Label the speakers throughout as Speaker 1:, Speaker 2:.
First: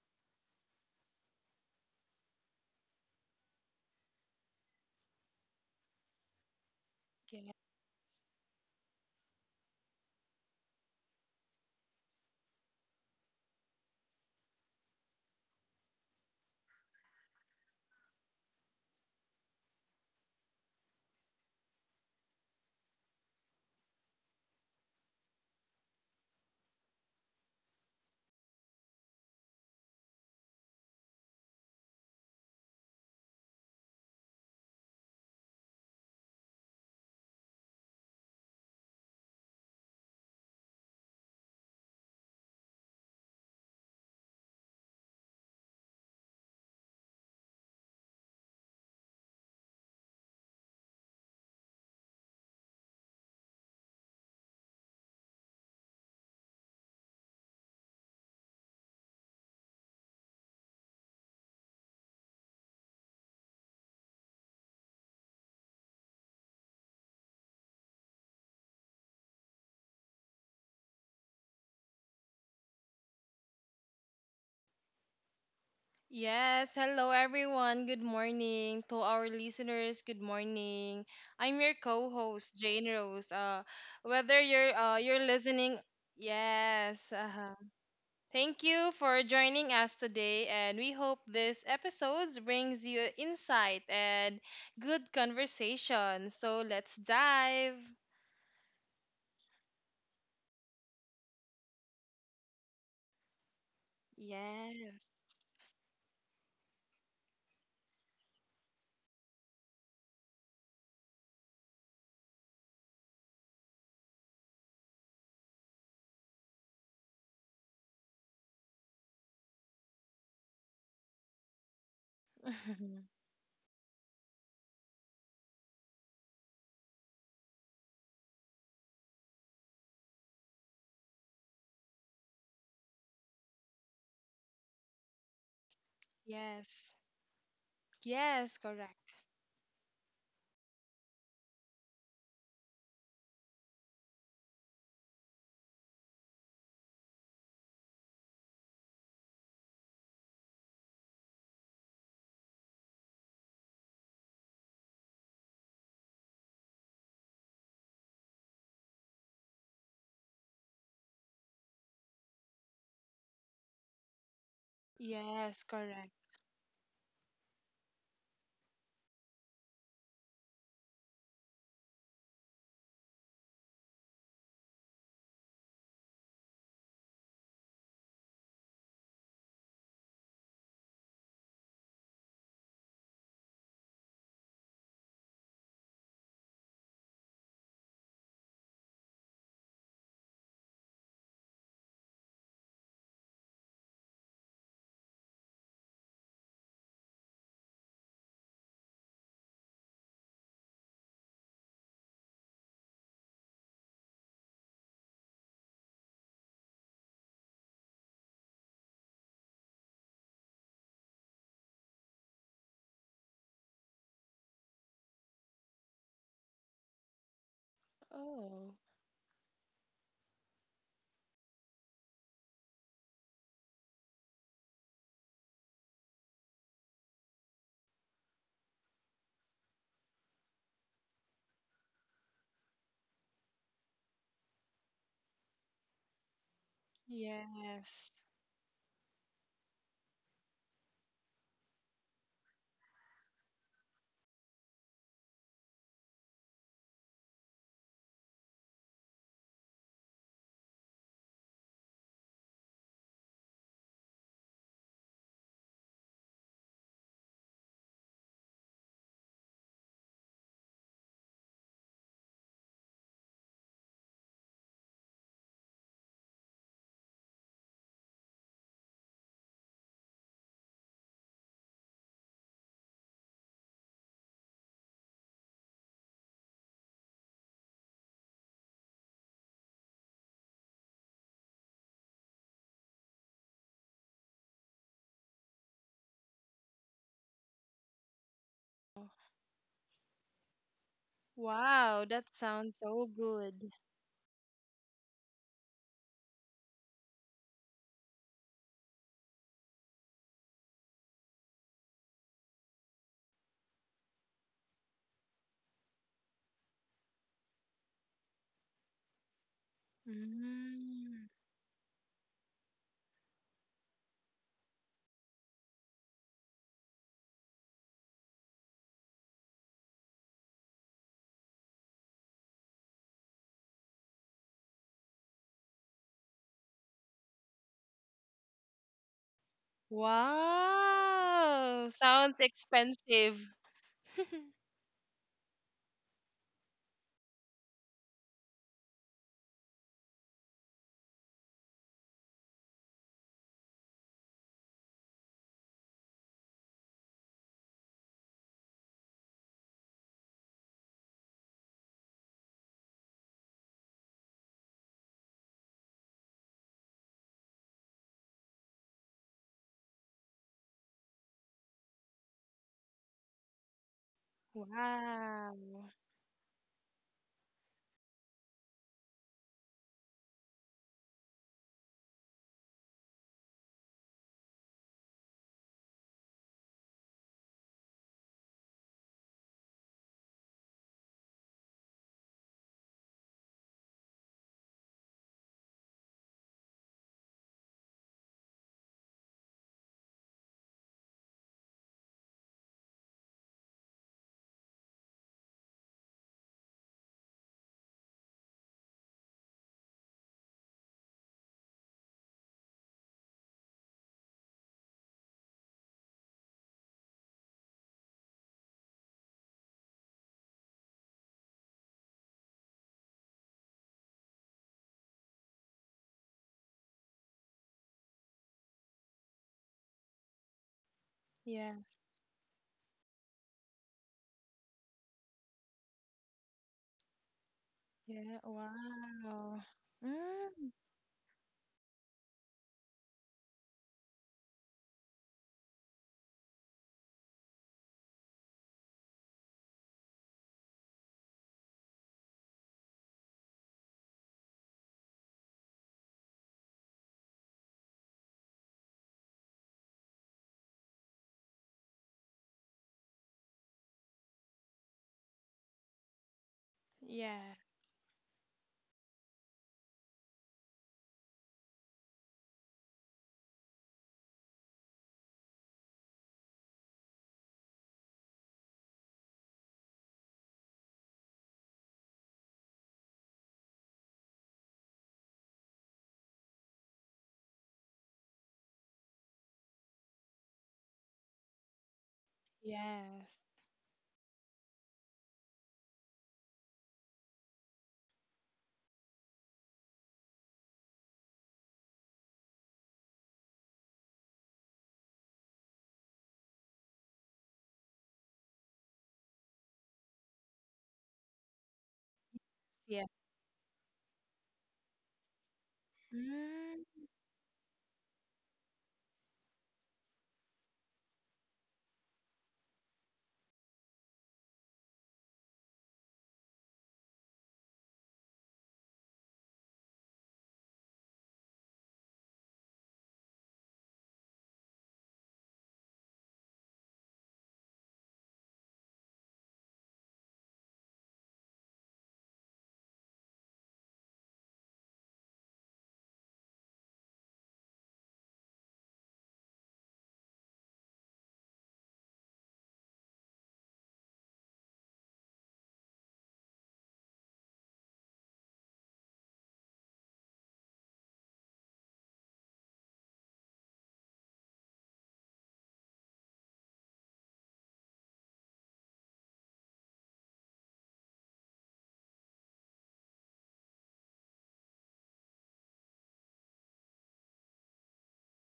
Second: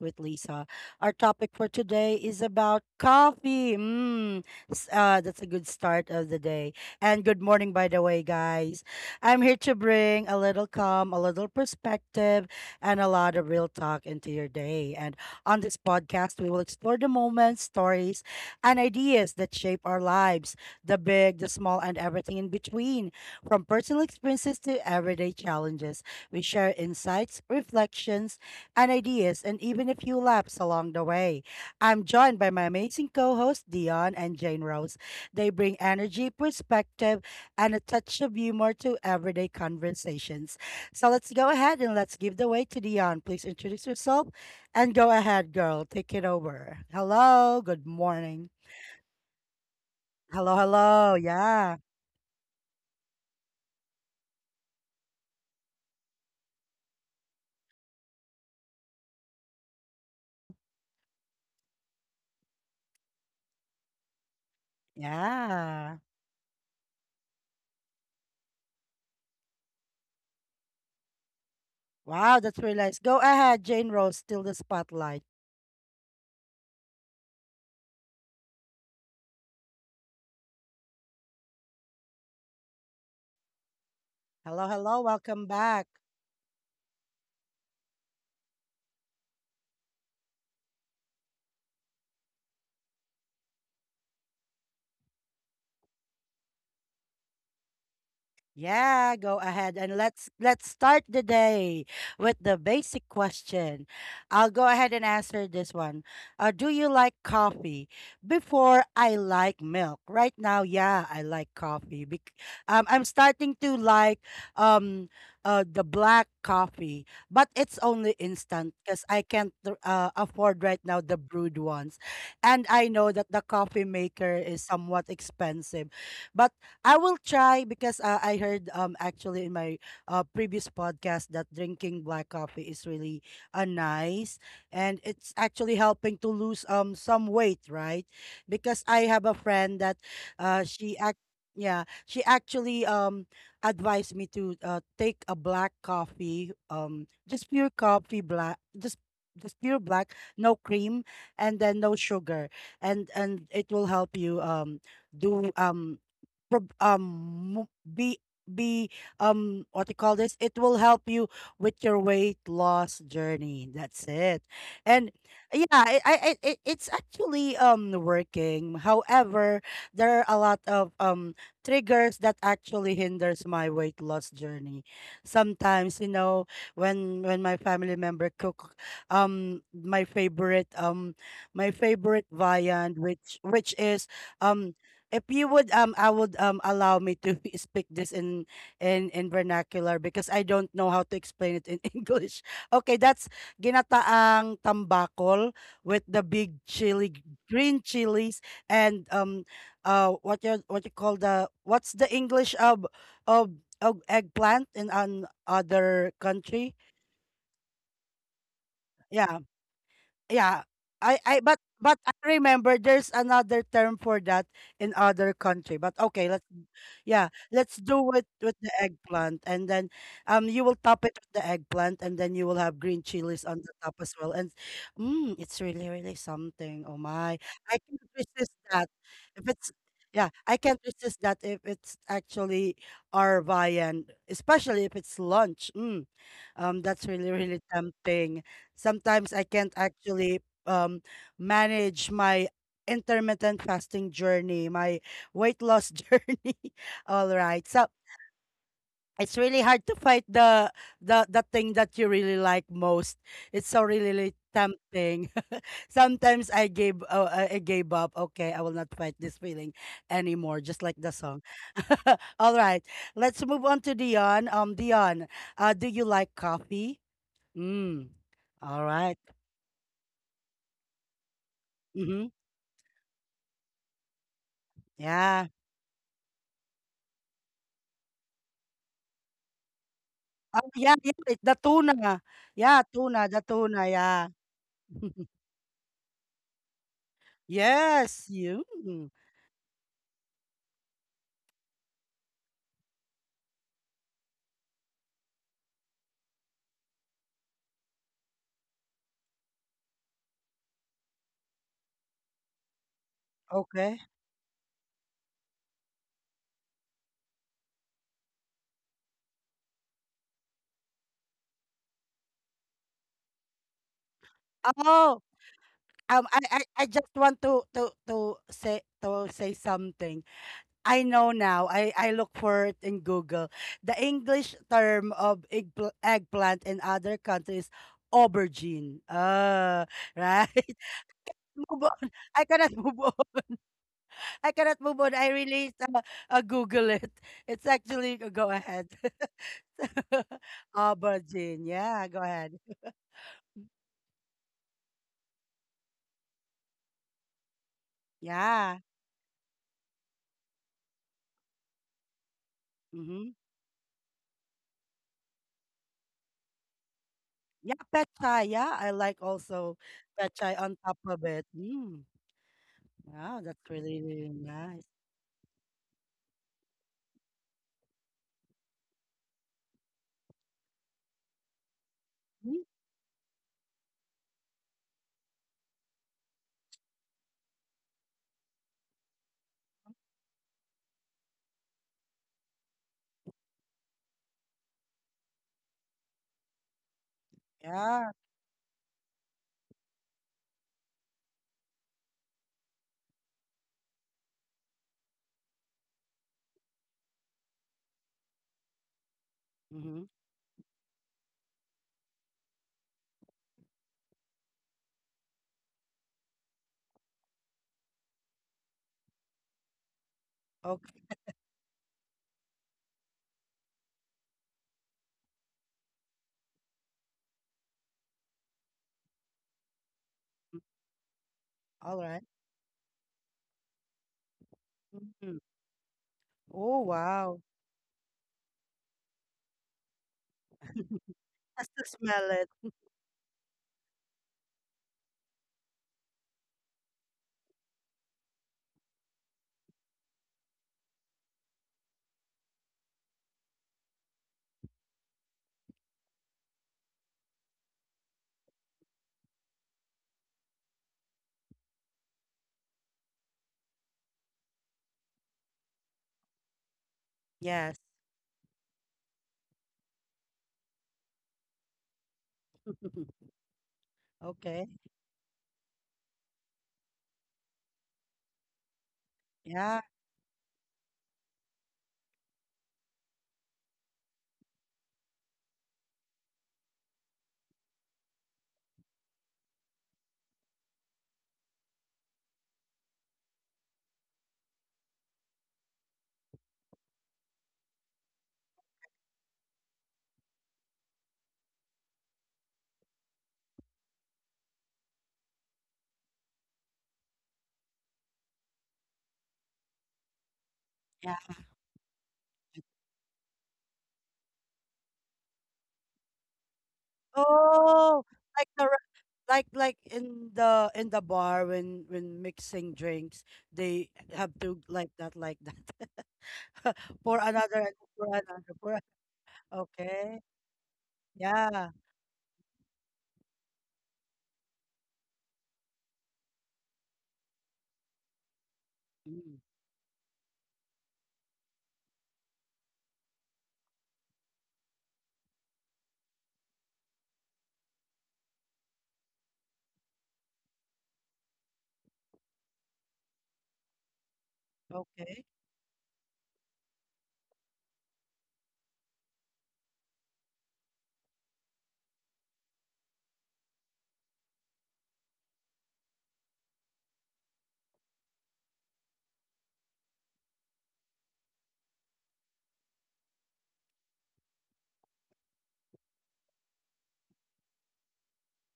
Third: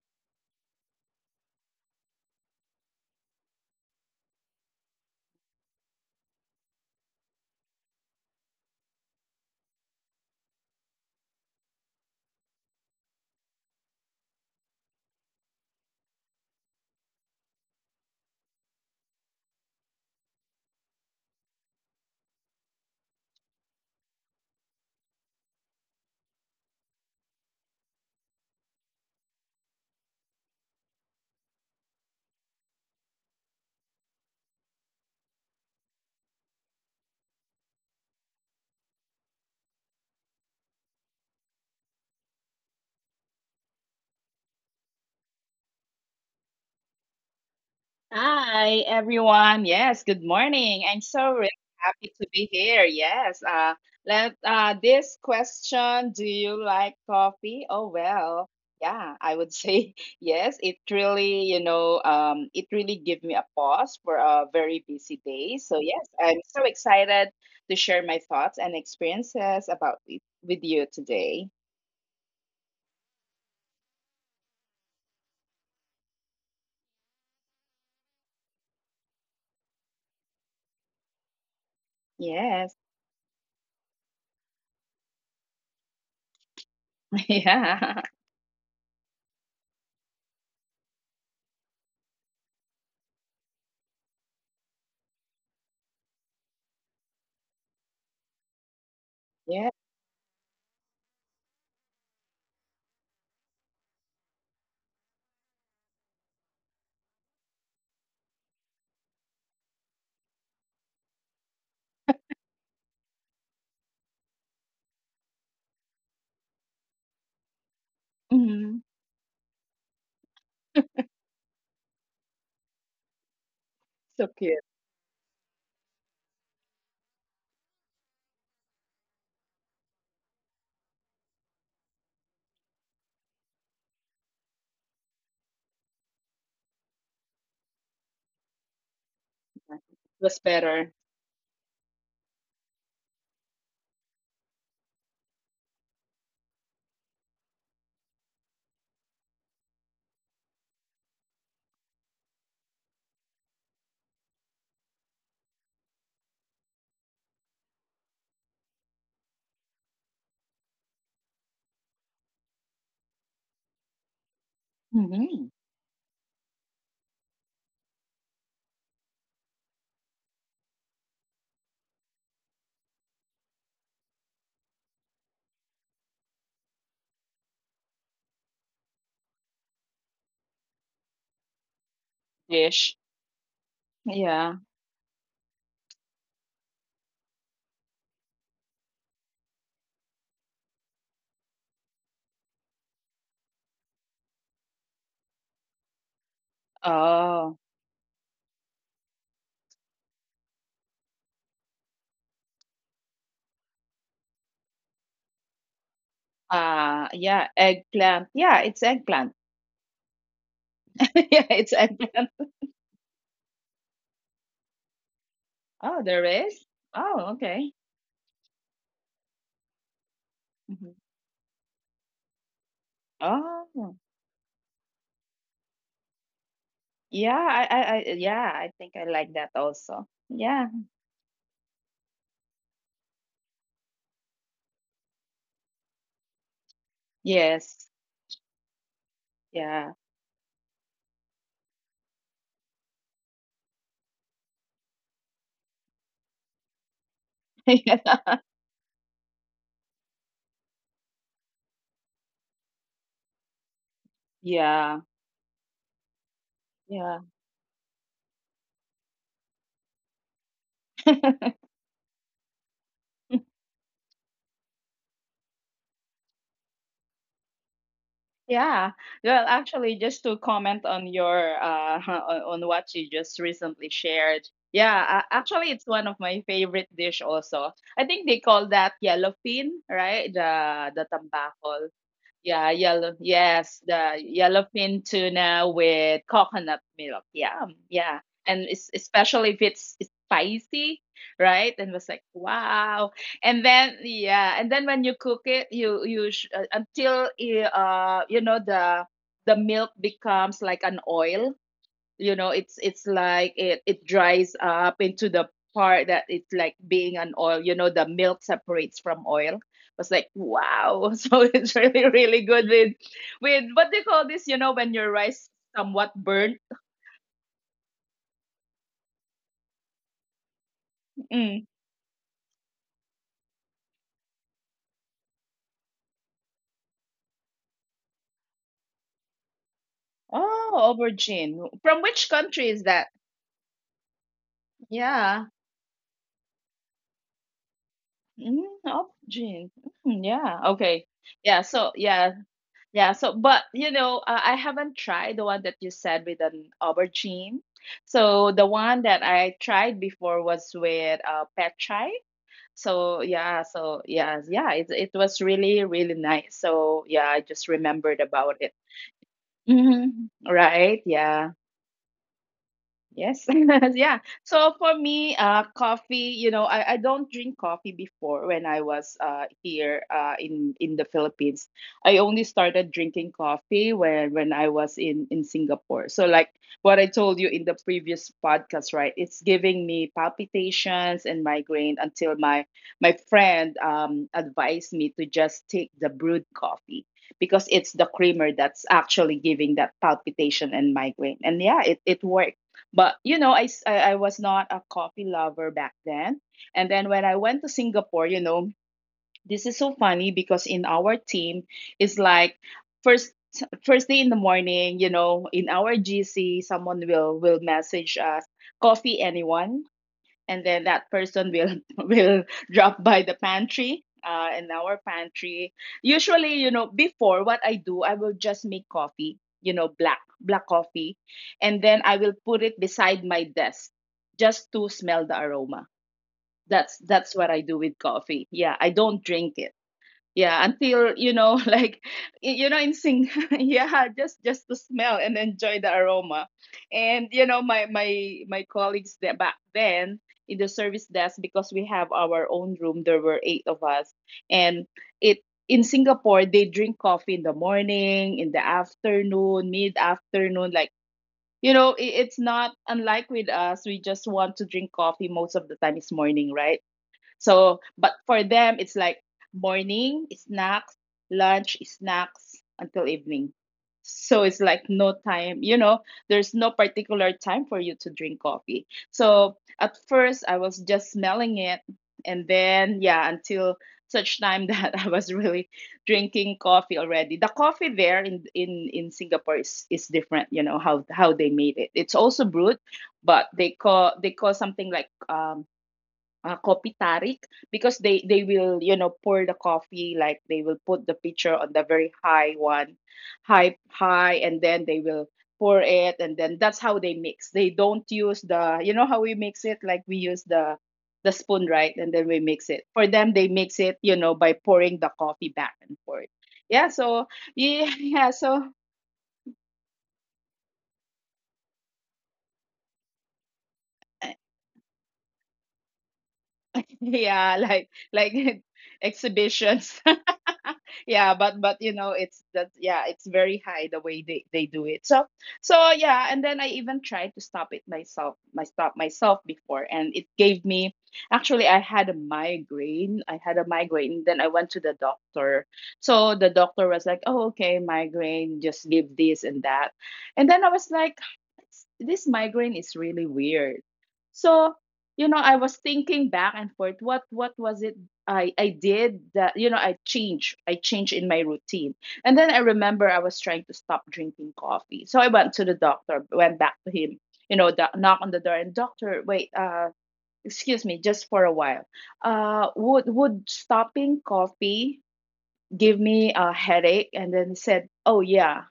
Speaker 1: with Lisa. Our topic for today is about coffee. Mm, that's a good start of the day. And good
Speaker 2: Okay.
Speaker 1: morning, by the way, guys. I'm here to bring a little calm, a little perspective, and a lot of real talk into your day. And on this podcast, we will explore the moments, stories, and ideas that shape our lives, the big, the small, and everything in between, from personal experiences to everyday challenges. We share insights, reflections, and ideas, and even a few laughs along the way. I'm joined by my amazing co hosts, Dion and Jane Rose. They bring energy, perspective, and a touch of humor to everyday conversations. So let's go ahead and let's give the way to Dion. Please introduce yourself and go ahead, girl. Take it over. Hello, good morning.
Speaker 3: Hi, everyone. Yes, good
Speaker 1: Hello,
Speaker 3: morning. I'm
Speaker 1: hello.
Speaker 3: so really
Speaker 1: Yeah,
Speaker 3: happy to be here. Yes. Let This question, do you like coffee? Oh, well, yeah, I would say yes. It really, it really gave me a pause for a very busy day. So yes,
Speaker 1: yeah.
Speaker 3: I'm so excited to share my thoughts and experiences about it with you today.
Speaker 1: Wow, that's really nice. Go ahead, Jane Rose, steal the spotlight.
Speaker 2: Yes, hello everyone. Good morning to our listeners. Good morning. I'm your co-host
Speaker 3: Yes.
Speaker 2: Jane Rose. Uh, whether
Speaker 1: Hello,
Speaker 2: you're uh
Speaker 1: hello,
Speaker 2: you're
Speaker 1: welcome
Speaker 2: listening,
Speaker 1: back.
Speaker 2: yes. Uh-huh.
Speaker 3: Yeah.
Speaker 2: Thank you for joining us today, and we hope this episode brings you insight and good conversation. So let's dive.
Speaker 1: Yeah, go
Speaker 3: Yeah.
Speaker 1: ahead and let's start the day with the basic question. I'll go ahead
Speaker 2: Yes.
Speaker 1: and answer this one. Do you like coffee? Before I like milk. Right now, yeah, I like coffee. I'm starting to like um the black coffee, but it's only
Speaker 3: Mhm.
Speaker 1: instant because I can't afford right now the brewed ones, and I know that the coffee
Speaker 3: So
Speaker 1: maker
Speaker 3: cute.
Speaker 1: is somewhat expensive. But I will try because I heard actually in my previous podcast that drinking black coffee is really nice, and it's actually helping to lose
Speaker 2: Yes.
Speaker 1: some weight, right?
Speaker 2: Yes.
Speaker 1: Because I
Speaker 2: Correct.
Speaker 1: have a friend that
Speaker 3: Was better.
Speaker 1: she act yeah, she actually advised me to take a black coffee, just pure coffee black, just pure black, no cream, and then no sugar, and it will help you do prob- mo- be what do you call this, it will help you with your weight loss journey, that's it. And
Speaker 3: Hmm.
Speaker 2: Yes.
Speaker 1: yeah, I,
Speaker 2: Correct.
Speaker 1: I I- it, it's actually working. However, there are a lot of triggers that actually hinders my weight loss journey sometimes, you know, when my family member cook my favorite, my favorite
Speaker 3: Dish.
Speaker 1: viand, which is
Speaker 3: Yeah.
Speaker 1: um if you would I would allow me to speak this in in vernacular because I don't know how to explain it in English. Okay, that's ginataang tambakol with the big
Speaker 3: Oh.
Speaker 1: green chilies and what you call the, what's the English of of of eggplant in an other country?
Speaker 3: Ah, yeah, eggplant. Yeah, it's eggplant.
Speaker 1: Yeah, yeah, i
Speaker 3: Yeah,
Speaker 1: i but
Speaker 3: it's
Speaker 1: but I
Speaker 3: eggplant.
Speaker 1: remember there's another term for that in other country,
Speaker 3: Oh,
Speaker 1: but
Speaker 3: there
Speaker 1: okay, let's,
Speaker 3: is? Oh,
Speaker 1: yeah,
Speaker 3: okay.
Speaker 1: let's do it with the
Speaker 2: Oh.
Speaker 1: eggplant. And then you will
Speaker 3: Mhm.
Speaker 1: top it with the eggplant and then you will have green chilies on the
Speaker 3: Oh.
Speaker 1: top as well. And mm, it's really really something, oh
Speaker 3: Yeah,
Speaker 1: my,
Speaker 3: I,
Speaker 1: I
Speaker 3: I, I,
Speaker 1: can't
Speaker 3: yeah,
Speaker 1: resist
Speaker 3: I think
Speaker 1: that
Speaker 3: I like that
Speaker 1: if it's,
Speaker 3: also.
Speaker 1: yeah,
Speaker 3: Yeah.
Speaker 1: I can't resist that if it's actually our viand, especially if it's lunch. Mm, that's really really
Speaker 3: Yes.
Speaker 2: Yes.
Speaker 1: tempting. Sometimes I can't
Speaker 3: Yeah.
Speaker 1: actually um manage my intermittent fasting journey, my weight loss journey. All right. So
Speaker 3: Yeah.
Speaker 1: it's really hard to fight the the thing that you really like most. It's so really really
Speaker 3: Yeah.
Speaker 1: tempting. Sometimes
Speaker 3: Yeah.
Speaker 1: I gave up. Okay, I will not fight this feeling anymore, just like the song. All right. Let's move on to Dion. Dion, do you like coffee? Mm.
Speaker 3: Yeah,
Speaker 1: All right.
Speaker 3: well, actually, just to comment on your
Speaker 1: Mhm.
Speaker 3: on what you just recently shared. Yeah,
Speaker 1: Yeah.
Speaker 3: actually, it's one of my favorite dish also. I think they call that yellowfin, right?
Speaker 1: Oh,
Speaker 3: The
Speaker 1: yeah,
Speaker 3: the
Speaker 1: yeah, it the
Speaker 3: tambakol.
Speaker 1: tuna.
Speaker 3: Yeah,
Speaker 1: Yeah,
Speaker 3: yellow.
Speaker 1: tuna, the
Speaker 3: Yes,
Speaker 1: tuna,
Speaker 3: the
Speaker 1: yeah.
Speaker 3: yellowfin tuna with coconut milk. Yeah, yeah.
Speaker 1: Yes,
Speaker 3: And it's,
Speaker 1: you.
Speaker 3: especially if it's, it's spicy, right? And was
Speaker 2: Wow,
Speaker 3: like,
Speaker 2: that sounds
Speaker 3: wow.
Speaker 2: so
Speaker 3: And
Speaker 2: good.
Speaker 3: then yeah, and then when you cook it, you sh- until I- you know the milk becomes like an oil, you know it's like it
Speaker 1: Okay.
Speaker 3: dries up into the part that it's like being an oil, you know the milk separates from oil. I was like wow.
Speaker 2: Mm.
Speaker 3: So it's really good with what do you call this, you know, when your
Speaker 1: Oh,
Speaker 3: rice somewhat
Speaker 1: um, I,
Speaker 3: burnt.
Speaker 1: I, I just want to say, to say something. I know
Speaker 3: Mm.
Speaker 1: now. I look for it in Google. The English term of eggplant in other countries, aubergine. Right?
Speaker 3: Oh aubergine,
Speaker 1: Move
Speaker 3: from
Speaker 2: Wow,
Speaker 1: on.
Speaker 3: which
Speaker 2: sounds
Speaker 1: I
Speaker 3: country is
Speaker 1: cannot
Speaker 3: that?
Speaker 1: move on.
Speaker 2: expensive.
Speaker 1: I cannot move on. I
Speaker 3: Yeah.
Speaker 1: really Google it. It's actually, go
Speaker 3: Mm,
Speaker 1: ahead.
Speaker 3: aubergine. Mm, yeah, okay. Yeah,
Speaker 1: Aubergine.
Speaker 3: so
Speaker 1: Yeah, go
Speaker 3: yeah.
Speaker 1: ahead.
Speaker 3: Yeah, so but you know, I haven't tried the one that you said with an aubergine. So the
Speaker 1: Yeah.
Speaker 3: one that I tried before was with pad thai. So
Speaker 1: Mm-hmm.
Speaker 3: yeah, so yeah, yeah, it was really nice. So yeah, I just
Speaker 1: Yeah,
Speaker 3: remembered
Speaker 1: pet
Speaker 3: about
Speaker 1: chai.
Speaker 3: it.
Speaker 1: Yeah, I like also
Speaker 3: Hmm.
Speaker 1: pet chai on
Speaker 3: Right?
Speaker 1: top of
Speaker 3: Yeah.
Speaker 1: it. Mm.
Speaker 3: Yes,
Speaker 1: Wow, that's really,
Speaker 3: yeah.
Speaker 1: really
Speaker 3: So for
Speaker 1: nice.
Speaker 3: me,
Speaker 2: Wow.
Speaker 3: coffee. You know, I don't drink coffee before when I was here in the Philippines. I only
Speaker 1: Mm.
Speaker 3: started drinking coffee when I was in Singapore. So like what I told you in the previous podcast, right? It's giving me palpitations and migraine until my friend advised me to just take the brewed coffee because it's the
Speaker 1: Yeah.
Speaker 3: creamer that's actually giving that palpitation and migraine. And yeah, it worked, but you know, I was not a coffee lover back then. And then when I went to Singapore, you know, this is so
Speaker 1: Mm-hmm.
Speaker 3: funny because in our team it's like first first day in the morning, you know, in our GC, someone will message us, coffee anyone? And then that
Speaker 1: Okay.
Speaker 3: person will will drop by the pantry in our pantry. Usually, you know, before, what I do, I will just make coffee, you know, black coffee, and
Speaker 2: Yeah,
Speaker 3: then
Speaker 1: All
Speaker 3: I will
Speaker 1: right.
Speaker 3: put it beside my desk just to smell the
Speaker 1: Mm-hmm.
Speaker 3: aroma.
Speaker 1: Oh,
Speaker 3: That's what
Speaker 1: wow.
Speaker 3: I do with coffee.
Speaker 2: yeah,
Speaker 3: Yeah, I don't drink
Speaker 2: wow.
Speaker 3: it. Yeah,
Speaker 2: Mm.
Speaker 3: until you know
Speaker 1: Has to
Speaker 3: like
Speaker 1: smell
Speaker 3: y-
Speaker 1: it.
Speaker 3: you know in sing yeah, just to smell and enjoy the aroma. And you know my colleagues that back then in the service desk, because we have our own room, there were eight of us. And it, in Singapore, they drink coffee in the morning, in the afternoon, mid afternoon, like you know, it's not, unlike with us, we just want to drink coffee most of the time, it's morning, right?
Speaker 2: Yeah,
Speaker 3: So,
Speaker 1: Yes.
Speaker 3: but for them, it's like morning snacks, lunch snacks until evening. So it's like
Speaker 1: Okay.
Speaker 3: no time, you know, there's no particular time for you to drink coffee. So
Speaker 1: Yeah.
Speaker 3: at first, I was just smelling it. And then, yeah, until such time that I was really drinking coffee already. The coffee there in Singapore is different, you know, how they made it. It's also brewed, but
Speaker 2: yes,
Speaker 3: they call, they call something like coffee tarik, because they will, you know, pour the coffee, like they will put the pitcher on the very high one, high, high, and then they will pour it, and then that's how they mix. They don't use the, you know how we mix it, like we use the
Speaker 1: Yeah.
Speaker 3: spoon, right, and then we mix it. For
Speaker 2: yeah.
Speaker 3: them, they mix it, you know, by pouring the coffee back and forth. Yeah,
Speaker 2: Mm.
Speaker 3: so yeah,
Speaker 1: Oh,
Speaker 3: yeah so
Speaker 1: like the, like in the bar when mixing drinks, they have to like that, like that. for
Speaker 3: yeah
Speaker 1: another and for
Speaker 3: like
Speaker 1: another for a-
Speaker 3: exhibitions.
Speaker 1: okay,
Speaker 3: Yeah, but
Speaker 1: yeah,
Speaker 3: you know it's that, yeah, it's very high the way they do it. So so yeah, and then I even tried to stop it myself, my stop myself
Speaker 1: mm,
Speaker 3: before, and it gave me actually, I had a migraine. I had a migraine, then I went to the doctor. So the doctor was like, oh okay, migraine, just give this and that. And then I was like, this migraine is really weird. So you know,
Speaker 1: okay,
Speaker 3: I was thinking back and forth, what was it I did that, you know. I changed, I changed in my routine. And then I remember I was trying to stop drinking coffee, so I went to the doctor, went back to him, you know, the, knock on the door, and doctor, wait, excuse me just for a while, would stopping coffee give me a headache? And then he said, oh yeah.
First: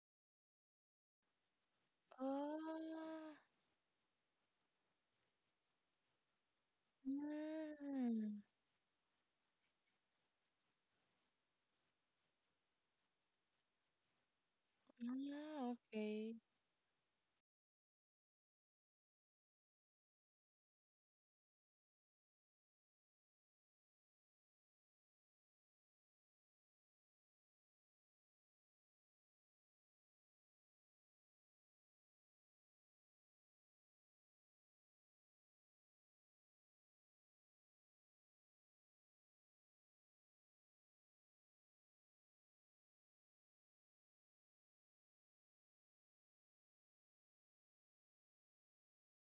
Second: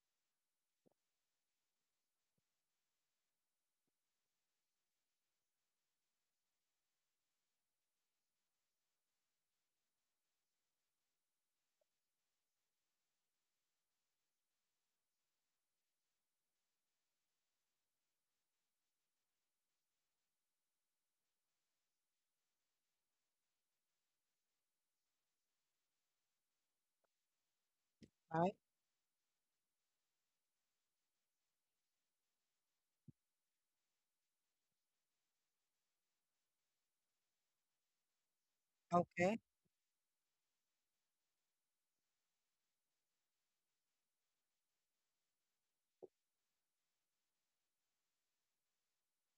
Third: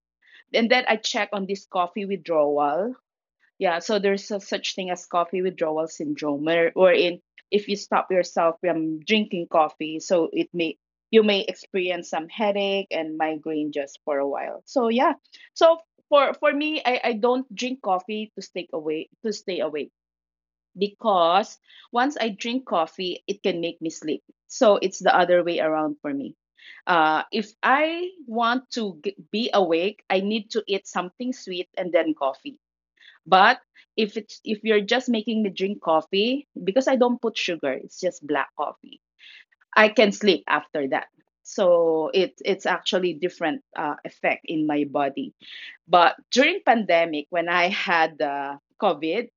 Speaker 3: And then I checked on this coffee withdrawal.
Speaker 2: Oh,
Speaker 3: Yeah, so there's a such thing as coffee withdrawal syndrome, where wherein if you stop
Speaker 2: mm.
Speaker 3: yourself from drinking coffee, so it may, you may experience some headache and migraine just for a while. So yeah,
Speaker 2: Ah,
Speaker 3: so
Speaker 2: okay.
Speaker 3: for me, I don't drink coffee to stay away, to stay awake, because once I drink coffee, it can make me sleep. So it's the other way around for me. If I
Speaker 1: right,
Speaker 3: want to be awake, I need to eat something sweet and then coffee. But if it's, if you're just making me drink coffee, because I don't put sugar, it's just black coffee,
Speaker 1: okay,
Speaker 3: I can sleep after that. So it's actually different effect in my body. But during pandemic when I had COVID,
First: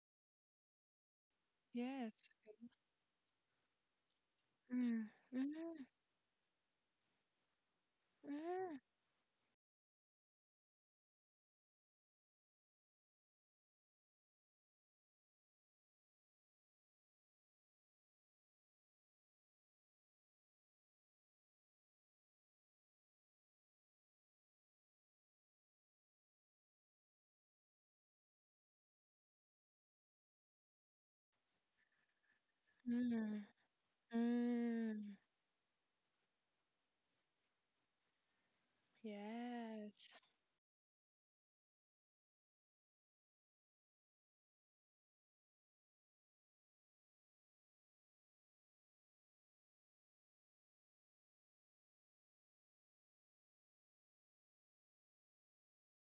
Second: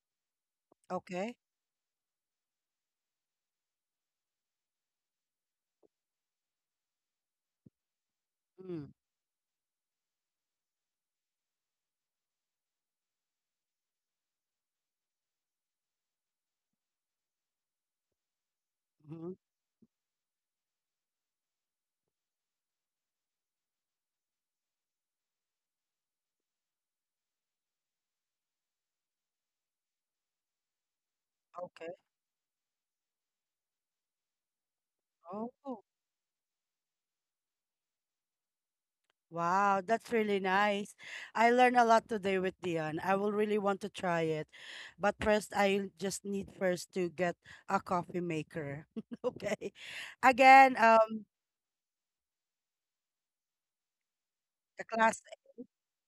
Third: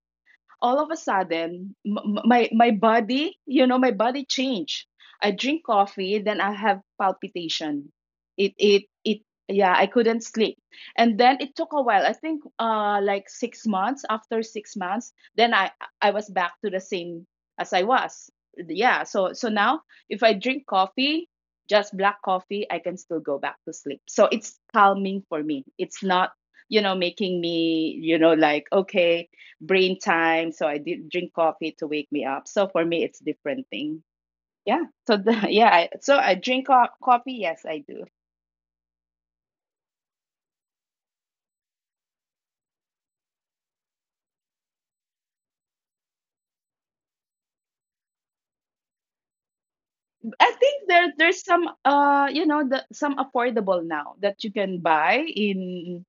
Speaker 3: all of a
Speaker 1: okay,
Speaker 3: sudden
Speaker 2: Yes.
Speaker 3: my my body, you know, my body changed.
Speaker 2: Mm.
Speaker 3: I drink
Speaker 2: Mm.
Speaker 3: coffee, then I have palpitation. it
Speaker 2: Mm.
Speaker 3: it
Speaker 1: mm,
Speaker 3: it yeah, I couldn't sleep. And then it took a while. I think like 6 months, after 6 months, then I was back to the same as I was. Yeah, so
Speaker 1: hmm,
Speaker 3: so now if I drink coffee, just black coffee, I can still go back to sleep, so it's calming for me. It's not, you know, making me, you know, like, okay, brain time. So I did drink coffee to
Speaker 1: okay,
Speaker 3: wake me up. So for me, it's
Speaker 2: Mm.
Speaker 3: different thing. Yeah.
Speaker 2: Mm.
Speaker 3: So the,
Speaker 1: oh
Speaker 3: yeah. So I drink coffee. Yes, I do.
Speaker 1: wow, that's
Speaker 2: Yes.
Speaker 1: really nice. I learned a lot today with Dion. I will really want to try it, but first I just need first to get a coffee maker. Okay,
Speaker 3: I think
Speaker 1: again,
Speaker 3: there there's some you know, the some affordable now that you can
Speaker 1: the
Speaker 3: buy
Speaker 1: class
Speaker 3: in,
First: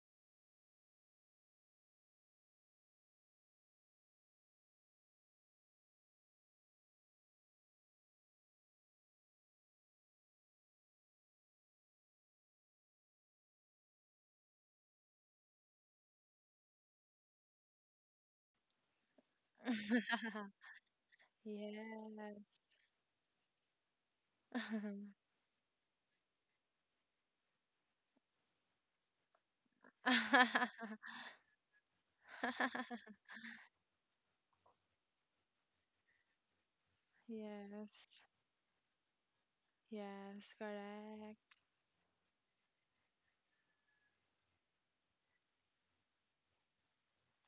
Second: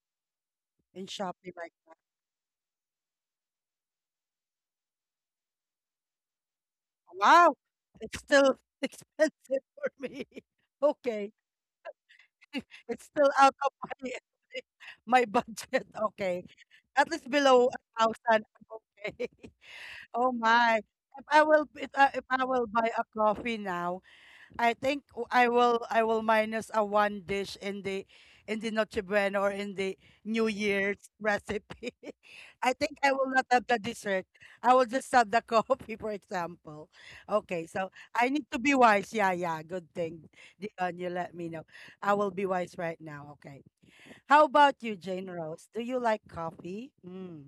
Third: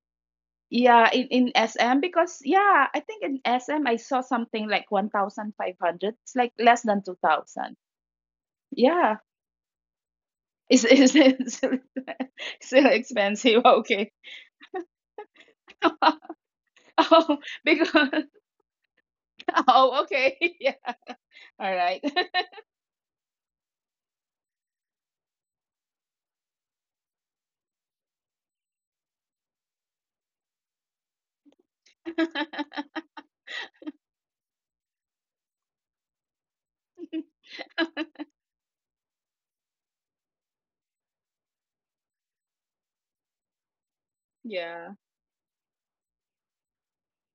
Speaker 1: in
Speaker 3: yeah, in
Speaker 1: Shopee, like,
Speaker 3: SM. Because yeah, I think in SM I saw something like 1,500. It's like less than two
Speaker 1: wow,
Speaker 3: thousand.
Speaker 1: it's still
Speaker 3: Yeah.
Speaker 1: expensive for me.
Speaker 3: Is is
Speaker 1: Okay,
Speaker 3: is still
Speaker 1: it's still out
Speaker 3: expensive?
Speaker 1: of my
Speaker 3: Okay.
Speaker 1: my budget. Okay, at least
Speaker 3: Oh,
Speaker 1: below a
Speaker 3: because
Speaker 1: thousand. Okay.
Speaker 3: oh,
Speaker 1: Oh
Speaker 3: okay. Yeah.
Speaker 1: my. If I will
Speaker 3: All
Speaker 1: if
Speaker 3: right.
Speaker 1: I, if I
Speaker 2: Yes.
Speaker 1: will buy a coffee now, I think I will minus a one dish in the Noche Buena, or in the New Year's recipe. I think I will not have the dessert. I will just have the coffee, for example. Okay, so
Speaker 2: Yes.
Speaker 1: I need to be wise. Yeah, yeah, good thing,
Speaker 2: Yes,
Speaker 1: Dion, you let
Speaker 2: correct.
Speaker 1: me know. I will be wise right now. Okay. How about you,
Speaker 3: Yeah.
Speaker 1: Jane Rose? Do you like coffee? Mm.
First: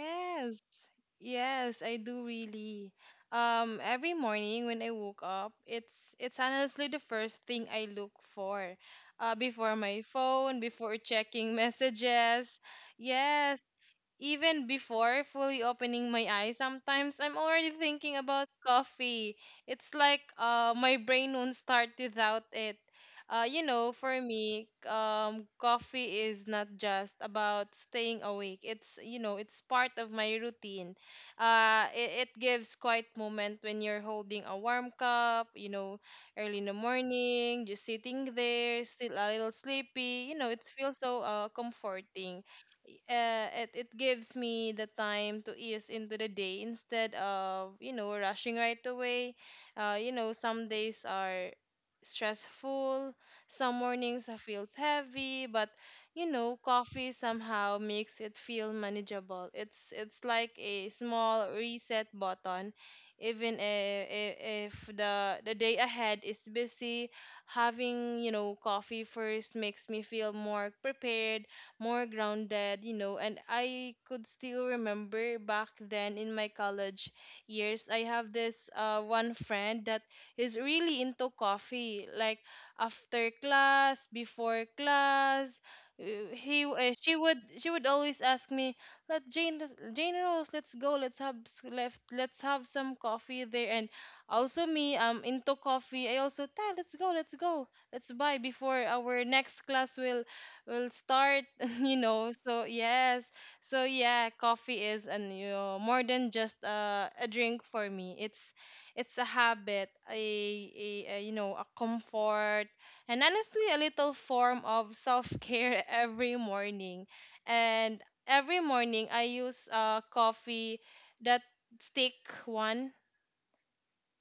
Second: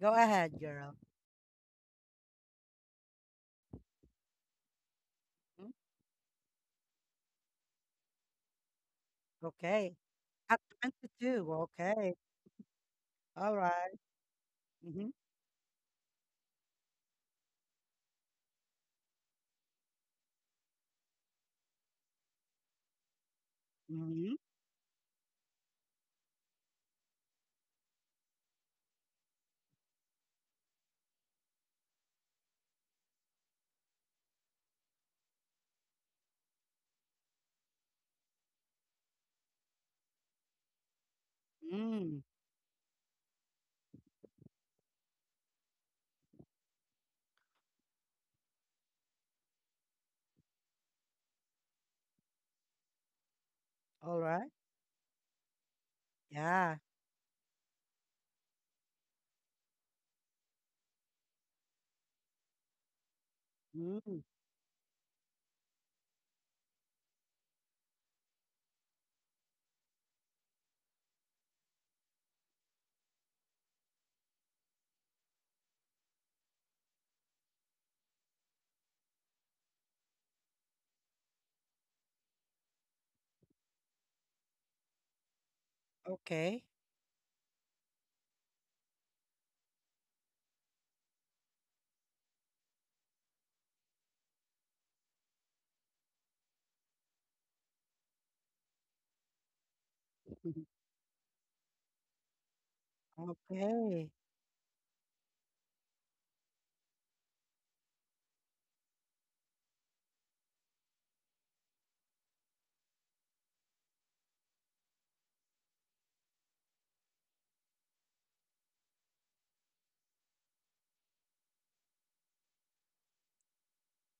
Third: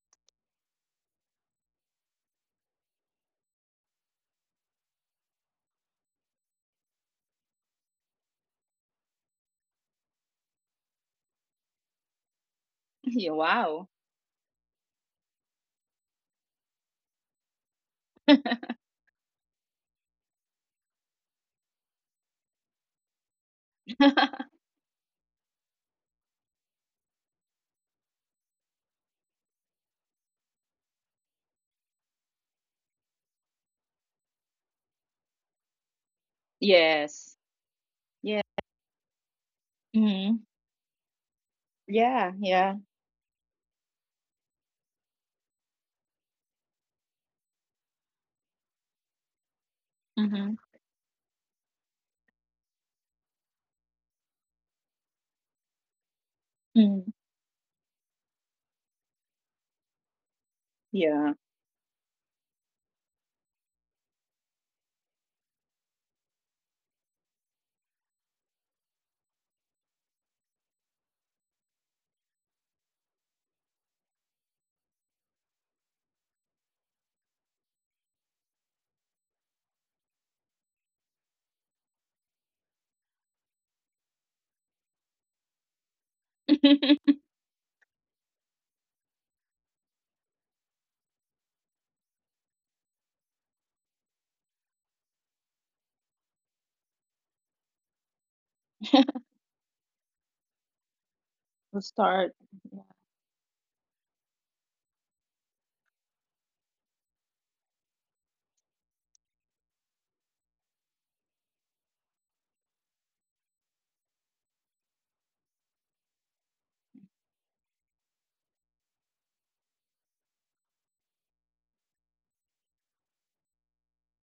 Speaker 1: Go ahead, girl.
Speaker 2: Yes, I do really. Every morning when I woke up,
Speaker 1: Mm,
Speaker 2: it's honestly the first thing I look for. Before
Speaker 1: okay.
Speaker 2: my phone,
Speaker 1: At
Speaker 2: before
Speaker 1: 22.
Speaker 2: checking
Speaker 1: Okay.
Speaker 2: messages.
Speaker 3: Yeah.
Speaker 1: All
Speaker 2: Yes,
Speaker 1: right.
Speaker 3: Wow.
Speaker 2: even
Speaker 1: Mm-hmm.
Speaker 2: before fully opening my eyes, sometimes I'm already thinking about coffee. It's like my brain won't start without it. You know, for
Speaker 1: Mm-hmm.
Speaker 2: me, coffee is not just about staying awake. It's, you know, it's part of my routine. It gives quiet moment when you're holding a warm cup, you know, early in the
Speaker 3: Yes.
Speaker 2: morning, just sitting
Speaker 3: Yeah.
Speaker 2: there still a little sleepy, you know,
Speaker 3: Hmm.
Speaker 2: it feels so
Speaker 1: Mm.
Speaker 2: comforting.
Speaker 3: Yeah. Yeah.
Speaker 2: It gives me the time to ease into the day instead of, you know, rushing right away. You know,
Speaker 3: Hmm.
Speaker 2: some days are stressful. Some
Speaker 1: All
Speaker 2: mornings
Speaker 1: right.
Speaker 2: feels heavy, but you know
Speaker 1: Yeah.
Speaker 3: Mm.
Speaker 2: coffee somehow makes it feel manageable. It's like a
Speaker 3: Yeah.
Speaker 2: small reset button even
Speaker 1: Mm.
Speaker 2: if the day ahead is busy, having, you know, coffee first makes me feel more prepared, more grounded, you know. And I could still remember back then in my college years, I have this one friend that is really into coffee. Like after class, before class, uh, he
Speaker 1: Okay.
Speaker 2: she would always ask me, "Let Jane Jane Rose, let's go. Let's have s- left. Let's have some coffee there." And also me, into coffee. I also, "Ta, let's go, let's go, let's buy before our next class will we'll start,"
Speaker 3: We'll
Speaker 2: you
Speaker 3: start.
Speaker 2: know. So yes, so
Speaker 1: Okay.
Speaker 2: yeah, coffee is, and you know, more than just a drink for me. It's a habit, a you know, a comfort and honestly a little form of self-care every morning. And every morning I use coffee, that stick one.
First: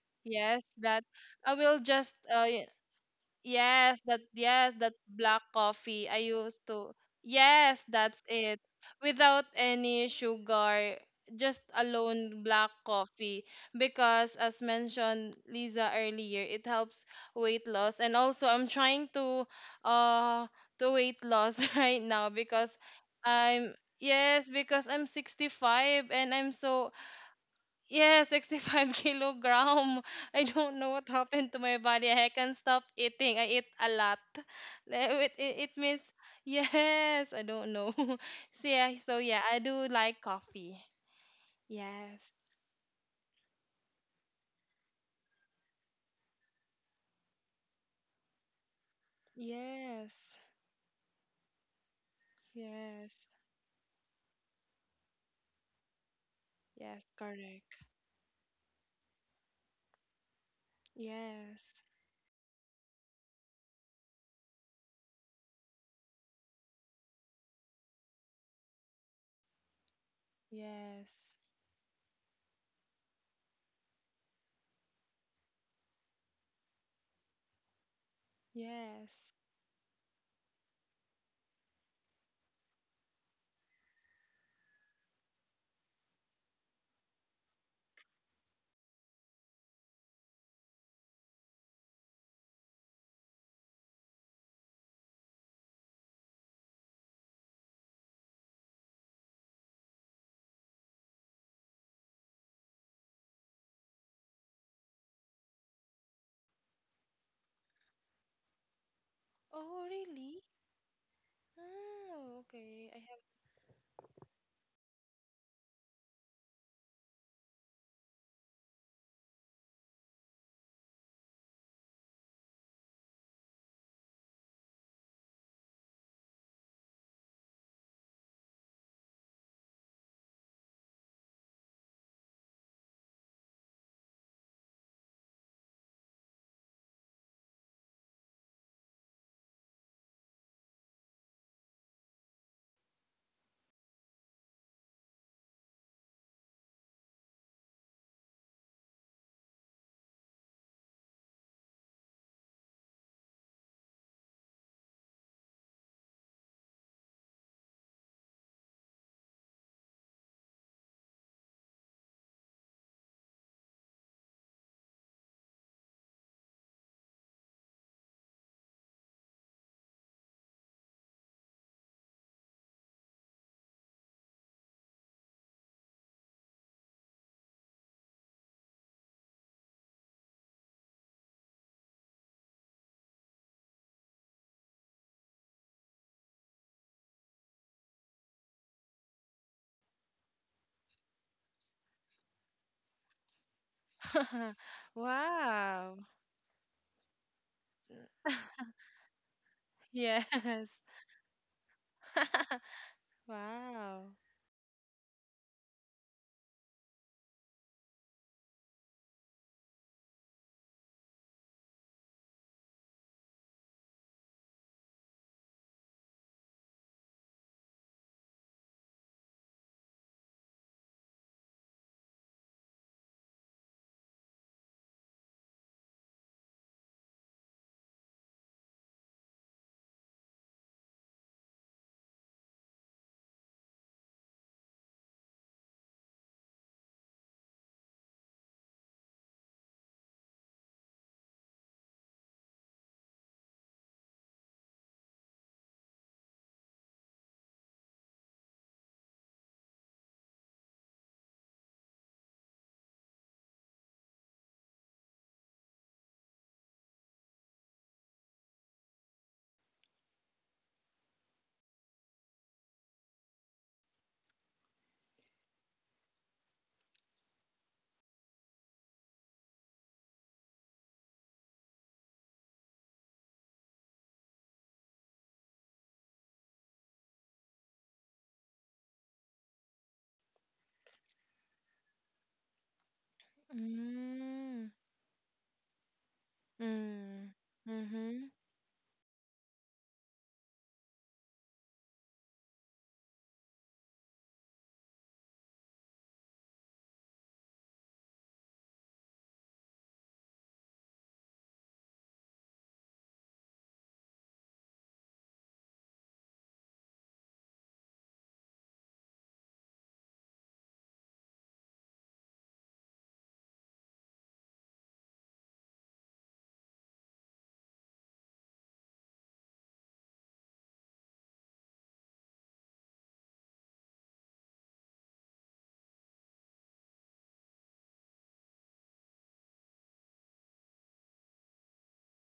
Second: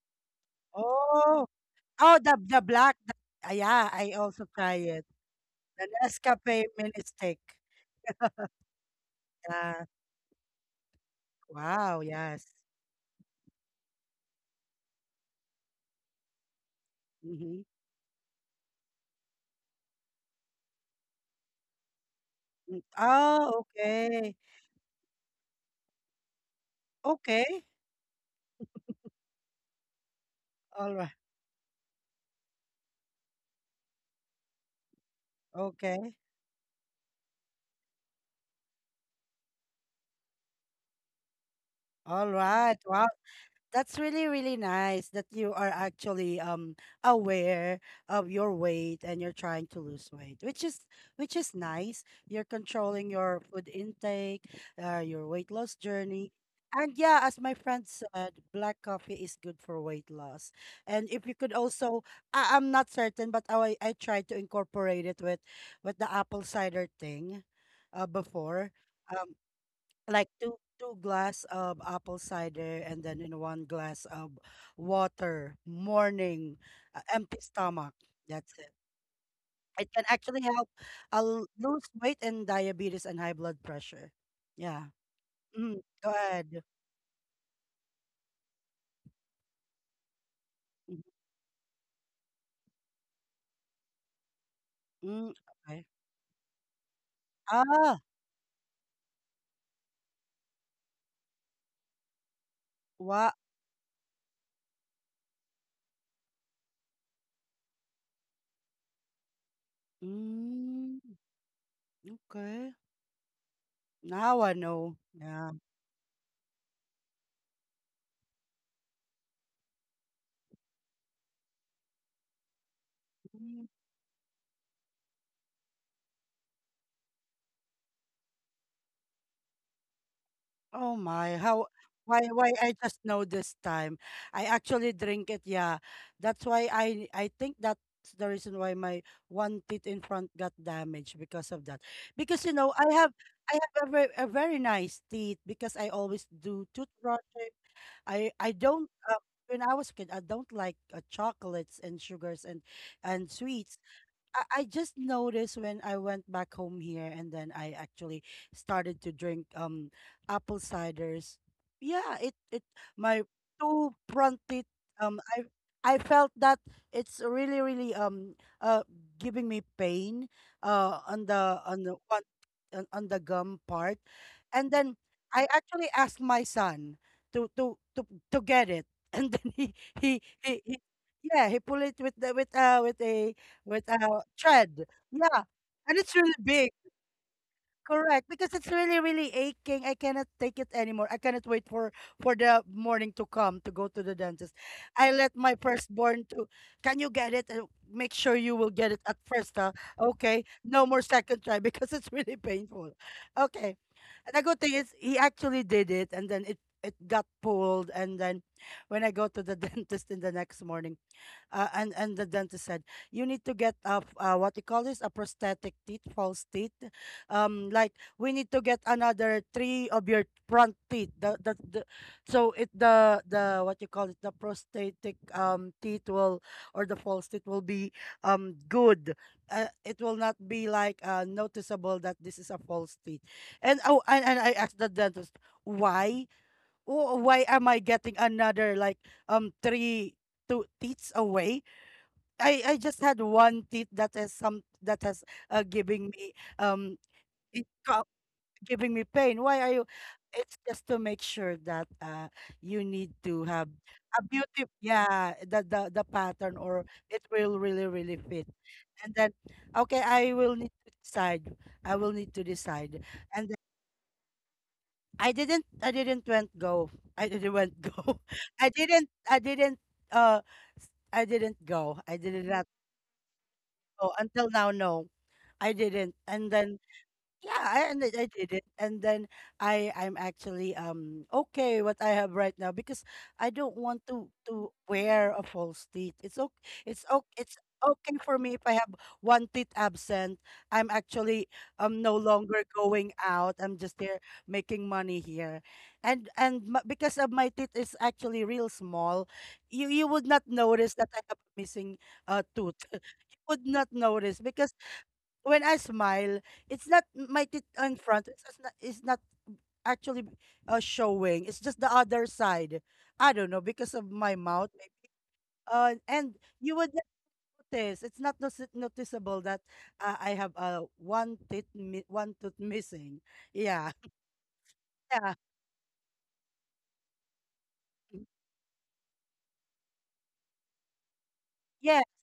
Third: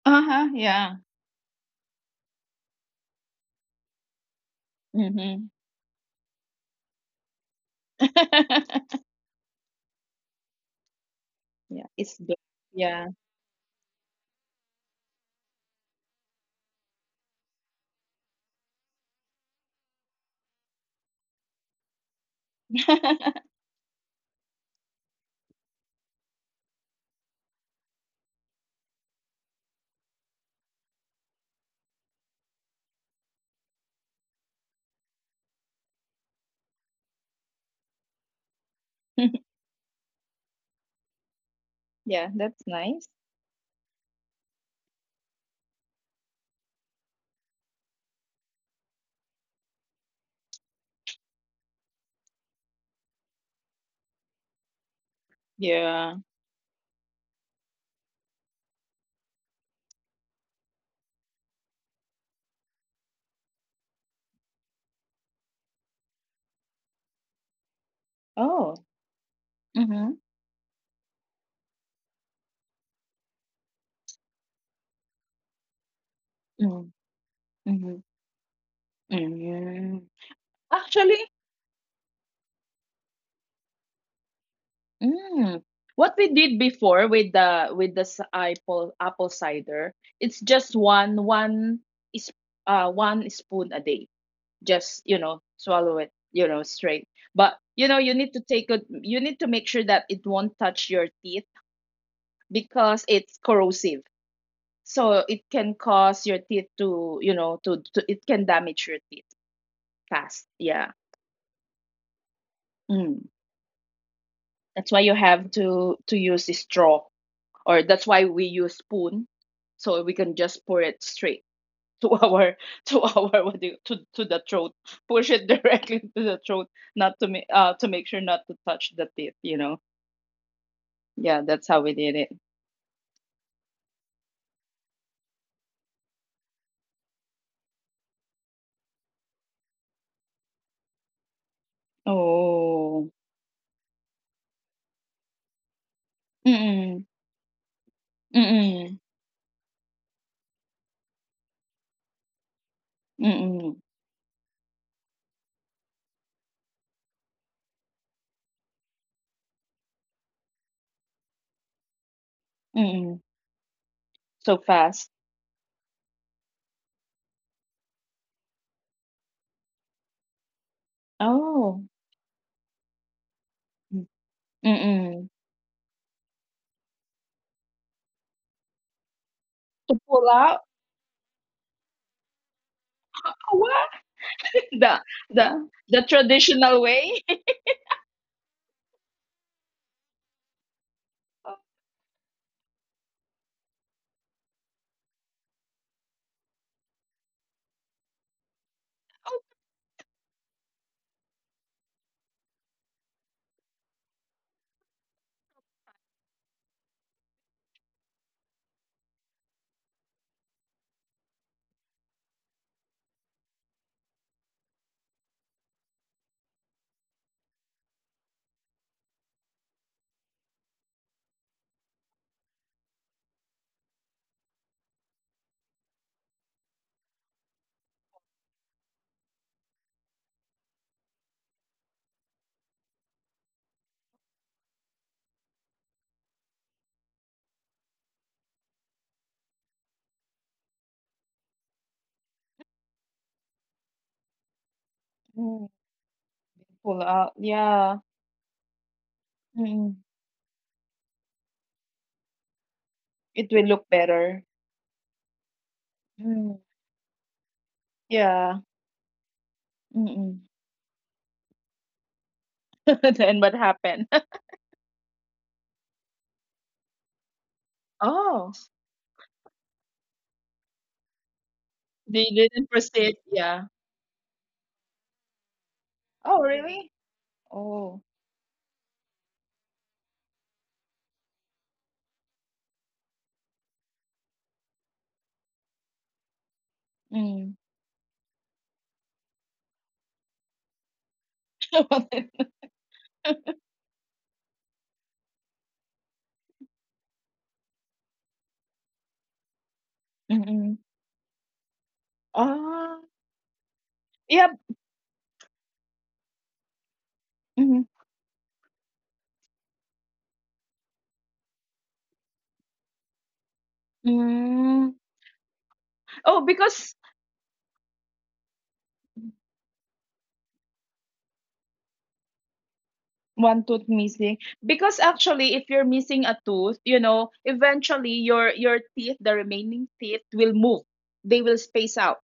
Speaker 3: Uh huh.
Speaker 2: Yes,
Speaker 3: Yeah.
Speaker 2: that
Speaker 1: Oh,
Speaker 2: I will just
Speaker 1: oh, the black. Yeah,
Speaker 2: yes,
Speaker 1: I
Speaker 2: that,
Speaker 1: also
Speaker 2: yes,
Speaker 1: try
Speaker 2: that
Speaker 1: it.
Speaker 2: black
Speaker 3: Hmm.
Speaker 1: The
Speaker 2: coffee I used
Speaker 1: Nescafe
Speaker 2: to.
Speaker 1: mini stick.
Speaker 2: Yes, that's it. Without
Speaker 1: Yeah.
Speaker 2: any sugar, just
Speaker 3: Yeah.
Speaker 1: Wow.
Speaker 3: It's good.
Speaker 2: alone
Speaker 1: Yes.
Speaker 2: black
Speaker 3: Yeah.
Speaker 2: coffee, because as mentioned Lisa earlier, it helps
Speaker 1: Mm-hmm.
Speaker 2: weight loss. And also I'm trying uh to weight loss right now because
Speaker 1: Oh,
Speaker 2: I'm,
Speaker 1: okay.
Speaker 2: yes, because I'm 65 and I'm so,
Speaker 1: Okay.
Speaker 2: yeah, 65 kilogram. I don't know
Speaker 1: All
Speaker 2: what
Speaker 1: right.
Speaker 2: happened to my body. I can't stop eating. I eat a lot. Like, it means,
Speaker 1: Okay.
Speaker 2: yes, I don't know. So yeah, so yeah, I do like coffee.
Speaker 3: yeah.
Speaker 1: All
Speaker 2: Yes.
Speaker 3: That's
Speaker 1: right. Wow.
Speaker 3: nice.
Speaker 1: That's really, really nice that you are actually aware of your weight and you're trying to lose weight,
Speaker 2: Yes.
Speaker 1: which is, which is nice. You're controlling
Speaker 2: Yes.
Speaker 1: your food intake, your weight loss
Speaker 3: Yeah.
Speaker 1: journey. And
Speaker 2: Yes,
Speaker 1: yeah, as my
Speaker 2: correct.
Speaker 1: friend said, black coffee is good for weight loss. And if you could
Speaker 2: Yes.
Speaker 1: also, I, I'm not certain, but I tried to incorporate it with the apple cider thing, before.
Speaker 3: Oh.
Speaker 1: Um,
Speaker 3: Mm-hmm.
Speaker 1: like two two
Speaker 2: Yes.
Speaker 1: glass of apple cider, and then in one glass of water morning,
Speaker 3: Mm-hmm.
Speaker 1: empty stomach, that's it,
Speaker 2: Yes.
Speaker 1: it
Speaker 3: Mm-hmm.
Speaker 1: can actually help
Speaker 3: Actually,
Speaker 1: l- lose weight and diabetes and high blood pressure, yeah.
Speaker 3: Mm.
Speaker 1: Mm, go
Speaker 3: What we did
Speaker 1: ahead.
Speaker 3: before with the apple cider, it's just
Speaker 1: Mhm.
Speaker 3: one, is one spoon a day. Just, you
Speaker 1: Mm,
Speaker 3: know,
Speaker 1: okay.
Speaker 3: swallow it, you know, straight. But you
Speaker 1: Ah,
Speaker 3: know, you need to take it. You need to make sure that it won't touch your teeth, because
Speaker 1: what?
Speaker 3: it's corrosive. So it can cause your teeth to, you know, to, it can damage your teeth
Speaker 2: Oh, really?
Speaker 3: fast. Yeah.
Speaker 1: Mm,
Speaker 2: Oh,
Speaker 1: okay,
Speaker 2: okay. I
Speaker 3: Mm.
Speaker 1: now I
Speaker 3: That's
Speaker 1: know,
Speaker 3: why you
Speaker 1: yeah.
Speaker 3: have to use a straw, or that's why we use spoon, so we can just pour it straight to our to our, what do you, to the throat, push it directly to the throat, not to make to make sure not to touch the teeth, you know.
Speaker 1: Oh my,
Speaker 3: Yeah,
Speaker 1: how
Speaker 3: that's how we did
Speaker 1: why
Speaker 3: it.
Speaker 1: why I just know this time. I actually drink it, yeah. That's why I think that's the reason why my one teeth in front got damaged because of that. Because you know, I
Speaker 3: Oh.
Speaker 1: have, I have a, ve- a very nice teeth because I always do
Speaker 3: Mm
Speaker 1: toothbrushing.
Speaker 3: mm
Speaker 1: I don't
Speaker 3: mm
Speaker 1: when I was a kid, I don't like chocolates and sugars
Speaker 3: mm
Speaker 1: and
Speaker 3: mm mm
Speaker 1: sweets. I just noticed when I went back home here and then I actually started to drink apple ciders. Yeah, it
Speaker 3: mm.
Speaker 1: my two front
Speaker 3: So
Speaker 1: teeth,
Speaker 3: fast.
Speaker 1: um I I felt that it's really really uh giving me pain on
Speaker 3: Oh.
Speaker 1: the one, on the gum part.
Speaker 3: Mm
Speaker 1: And then
Speaker 3: mm.
Speaker 1: I actually asked my son to to get it and then he
Speaker 3: To
Speaker 1: he
Speaker 3: pull
Speaker 1: he,
Speaker 3: out.
Speaker 1: he yeah, he pulled it with the, with a,
Speaker 3: Oh,
Speaker 1: with
Speaker 3: what,
Speaker 1: a tread.
Speaker 3: the
Speaker 1: Yeah.
Speaker 3: the
Speaker 1: And
Speaker 3: the
Speaker 1: it's really big.
Speaker 3: traditional way.
Speaker 1: Correct. Because it's really, really aching. I cannot take it anymore. I cannot wait for the morning to come, to go to the dentist.
Speaker 2: have.
Speaker 1: I let my
Speaker 2: Wow.
Speaker 1: firstborn to, can you get it? Make sure you will get it at first, huh? Okay.
Speaker 2: Yes.
Speaker 1: No more second try because it's really painful. Okay.
Speaker 2: Wow.
Speaker 1: And the good thing is he actually did it, and then it got pulled, and then when I go to the dentist in the next morning, and the dentist said you need to get a what you call this, a prosthetic teeth, false teeth, like we need to get another three of your front teeth, the so it, the what you call it, the prosthetic teeth will, or the false teeth will be good, it will not be like noticeable that this is a false teeth. And oh, and I asked the dentist why. Why am I getting another like 3, 2 teeth away? I just had one teeth that is some that has
Speaker 3: Mm,
Speaker 1: giving me um
Speaker 3: pull out,
Speaker 1: it
Speaker 3: yeah.
Speaker 1: ca- giving me pain. Why are you?
Speaker 3: Mm.
Speaker 1: It's just to make sure that you need to
Speaker 3: It will
Speaker 1: have
Speaker 3: look
Speaker 1: a
Speaker 3: better.
Speaker 1: beauty. Yeah, the
Speaker 3: Mm,
Speaker 1: pattern, or it will really really fit.
Speaker 3: yeah,
Speaker 1: And then, okay, I
Speaker 3: mm-mm.
Speaker 1: will need to decide. I will need to decide.
Speaker 3: Then
Speaker 1: And
Speaker 3: what
Speaker 1: then
Speaker 3: happened?
Speaker 1: I didn't, I didn't went go. I didn't went go.
Speaker 3: Oh,
Speaker 1: I didn't I didn't uh. s- I didn't go. I
Speaker 3: they
Speaker 1: didn't
Speaker 3: didn't proceed. Yeah.
Speaker 1: Oh, until now, no, I didn't.
Speaker 3: Oh,
Speaker 1: And then
Speaker 3: really?
Speaker 1: yeah, I-
Speaker 3: Oh,
Speaker 1: and I did it, and then I'm actually okay what I have right now because I don't want to
Speaker 2: Mm.
Speaker 1: wear a false teeth. It's okay. It's okay.
Speaker 2: Mm.
Speaker 3: mm.
Speaker 1: It's okay
Speaker 2: Mm-hmm.
Speaker 1: for me if I have one teeth absent. I'm actually no longer going out. I'm just there making money here, and m because of my teeth is actually real small, you would not
Speaker 3: Mm-mm.
Speaker 1: notice that I have missing a tooth.
Speaker 3: Ah,
Speaker 1: You would not notice
Speaker 3: yeah.
Speaker 1: because when I smile, it's not my teeth
Speaker 3: Mm-hmm.
Speaker 1: in front. It's just not, it's not actually showing. It's just the other side. I don't know because of my mouth.
Speaker 3: Mm.
Speaker 1: And
Speaker 3: Oh,
Speaker 1: you would
Speaker 3: because
Speaker 1: notice it's not notice- noticeable that I have one tooth missing.
Speaker 3: One tooth
Speaker 1: Yeah,
Speaker 3: missing. Because
Speaker 1: yeah,
Speaker 3: actually if you're missing a tooth, you know, eventually your teeth, the remaining teeth will move. They will space
Speaker 1: yeah,
Speaker 3: out.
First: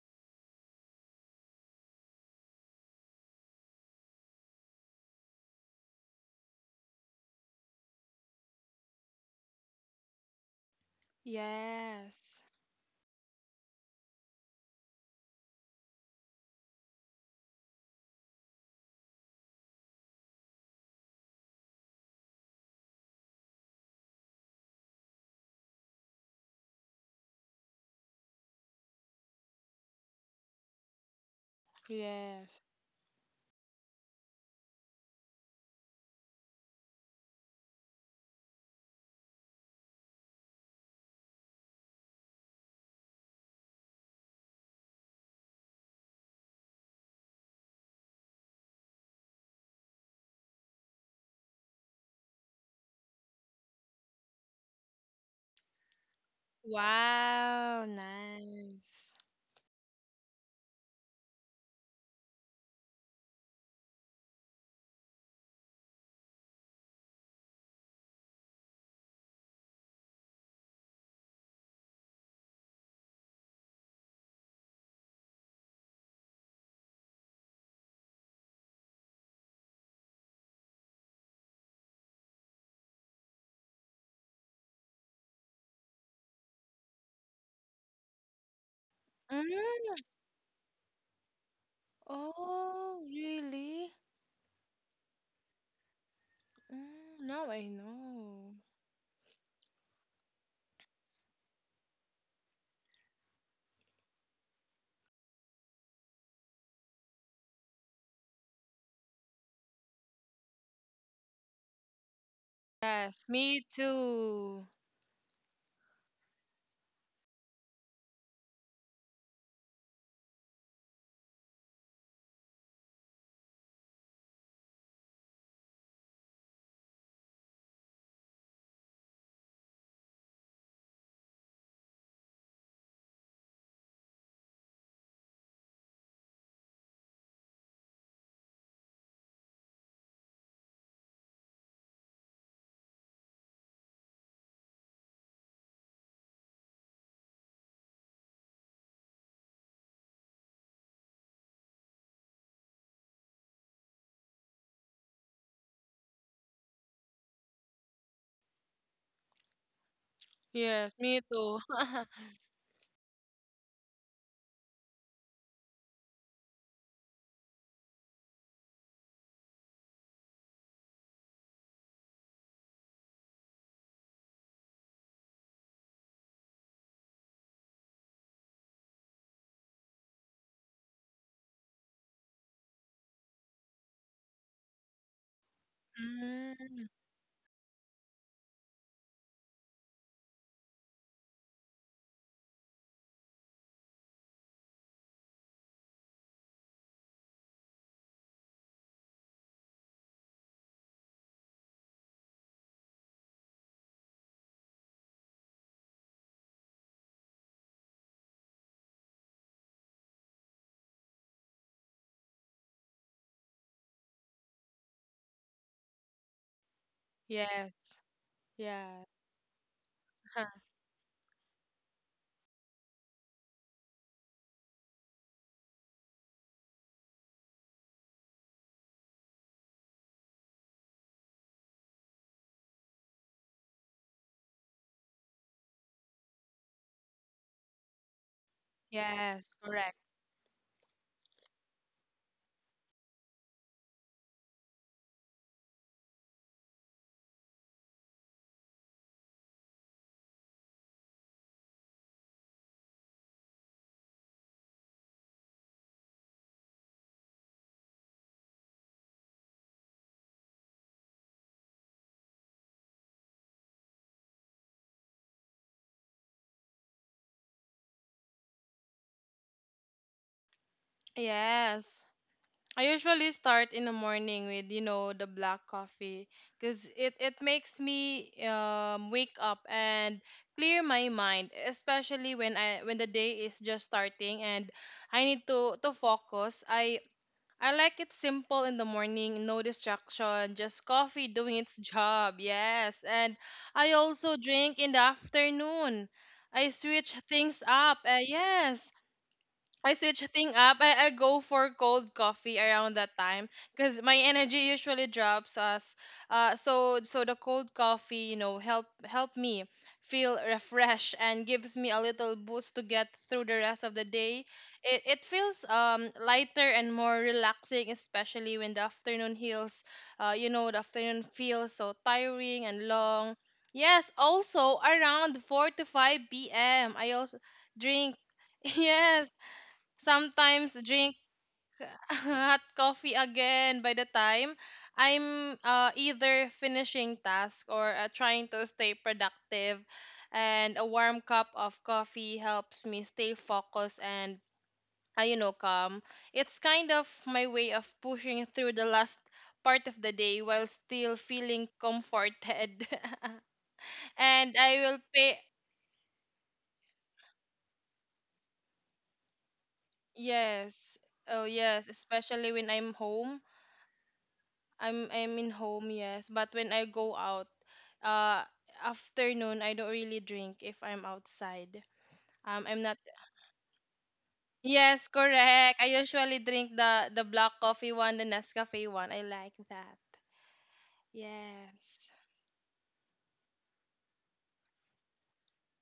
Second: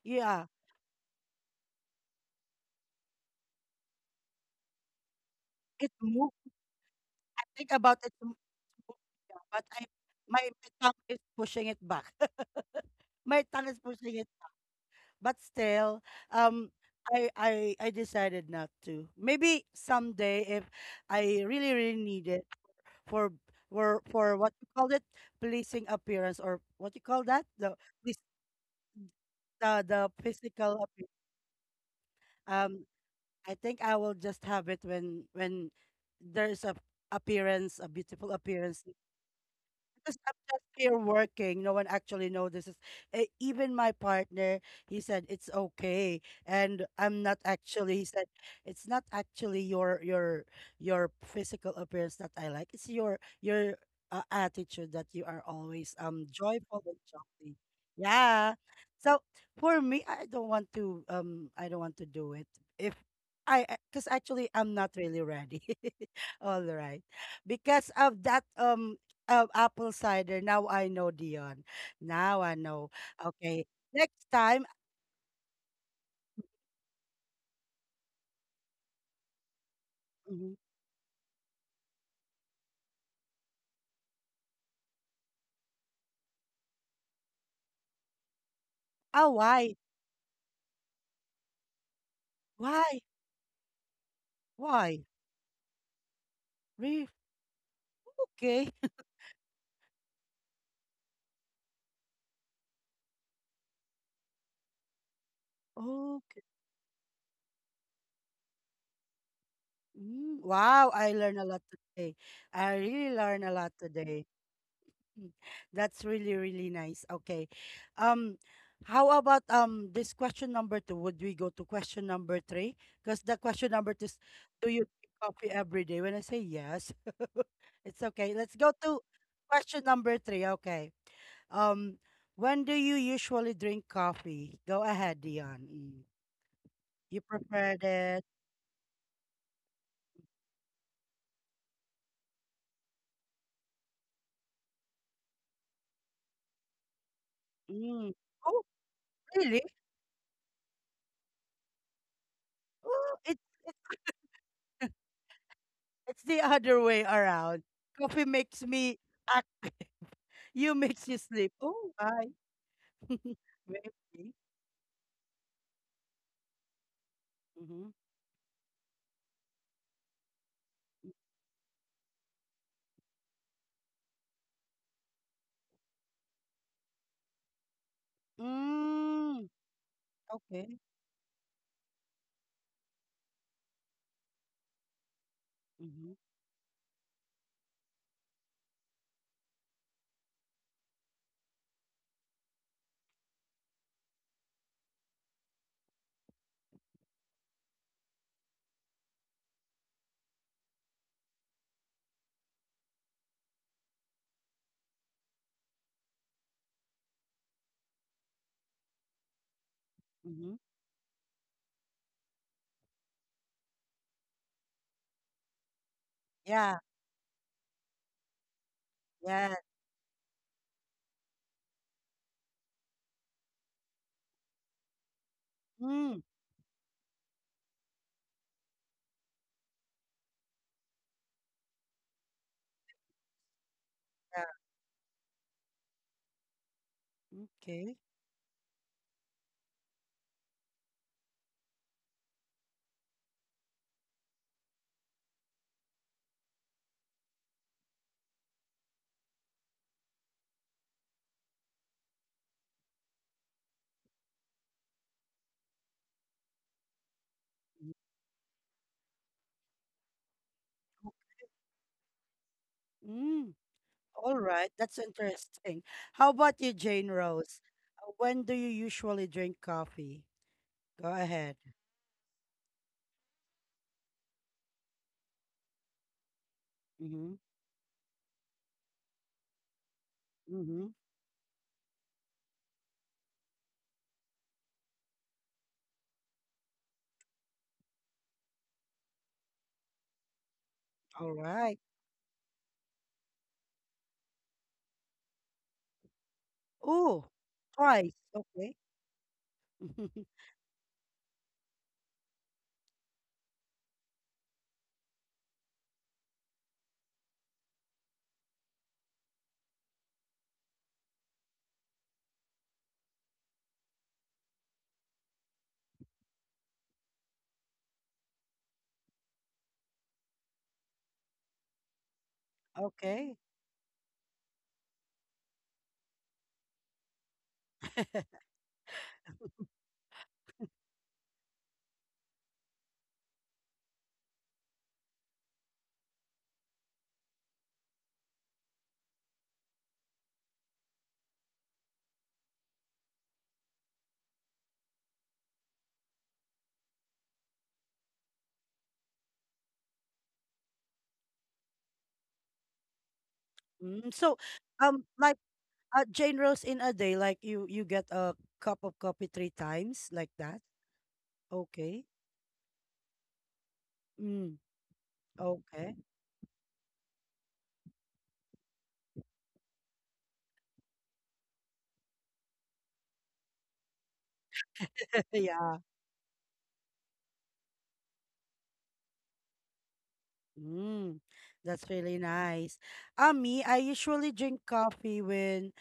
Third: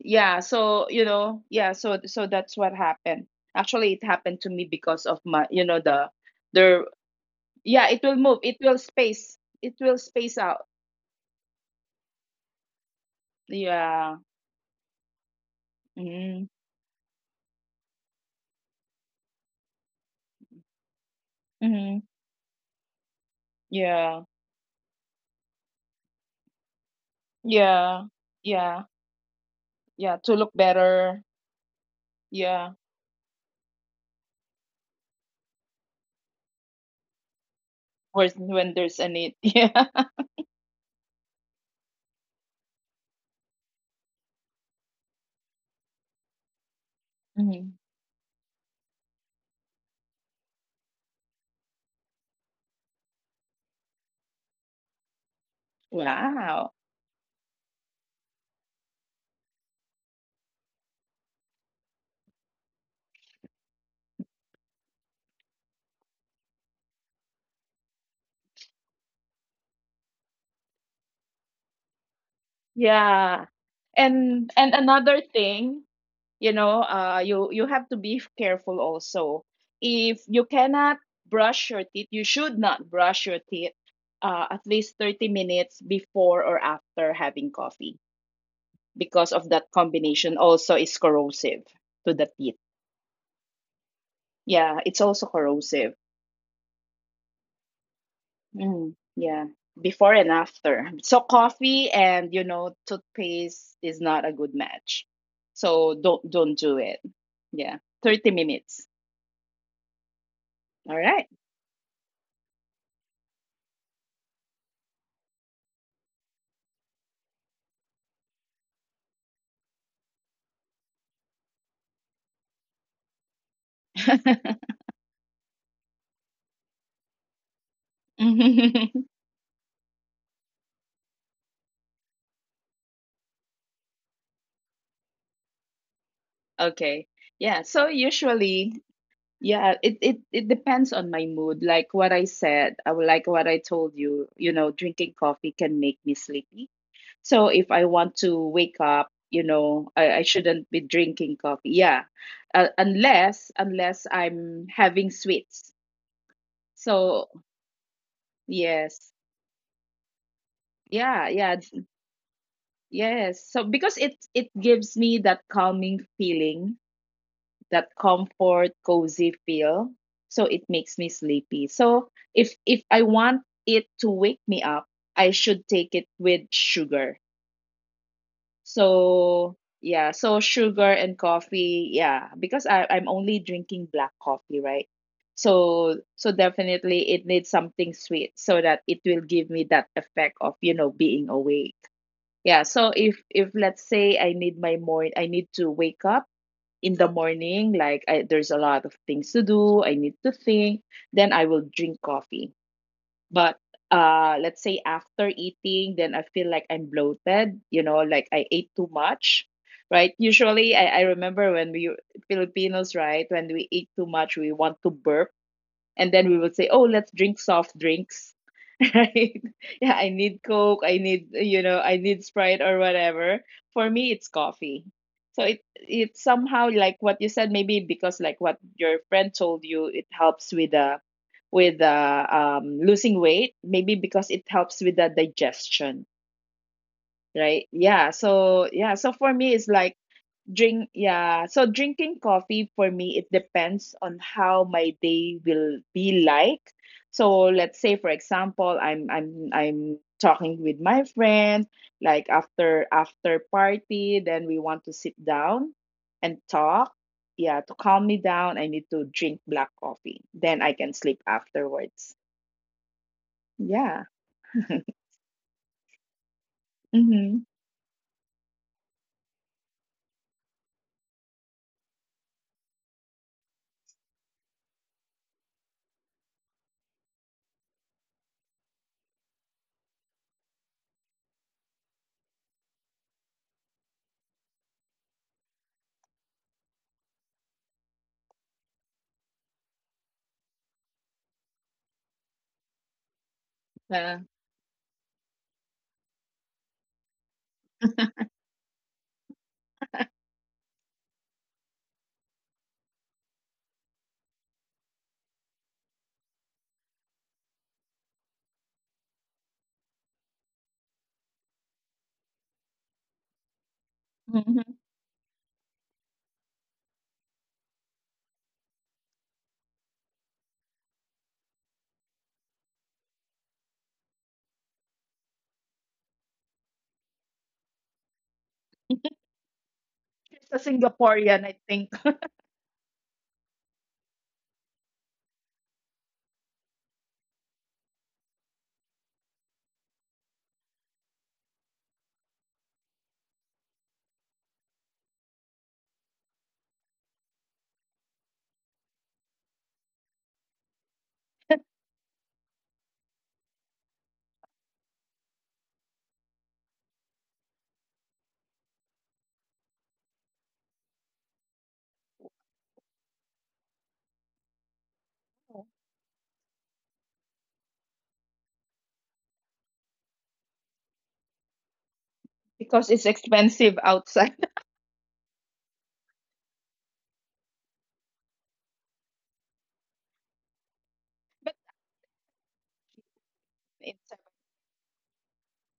Speaker 3: Yeah,
Speaker 1: yeah.
Speaker 3: so you know, yeah, so so that's what happened. Actually it happened to me because of my, you know,
Speaker 1: It
Speaker 3: the
Speaker 1: moved.
Speaker 3: the
Speaker 1: I think
Speaker 3: yeah, it
Speaker 1: about it,
Speaker 3: will
Speaker 1: m-
Speaker 3: move, it will space,
Speaker 1: yeah, but
Speaker 3: it
Speaker 1: I
Speaker 3: will space
Speaker 1: my,
Speaker 3: out.
Speaker 1: tongue is pushing it back.
Speaker 2: Yes.
Speaker 1: My tongue is
Speaker 3: Yeah.
Speaker 1: pushing it. But still
Speaker 3: Mm-hmm.
Speaker 1: um I I decided not to. Maybe someday if I really really
Speaker 3: Mm-hmm.
Speaker 1: need it for
Speaker 3: Yeah,
Speaker 1: for what you call it, pleasing appearance, or what you call that, the
Speaker 3: yeah,
Speaker 1: this
Speaker 3: yeah,
Speaker 1: the
Speaker 3: yeah, to look
Speaker 1: physical appearance.
Speaker 3: better.
Speaker 2: Yes.
Speaker 3: Yeah.
Speaker 1: um I think I will just have it when there's a appearance, a
Speaker 3: when
Speaker 1: beautiful
Speaker 3: when
Speaker 1: appearance.
Speaker 3: there's a need. Yeah.
Speaker 1: Because I'm just here working. No one actually notices. Even my partner, he said it's okay, and I'm not
Speaker 3: Hmm.
Speaker 1: actually. He said it's not actually your your physical appearance that I like. It's your attitude that you are always
Speaker 3: Wow.
Speaker 1: joyful and jolly.
Speaker 2: Wow,
Speaker 1: Yeah.
Speaker 2: nice.
Speaker 1: So for me, I don't want to I don't want to do it if. I, because actually I'm not really ready. All right, because of that of apple cider. Now I know, Dion. Now I know.
Speaker 3: Yeah,
Speaker 1: Okay. Next
Speaker 3: and
Speaker 1: time.
Speaker 3: and another thing, you you have to be careful also. If you
Speaker 1: Mhm.
Speaker 3: cannot brush your teeth, you should not brush your teeth at least 30 minutes before or after having coffee,
Speaker 1: Ah,
Speaker 3: because of that
Speaker 1: why?
Speaker 2: Mm.
Speaker 3: combination, also is corrosive to the teeth.
Speaker 1: Why?
Speaker 2: Oh, really?
Speaker 3: Yeah, it's
Speaker 1: Why?
Speaker 3: also corrosive.
Speaker 1: Really?
Speaker 2: Mm, now I know.
Speaker 1: Okay.
Speaker 3: Mm, yeah. Before and after. So coffee and, you know, toothpaste is not a good match, so don't
Speaker 1: Okay.
Speaker 3: don't do it. Yeah, 30 minutes.
Speaker 1: Mm, wow,
Speaker 3: All
Speaker 1: I
Speaker 3: right.
Speaker 1: learned a lot today. I really
Speaker 2: Yes,
Speaker 1: learned a
Speaker 2: me
Speaker 1: lot today.
Speaker 2: too.
Speaker 1: Mm. That's really, really nice. Okay. Um, how about this question number two? Would we go to question number three? Because the question number two is, do you drink coffee every day? When I say yes, it's okay. Let's go to question number three. Okay. Um, when do you usually drink coffee? Go ahead, Dion. Mm.
Speaker 3: Okay.
Speaker 1: You
Speaker 3: Yeah.
Speaker 1: preferred
Speaker 3: So
Speaker 1: it.
Speaker 3: usually, yeah, it depends on my mood. Like what I said, like what I told you, you know, drinking coffee can make me sleepy. So if I
Speaker 1: Mm.
Speaker 3: want to
Speaker 1: Oh,
Speaker 3: wake up, you
Speaker 1: really?
Speaker 3: know, I shouldn't be drinking coffee. Yeah.
Speaker 1: Oh, it's
Speaker 3: Unless
Speaker 1: it's
Speaker 3: unless I'm having sweets.
Speaker 1: it's the other way
Speaker 3: So
Speaker 1: around. Coffee makes me
Speaker 3: yes.
Speaker 1: act. You
Speaker 2: Yes,
Speaker 1: makes you
Speaker 2: me
Speaker 3: Yeah,
Speaker 1: sleep.
Speaker 2: too.
Speaker 3: yeah,
Speaker 1: Oh, why?
Speaker 3: yes. So
Speaker 1: Very.
Speaker 3: because it gives me that calming feeling,
Speaker 1: Mm-hmm.
Speaker 3: that comfort, cozy feel. So it makes me sleepy. So if I want it to wake me up, I should take it with sugar.
Speaker 1: Mm.
Speaker 3: So yeah, so
Speaker 1: Okay.
Speaker 3: sugar and coffee, yeah, because I'm only drinking black coffee, right? So
Speaker 1: Mm-hmm.
Speaker 3: so
Speaker 2: Mm,
Speaker 3: definitely it needs something sweet so that it will give me that effect of, you know, being awake. Yeah, so if let's say I need my morning, I need to wake up in the morning, like there's a lot of things to do, I need to think, then I will drink coffee. But let's say after eating, then I feel like I'm bloated, you know, like I ate too much, right?
Speaker 1: Mm-hmm.
Speaker 3: Usually, I remember when we Filipinos, right, when we eat too much, we want to burp, and then we would say,
Speaker 1: Yeah.
Speaker 3: oh, let's drink soft
Speaker 2: yes.
Speaker 3: drinks.
Speaker 2: Yeah.
Speaker 3: Right.
Speaker 1: Yeah.
Speaker 3: Yeah, I need Coke, I need, you know, I need Sprite or whatever. For me, it's coffee. So it
Speaker 1: Mm.
Speaker 3: it's somehow like what you said, maybe because, like what your friend told you, it helps with the with losing weight, maybe because
Speaker 1: Yeah.
Speaker 3: it helps with the digestion, right?
Speaker 1: Okay.
Speaker 3: Yeah, so yeah, so for
Speaker 2: Yes,
Speaker 3: me it's
Speaker 2: correct.
Speaker 3: like drink, yeah. So drinking coffee for me, it depends on how my day will be like. So let's say, for example, I'm talking with my friends, like after party, then we want to sit down and talk. Yeah, to calm me down, I need to drink black coffee. Then I can sleep afterwards.
Speaker 1: Mm.
Speaker 3: Yeah.
Speaker 1: All right. That's interesting. How about you, Jane
Speaker 3: Mm-hmm.
Speaker 1: Rose? When do you usually drink coffee? Go ahead.
Speaker 2: Yes. I usually start in the morning with, you know, the black coffee because it
Speaker 1: Mm-hmm.
Speaker 2: it makes me wake up and clear
Speaker 1: Mm-hmm.
Speaker 2: my mind, especially when I when the day is just starting and I need to focus. I like it simple in the morning, no distraction, just coffee
Speaker 1: All
Speaker 2: doing its
Speaker 1: right.
Speaker 2: job. Yes, and I
Speaker 3: Yeah.
Speaker 2: also drink in the afternoon. I switch
Speaker 1: Oh,
Speaker 2: things up.
Speaker 1: twice. Okay.
Speaker 2: Yes, I switch thing up. I go for cold coffee around that time because my energy usually drops us. So so the cold coffee, you know, help me feel refreshed and gives me a little boost to get through the rest of the day.
Speaker 3: Hmm.
Speaker 2: It feels lighter and more relaxing, especially when the afternoon heals. You know, the afternoon feels so tiring and long.
Speaker 1: Okay.
Speaker 2: Yes, also around 4 to 5 p.m. I also drink. Yes,
Speaker 3: It's a
Speaker 2: sometimes drink
Speaker 3: Singaporean, I think.
Speaker 2: hot coffee again by the time I'm either finishing task or trying to stay productive. And a warm cup of coffee helps me stay focused and, you know, calm. It's kind of my way of pushing through the last part of the day while still feeling comforted.
Speaker 1: Mm, so,
Speaker 2: And I will
Speaker 1: like
Speaker 2: pay,
Speaker 1: Jane Rose in a day, like you get a cup of coffee three times, like that.
Speaker 2: yes, oh, yes,
Speaker 1: Okay.
Speaker 2: especially when I'm home.
Speaker 1: Mm,
Speaker 2: I'm in home,
Speaker 1: okay.
Speaker 2: yes. But when I go out, uh, afternoon I don't really drink if I'm outside. I'm
Speaker 3: Because
Speaker 2: not.
Speaker 3: it's expensive outside.
Speaker 2: Yes,
Speaker 1: Yeah.
Speaker 2: correct. I usually drink the black coffee one, the Nescafe one. I like that.
Speaker 1: Mm, that's
Speaker 2: Yes.
Speaker 1: really nice. Me, I usually drink coffee when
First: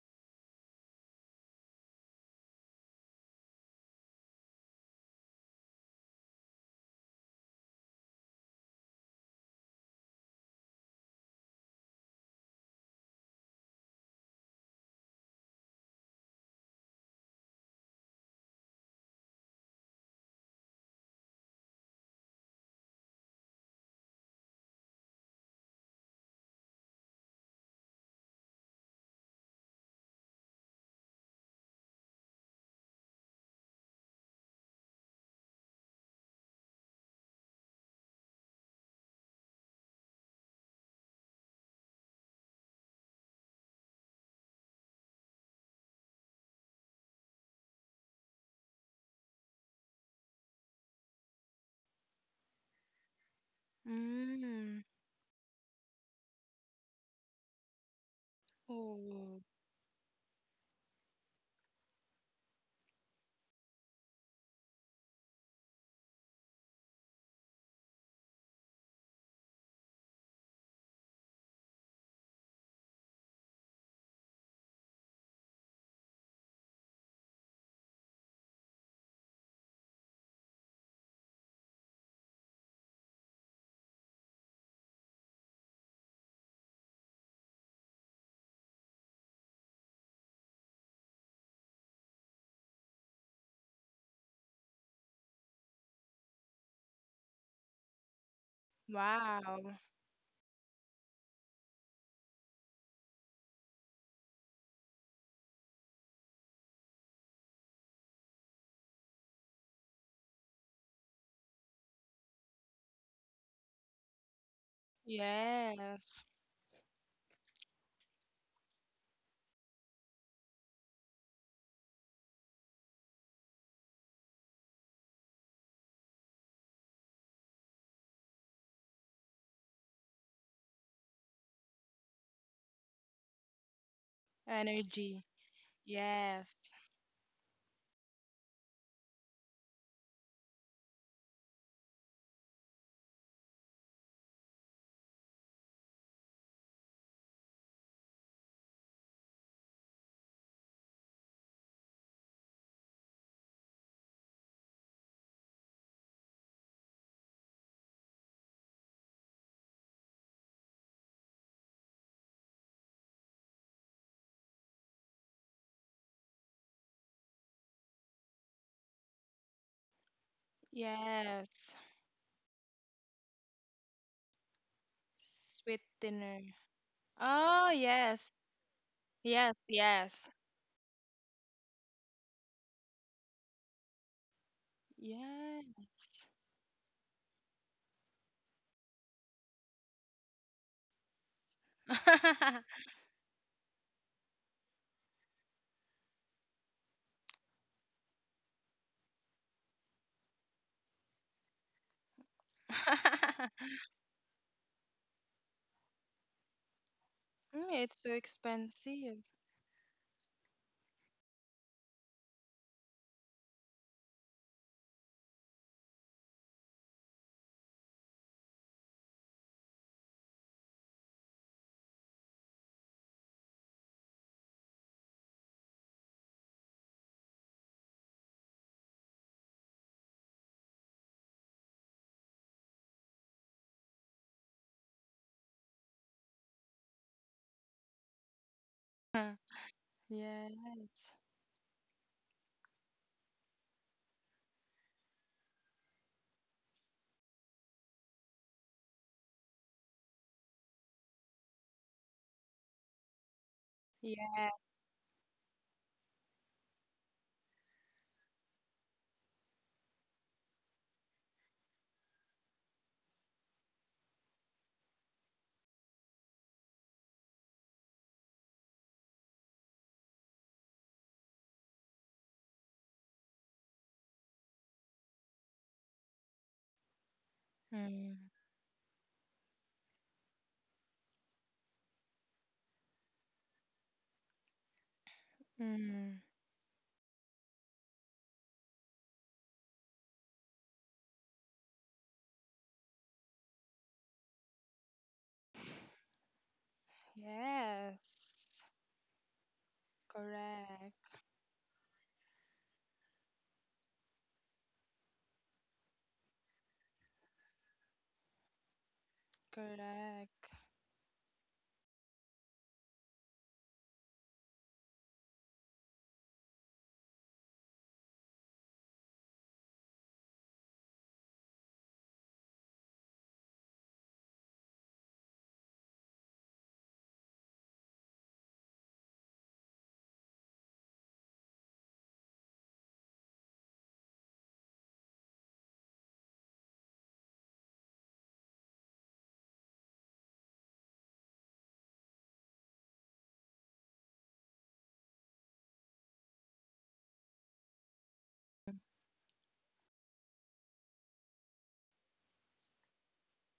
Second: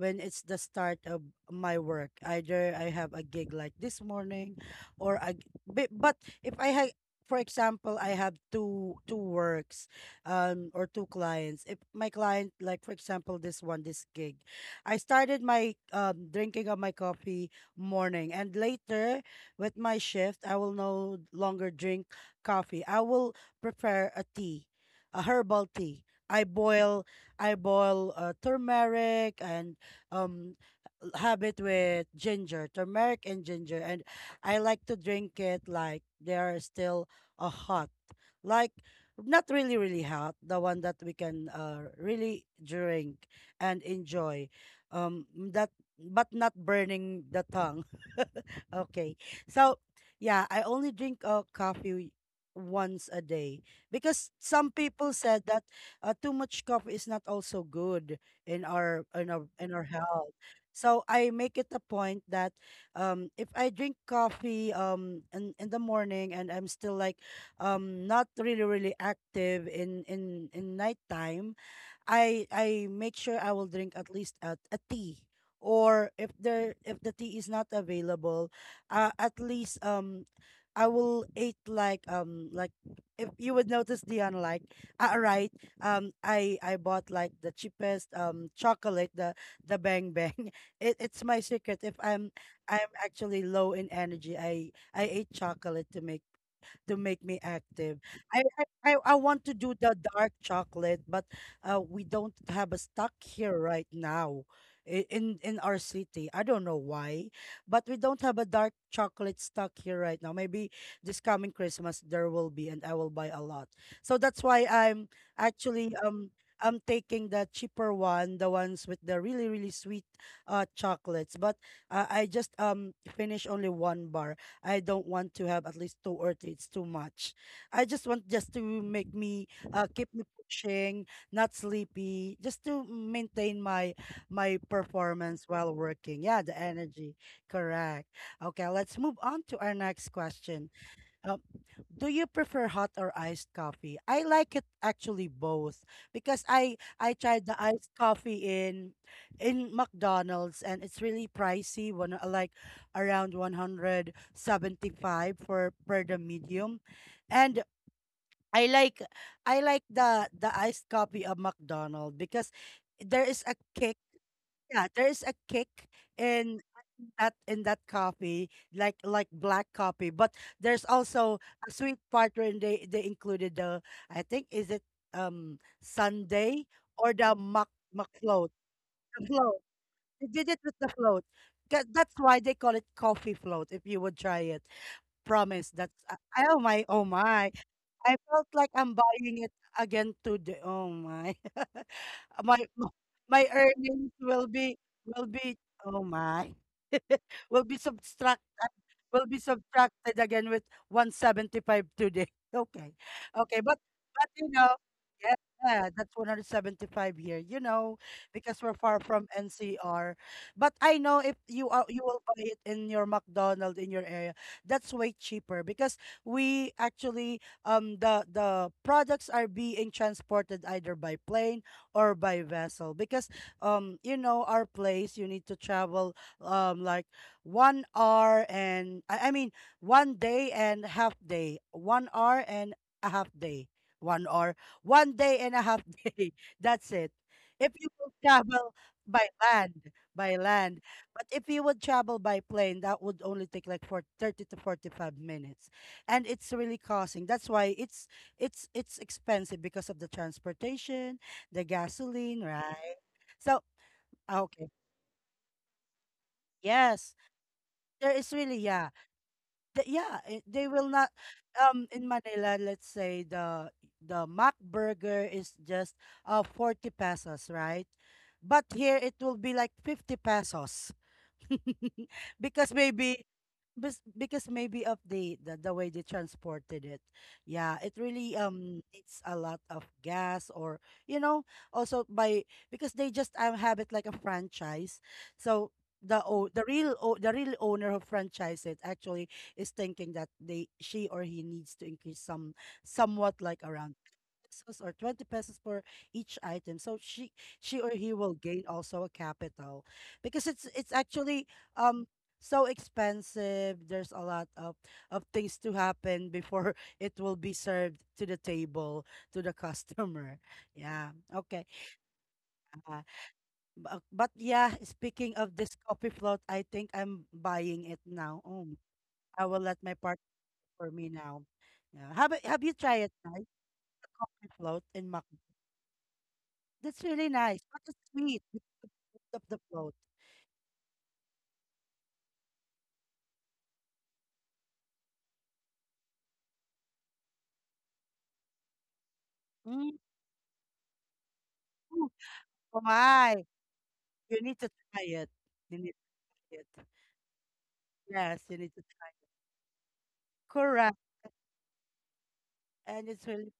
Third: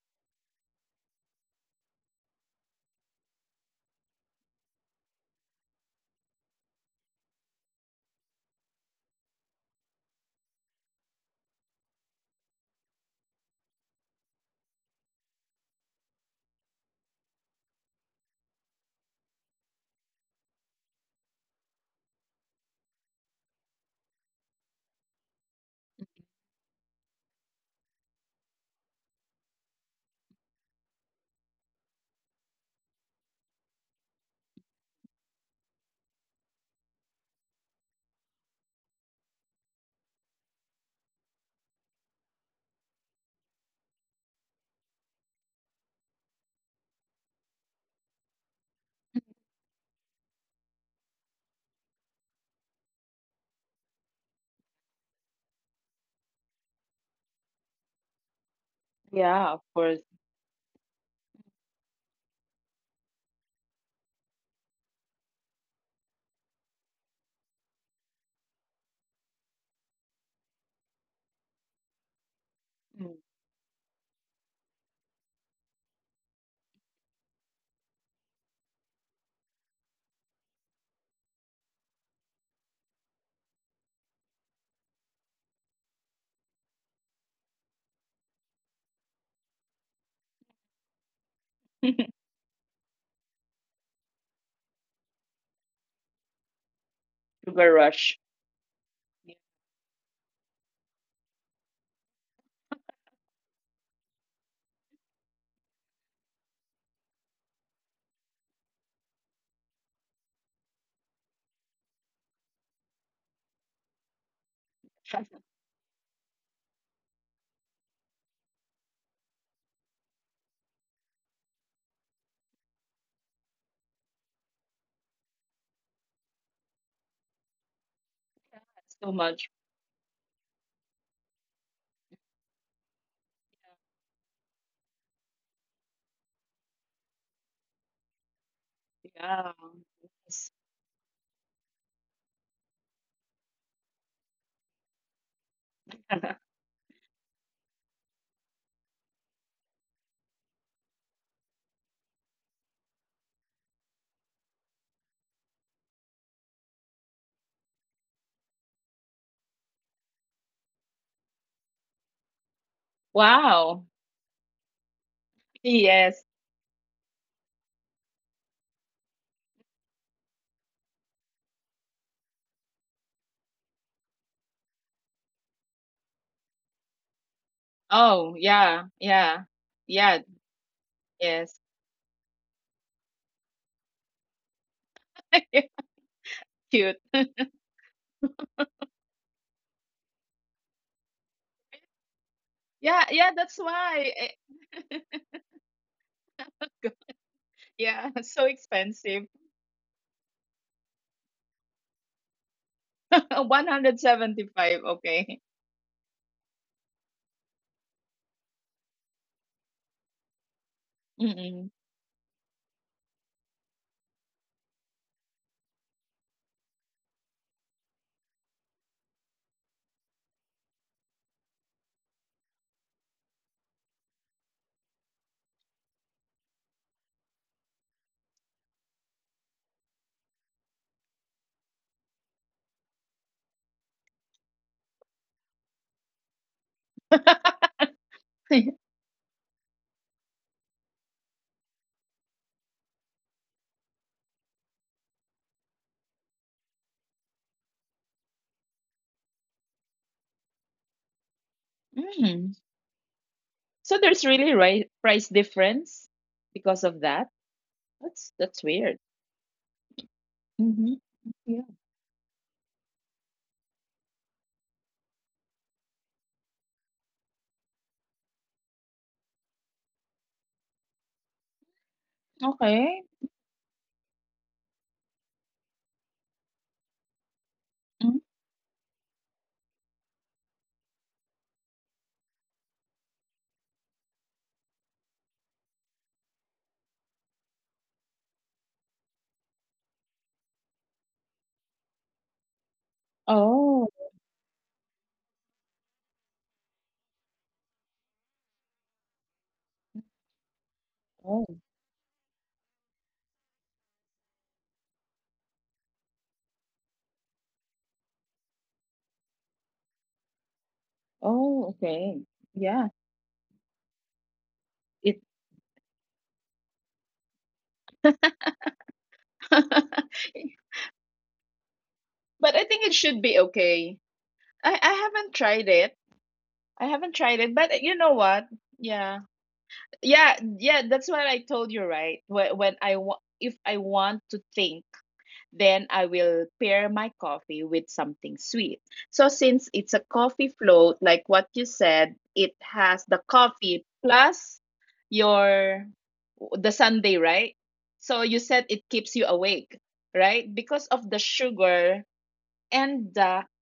Speaker 1: it's the start of my work. Either I have a gig like this morning or I but if I have for example, I have two works or two clients. If my client like for example this gig, I started my drinking of my coffee morning and later with my shift I will no longer drink coffee. I will prepare a tea, a herbal tea. I boil I boil turmeric and um have it with ginger, turmeric and ginger, and I like to drink it like they are still hot, like not really really hot, the one that we can really drink and enjoy, um that but not burning the tongue. Okay. So, yeah, I only drink coffee once a day because some
Speaker 2: Mm.
Speaker 1: people said that too much coffee is not also good in our in
Speaker 2: Oh,
Speaker 1: our
Speaker 3: Yeah,
Speaker 1: in
Speaker 3: of
Speaker 1: our
Speaker 3: course.
Speaker 1: health. So I make it a point that if I drink coffee in the morning and I'm still like not really really active in in nighttime I make
Speaker 3: Mm.
Speaker 1: sure I will drink at least a tea or if there if the tea is not available at least I will eat like if you would notice, Dion, like right I bought like the cheapest chocolate, the bang bang. It, it's my secret if I'm actually low in energy. I ate chocolate to make me active.
Speaker 3: Sugar rush.
Speaker 1: I
Speaker 2: wow.
Speaker 1: want to
Speaker 3: Yeah.
Speaker 1: do the dark chocolate, but we don't have a stock here right now in our city. I don't know why, but we don't have a dark chocolate stock here right now. Maybe this coming Christmas there will be, and I will buy a lot. So that's why I'm actually
Speaker 2: Yes.
Speaker 1: I'm taking the cheaper one, the ones with the really, really sweet chocolates. But I just finished only one bar. I don't want to have at least two or three. It's too much. I just want just to make
Speaker 3: So
Speaker 1: me
Speaker 3: much.
Speaker 1: keep me pushing, not sleepy, just to maintain my my
Speaker 2: Energy.
Speaker 1: performance while working. Yeah,
Speaker 2: Yes.
Speaker 1: the energy. Correct. Okay, let's move on to our
Speaker 3: Yeah.
Speaker 1: next question.
Speaker 3: Yes.
Speaker 1: Uh, do you prefer hot or iced coffee? I like it actually both because I tried the iced coffee in McDonald's and it's really pricey one, like around 175 for per the medium. And I like I like the iced coffee of McDonald's because there is a kick,
Speaker 3: Wow.
Speaker 1: yeah, there's a kick in
Speaker 3: Yes.
Speaker 1: in that coffee, like black coffee. But there's also a
Speaker 2: Yes.
Speaker 1: sweet part where they included the I think is it
Speaker 2: Sweet dinner.
Speaker 1: sundae or the
Speaker 2: Oh,
Speaker 1: muck
Speaker 2: yes.
Speaker 1: float.
Speaker 3: Oh, yeah.
Speaker 1: The
Speaker 2: Yes,
Speaker 1: float.
Speaker 3: Yeah.
Speaker 2: yes.
Speaker 1: They
Speaker 3: Yeah.
Speaker 1: did it with the float.
Speaker 3: Yes.
Speaker 1: That's why they call it coffee float. If you would try it, promise.
Speaker 2: Yes.
Speaker 1: That's oh my, oh
Speaker 3: Cute.
Speaker 1: my. I felt like I'm buying it again today. Oh my. My my
Speaker 3: Yeah. Yeah.
Speaker 1: my
Speaker 3: That's
Speaker 1: earnings
Speaker 3: why. Eh,
Speaker 1: will be will be oh my. Will be
Speaker 3: yeah.
Speaker 1: subtracted,
Speaker 3: So
Speaker 1: will be
Speaker 3: expensive.
Speaker 1: subtracted again with 175 today. Okay. Okay, but you know,
Speaker 3: 175.
Speaker 1: yeah,
Speaker 3: Okay.
Speaker 1: yeah, that's 175 here, you
Speaker 2: Mm,
Speaker 1: know,
Speaker 2: it's so
Speaker 1: because we're far
Speaker 2: expensive.
Speaker 1: from NCR. But I know if you
Speaker 3: Mm-mm.
Speaker 1: are you will buy it in your McDonald's in your area, that's way cheaper because we actually the products are being transported either by plane or by vessel because you know our place you need to travel like 1 hour and I mean one day and half day, 1 hour and a half day, 1 hour, one day and a half day, that's it, if you will travel by
Speaker 2: Huh.
Speaker 1: land by
Speaker 2: Yeah.
Speaker 1: land. But if you would travel by plane, that would only take like for 30 to 45 minutes and it's really costing, that's why it's expensive because of the transportation, the gasoline,
Speaker 3: Mm.
Speaker 1: right? So
Speaker 3: So there's
Speaker 1: ah,
Speaker 2: Yeah.
Speaker 3: really
Speaker 1: okay,
Speaker 3: price difference because of
Speaker 1: yes,
Speaker 3: that.
Speaker 1: there is really,
Speaker 3: That's
Speaker 1: yeah,
Speaker 3: weird.
Speaker 1: the, yeah, eh, they will
Speaker 3: Mm-hmm.
Speaker 1: not
Speaker 3: Yeah.
Speaker 1: in manila let's say the mac burger is just 40 pesos, right? But here it will be like 50 pesos. Because
Speaker 3: Okay.
Speaker 1: maybe because maybe of the way they transported it, yeah it
Speaker 3: Mm.
Speaker 2: Mm.
Speaker 1: really needs a lot of gas, or you know, also by because they just have it like a franchise, so
Speaker 2: Mm.
Speaker 1: the o- the real owner who franchise it actually is thinking that they she or he needs to increase some somewhat like
Speaker 3: Oh.
Speaker 1: around pesos or 20 pesos for each item. So she or he will gain
Speaker 2: Yes.
Speaker 1: also a capital because it's
Speaker 2: Correct.
Speaker 3: Oh.
Speaker 1: actually um so expensive. There's a lot of things to happen before it will be served to the table, to the customer.
Speaker 2: Correct.
Speaker 1: Yeah.
Speaker 3: Oh,
Speaker 1: Okay.
Speaker 3: okay. Yeah.
Speaker 1: Uh, but yeah,
Speaker 3: It
Speaker 1: speaking of this coffee float, I think I'm buying it now. Oh, I will let my partner for me now. Yeah.
Speaker 3: but I
Speaker 1: Have you
Speaker 3: think it
Speaker 1: tried it,
Speaker 3: should be
Speaker 1: guys?
Speaker 3: okay.
Speaker 1: The coffee float
Speaker 3: I
Speaker 1: in Mac?
Speaker 3: haven't tried it. I
Speaker 1: That's
Speaker 3: haven't
Speaker 1: really
Speaker 3: tried it,
Speaker 1: nice.
Speaker 3: but
Speaker 1: What
Speaker 3: you
Speaker 1: is
Speaker 3: know
Speaker 1: sweet
Speaker 3: what?
Speaker 1: because
Speaker 3: Yeah.
Speaker 1: of the float?
Speaker 3: Yeah, yeah, that's what I told you, right? When I want, if I want to think, then I will pair my coffee with something sweet. So since it's
Speaker 1: Mm.
Speaker 3: a coffee float, like what you said, it
Speaker 1: Oh
Speaker 3: has the
Speaker 1: my.
Speaker 3: coffee
Speaker 1: You
Speaker 3: plus
Speaker 1: need to try it. You
Speaker 3: your
Speaker 1: need to try
Speaker 3: the
Speaker 1: it.
Speaker 3: sundae, right? So you
Speaker 1: Yes, you
Speaker 3: said
Speaker 1: need
Speaker 3: it
Speaker 1: to try.
Speaker 3: keeps you awake, right? Because
Speaker 1: Correct.
Speaker 3: of the sugar
Speaker 1: And
Speaker 3: and
Speaker 1: it's
Speaker 3: the
Speaker 1: really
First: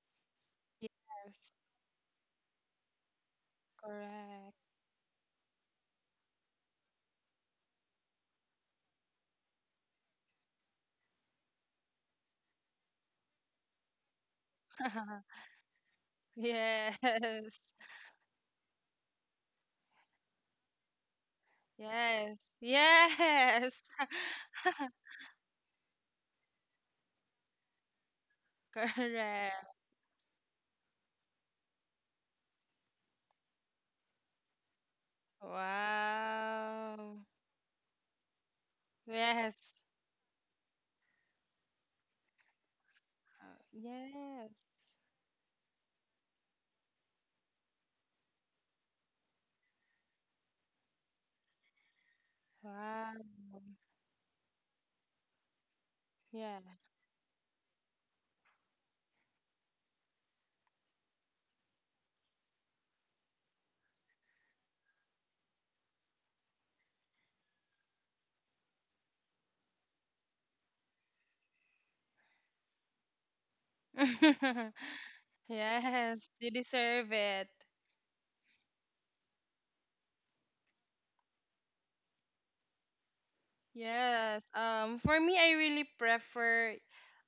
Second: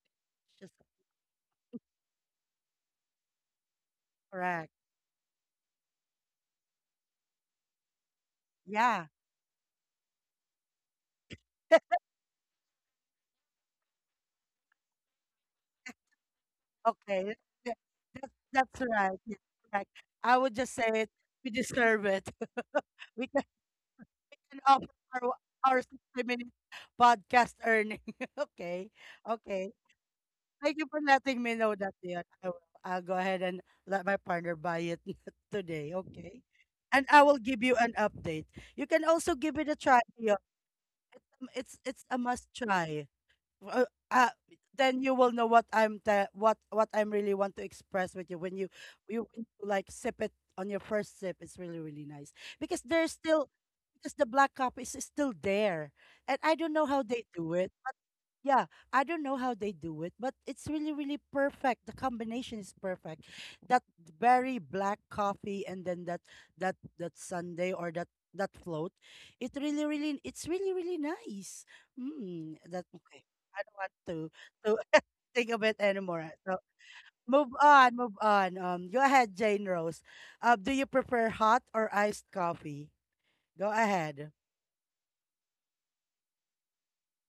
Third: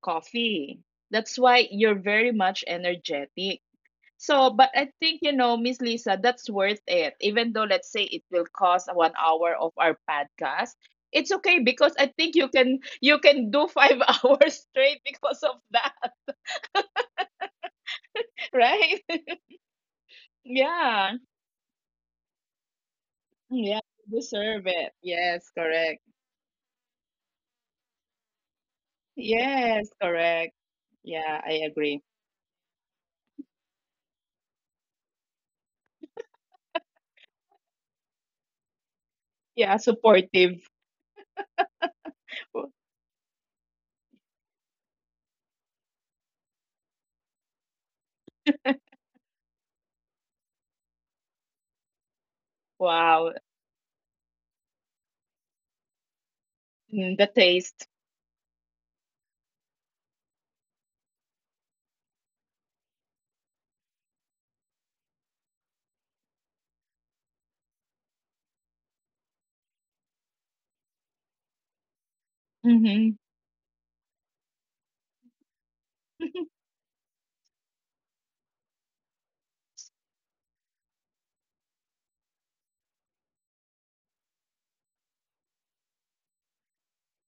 Speaker 1: delicious.
Speaker 3: coffee. That's
Speaker 2: Yes.
Speaker 3: why you're very much energetic. So,
Speaker 2: Correct.
Speaker 3: but
Speaker 1: Correct.
Speaker 3: I think, you know, Miss Lisa, that's worth it. Even though, let's say, it will cost
Speaker 1: Yeah.
Speaker 3: 1 hour of our podcast, it's okay because I think you can do five hours straight because of that.
Speaker 1: Okay.
Speaker 2: Yes.
Speaker 1: That, that's
Speaker 3: Right?
Speaker 1: right. Yeah, correct. I would just say it.
Speaker 3: Yeah,
Speaker 1: We deserve it.
Speaker 2: Yes.
Speaker 1: we, can,
Speaker 3: yeah,
Speaker 2: Yes.
Speaker 3: you
Speaker 1: we
Speaker 3: deserve
Speaker 1: can offer
Speaker 3: it.
Speaker 1: our,
Speaker 3: Yes,
Speaker 1: our
Speaker 3: correct.
Speaker 1: 60-minute podcast earning. Okay.
Speaker 2: Correct.
Speaker 1: Okay.
Speaker 3: Yes, correct.
Speaker 1: Thank you for
Speaker 3: Yeah,
Speaker 1: letting me
Speaker 3: I
Speaker 1: know that,
Speaker 3: agree.
Speaker 1: Dion. I'll go ahead and let my partner buy it today, okay? And
Speaker 2: Wow.
Speaker 1: I will give you an update. You can also give it
Speaker 2: Yes.
Speaker 1: a
Speaker 3: Yeah,
Speaker 1: try, Dion.
Speaker 3: supportive.
Speaker 1: It's it's a must try. Uh, uh,
Speaker 2: Yes.
Speaker 1: then you will know what what I'm really want to express with you when you when you, like sip it on your first sip. It's really really nice because there's
Speaker 3: Wow.
Speaker 2: Wow.
Speaker 1: still, because the black cup is still there, and I
Speaker 2: Yeah.
Speaker 1: don't know how
Speaker 3: Mm,
Speaker 1: they
Speaker 3: the
Speaker 1: do it.
Speaker 3: taste.
Speaker 1: Yeah, I don't know how they do it, but it's really, really perfect. The combination is perfect. That very black coffee and then that sundae or that float. It really, really, it's really, really nice. Mm, that
Speaker 3: Hmm.
Speaker 1: okay. I don't want to to think of it anymore.
Speaker 2: Yes. You
Speaker 1: So
Speaker 2: deserve it.
Speaker 1: move on, move on. Go ahead, Jane Rose. Do you prefer hot or iced coffee? Go ahead.
Speaker 2: Yes. For me, I really prefer